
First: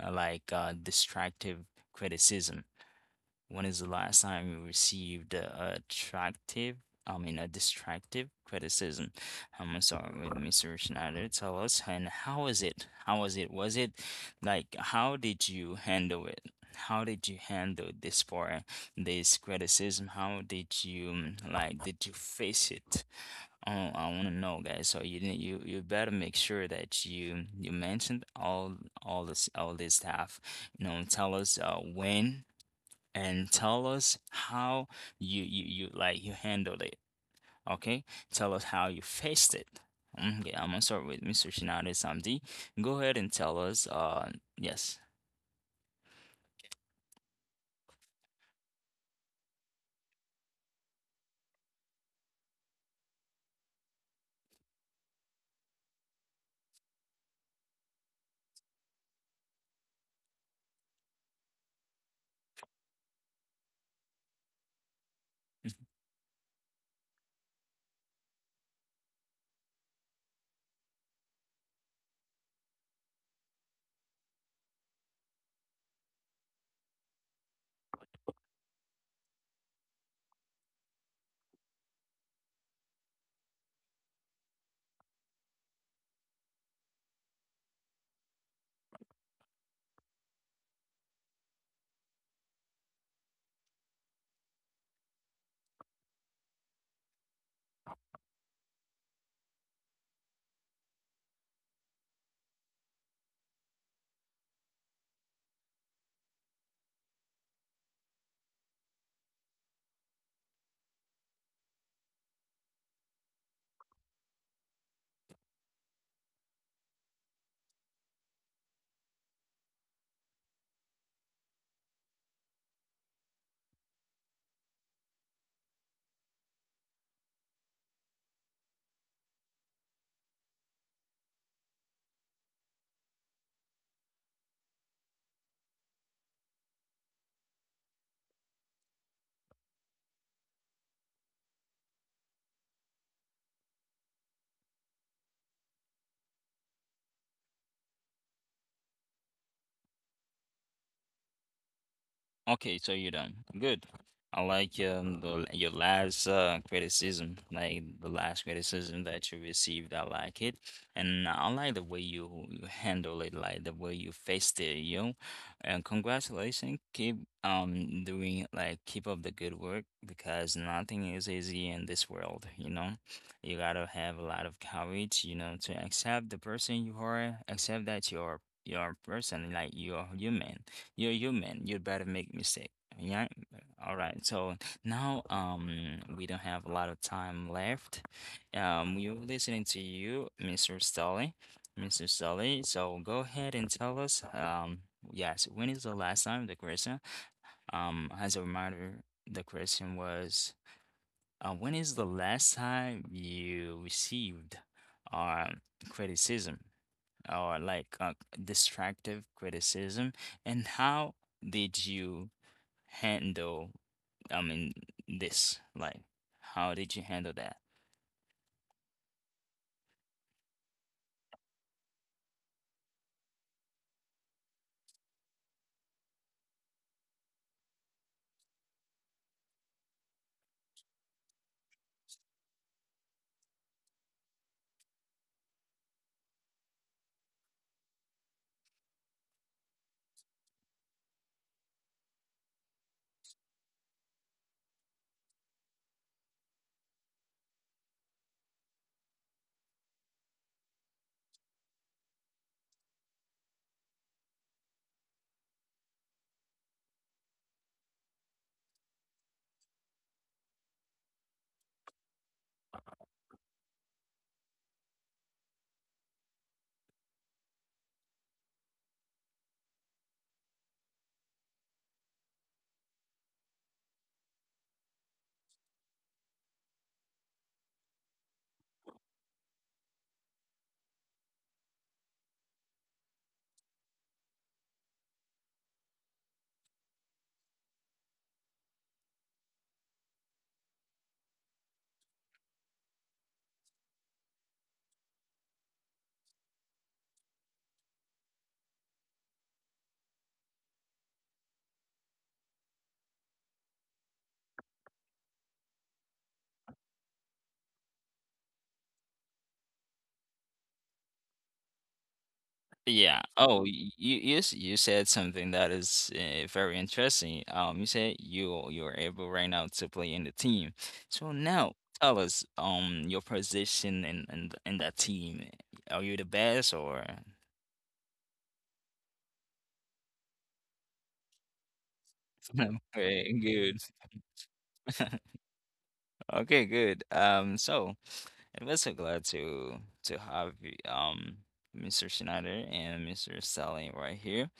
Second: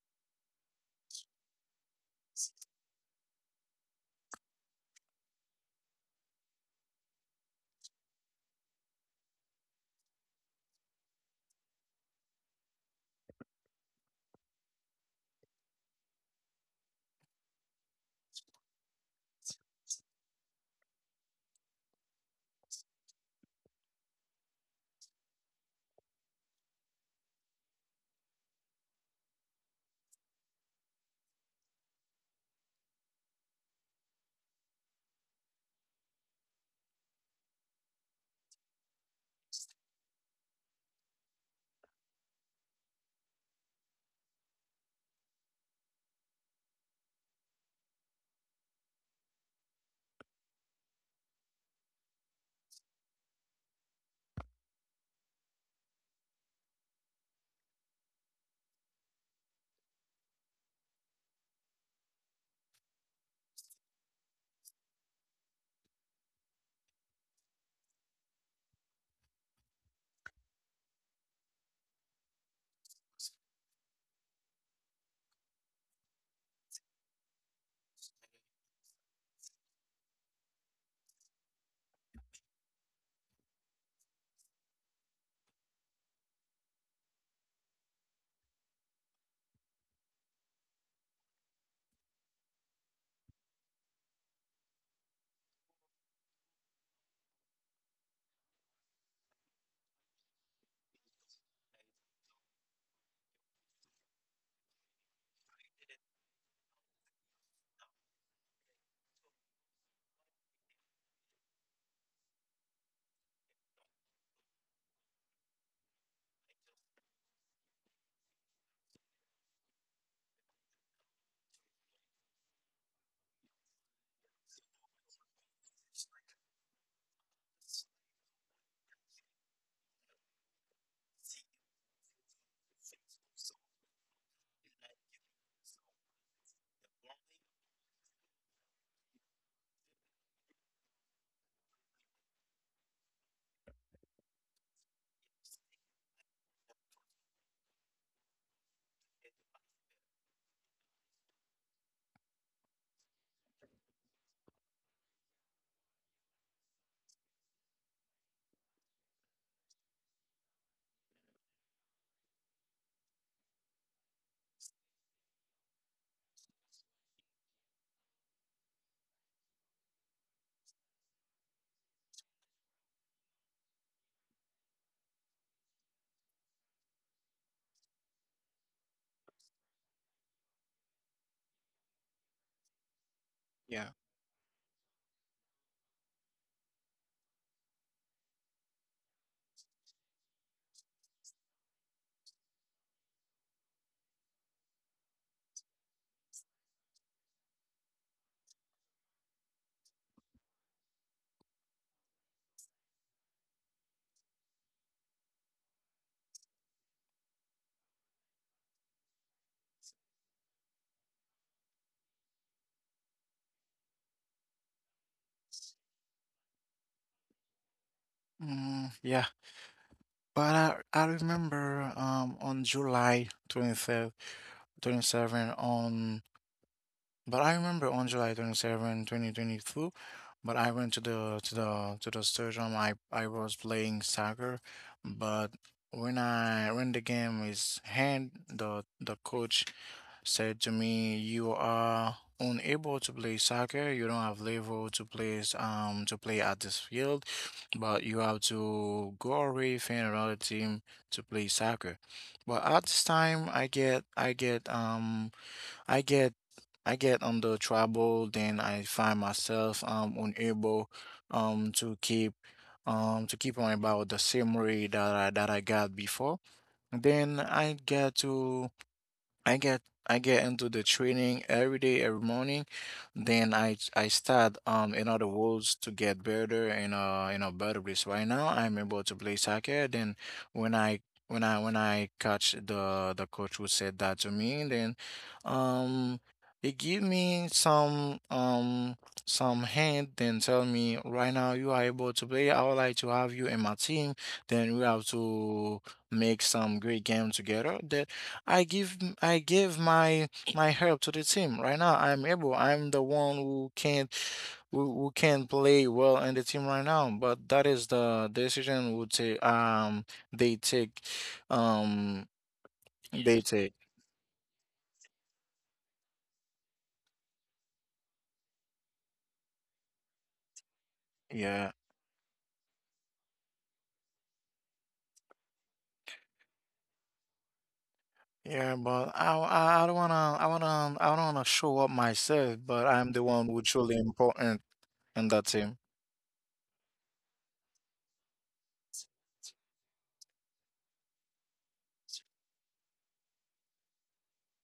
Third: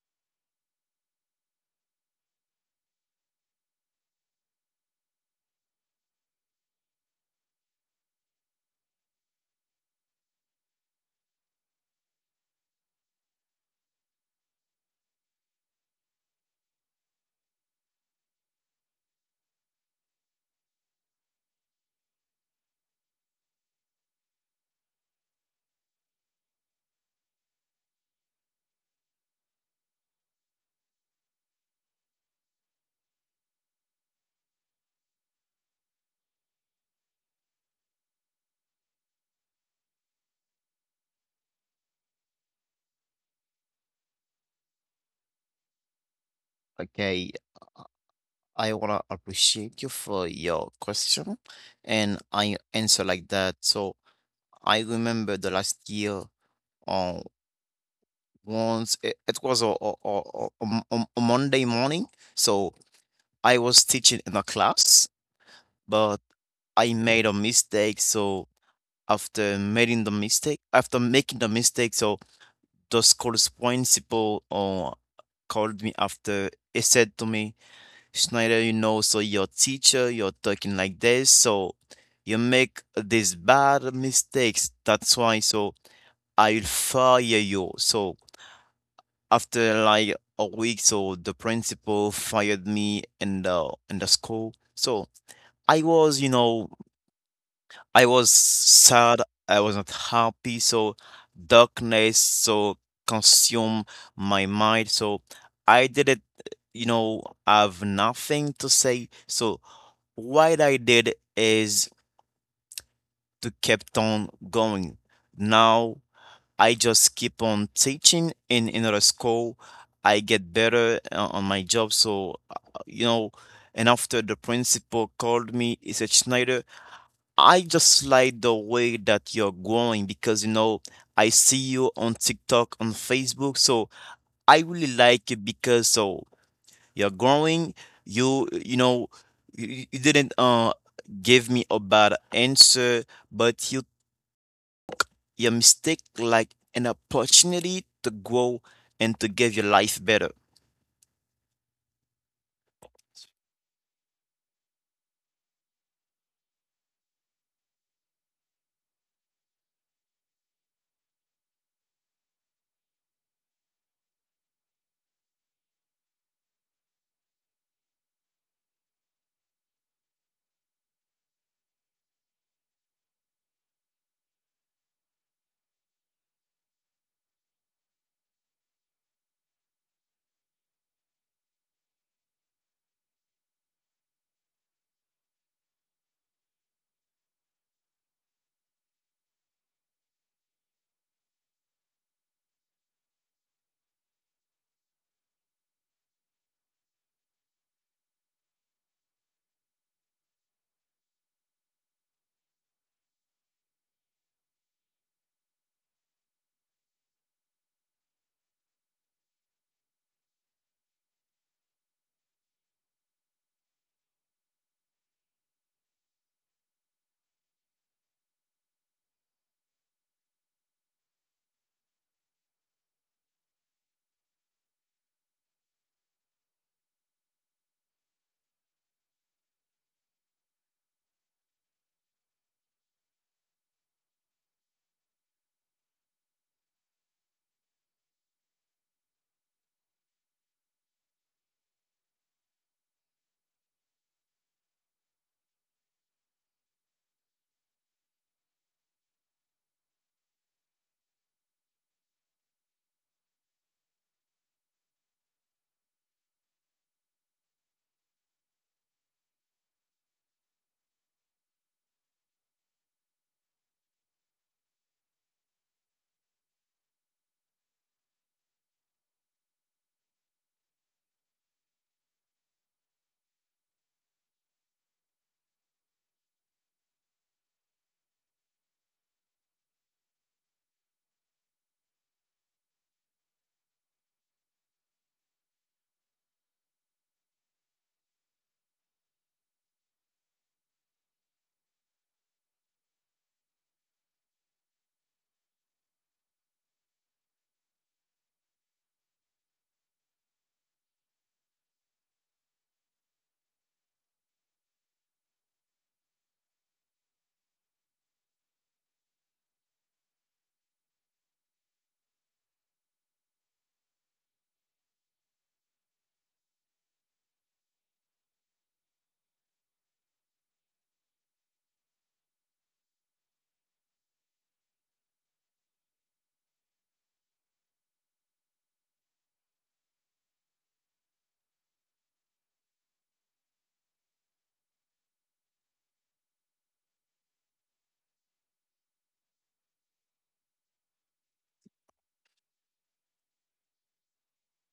Speaker 1: uh, like destructive criticism? When is the last time you received a attractive, I mean, a destructive criticism? I'm sorry, to start with Mr. Schneider. Tell us, and how was it? How was it? Was it like, how did you handle it? How did you handle this criticism? How did you like? Did you face it? Oh, I want to know, guys. So you didn't, you better make sure that you mentioned all this stuff. You know, tell us when and tell us how you handled it. Okay, tell us how you faced it. Okay, I'm gonna start with Mr. Shinade Samdi. Go ahead and tell us. Yes.
Speaker 2: Okay. I wanna appreciate you for your question and I answer like that. So I remember the last year, uh, once it was a Monday morning. So I was teaching in a class, but I made a mistake. So after making the mistake, so the school's principal called me after. He said to me, Schneider, you know, so your teacher, you're talking like this, so you make these bad mistakes. That's why, so I will fire you. So after like a week, so the principal fired me in the school. So I was, you know, I was sad. I was not happy. So darkness, so consumed my mind. So I didn't, you know, have nothing to say. So what I did is to kept on going. Now I just keep on teaching in another school. I get better on my job. So, you know, and after the principal called me, he said, Schneider, I just like the way that you're growing because, you know, I see you on TikTok, on Facebook. So I really like it because so you're growing. You know you, you didn't give me a bad answer, but you mistake like an opportunity to grow and to give your life better.
Speaker 1: Okay, so you're done. Good. I like the your last criticism, like the last criticism that you received. I like it, and I like the way you you handle it, like the way you faced it, you know. And congratulations, keep doing, like keep up the good work, because nothing is easy in this world, you know. You gotta have a lot of courage, you know, to accept the person you are, accept that you're a person, like you're human. You'd better make mistake. Yeah.
Speaker 3: Yeah.
Speaker 1: All right. So now we don't have a lot of time left. We're listening to you, Mr. Stolly. Mr. Stolly, so go ahead and tell us yes, when is the last time the question? As a reminder, the question was when is the last time you received um criticism? Or like destructive criticism, and how did you handle, I mean, this? Like, how did you handle that?
Speaker 3: Yeah, but I remember on July 23rd 27 on But I remember on July 27, 2022, but I went to the to the to the stadium. I was playing soccer, but when the game is hand, the coach said to me, "You are unable to play soccer. You don't have level to play s- to play at this field, but you have to go away find another team to play soccer." But at this time, I get I get under trouble, then I find myself unable um to keep to keep on about the same rate that I got before. Then I get into the training every day, every morning. Then I start in other words to get better in a better place. Right now I'm able to play soccer. Then when I when I catch the coach who said that to me, then um he give me some hint then tell me right now you are able to play. I would like to have you in my team. Then we have to make some great game together. That I give my help to the team. Right now, I'm able. I'm the one who can't who can't play well in the team right now. But that is the decision would take they take um
Speaker 1: Yeah.
Speaker 3: they
Speaker 1: Oh,
Speaker 3: take.
Speaker 1: you said something that is very interesting. You said you you're able right now to play in the team. So
Speaker 3: Yeah.
Speaker 1: now tell us your position in that team. Are you the best or?
Speaker 3: Yeah. But I don't wanna I don't wanna show up myself.
Speaker 1: [LAUGHS]
Speaker 3: But I'm the
Speaker 1: Okay,
Speaker 3: one who
Speaker 1: good.
Speaker 3: truly important in
Speaker 1: [LAUGHS]
Speaker 3: that team.
Speaker 1: Okay, good. So I'm also glad to have Mr. Schneider and Mr. Sally right here.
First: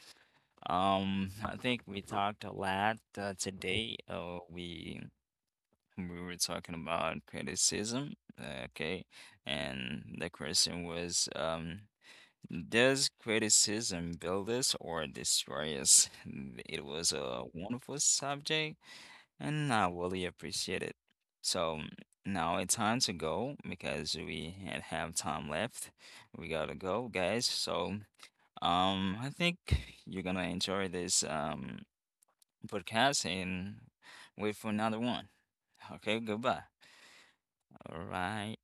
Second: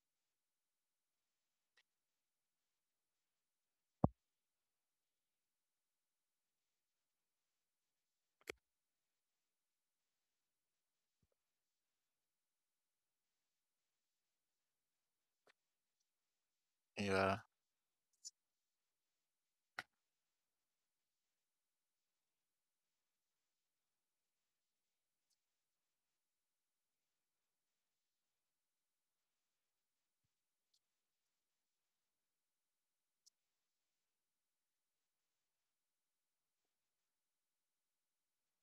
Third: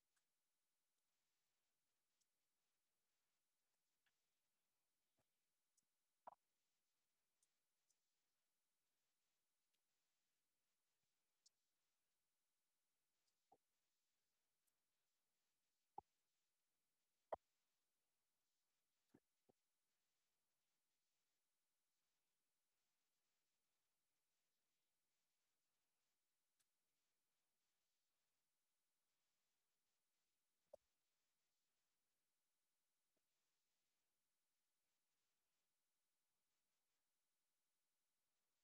Speaker 1: I think we talked a lot today. We were talking about criticism. Okay, and the question was Does criticism build us or destroy us? [LAUGHS] It was
Speaker 3: Yeah.
Speaker 1: a wonderful subject and I really appreciate it. So now it's time to go because we had have time left. We gotta go, guys. So I think you're gonna enjoy this podcast and wait for another one. Okay, goodbye. All right.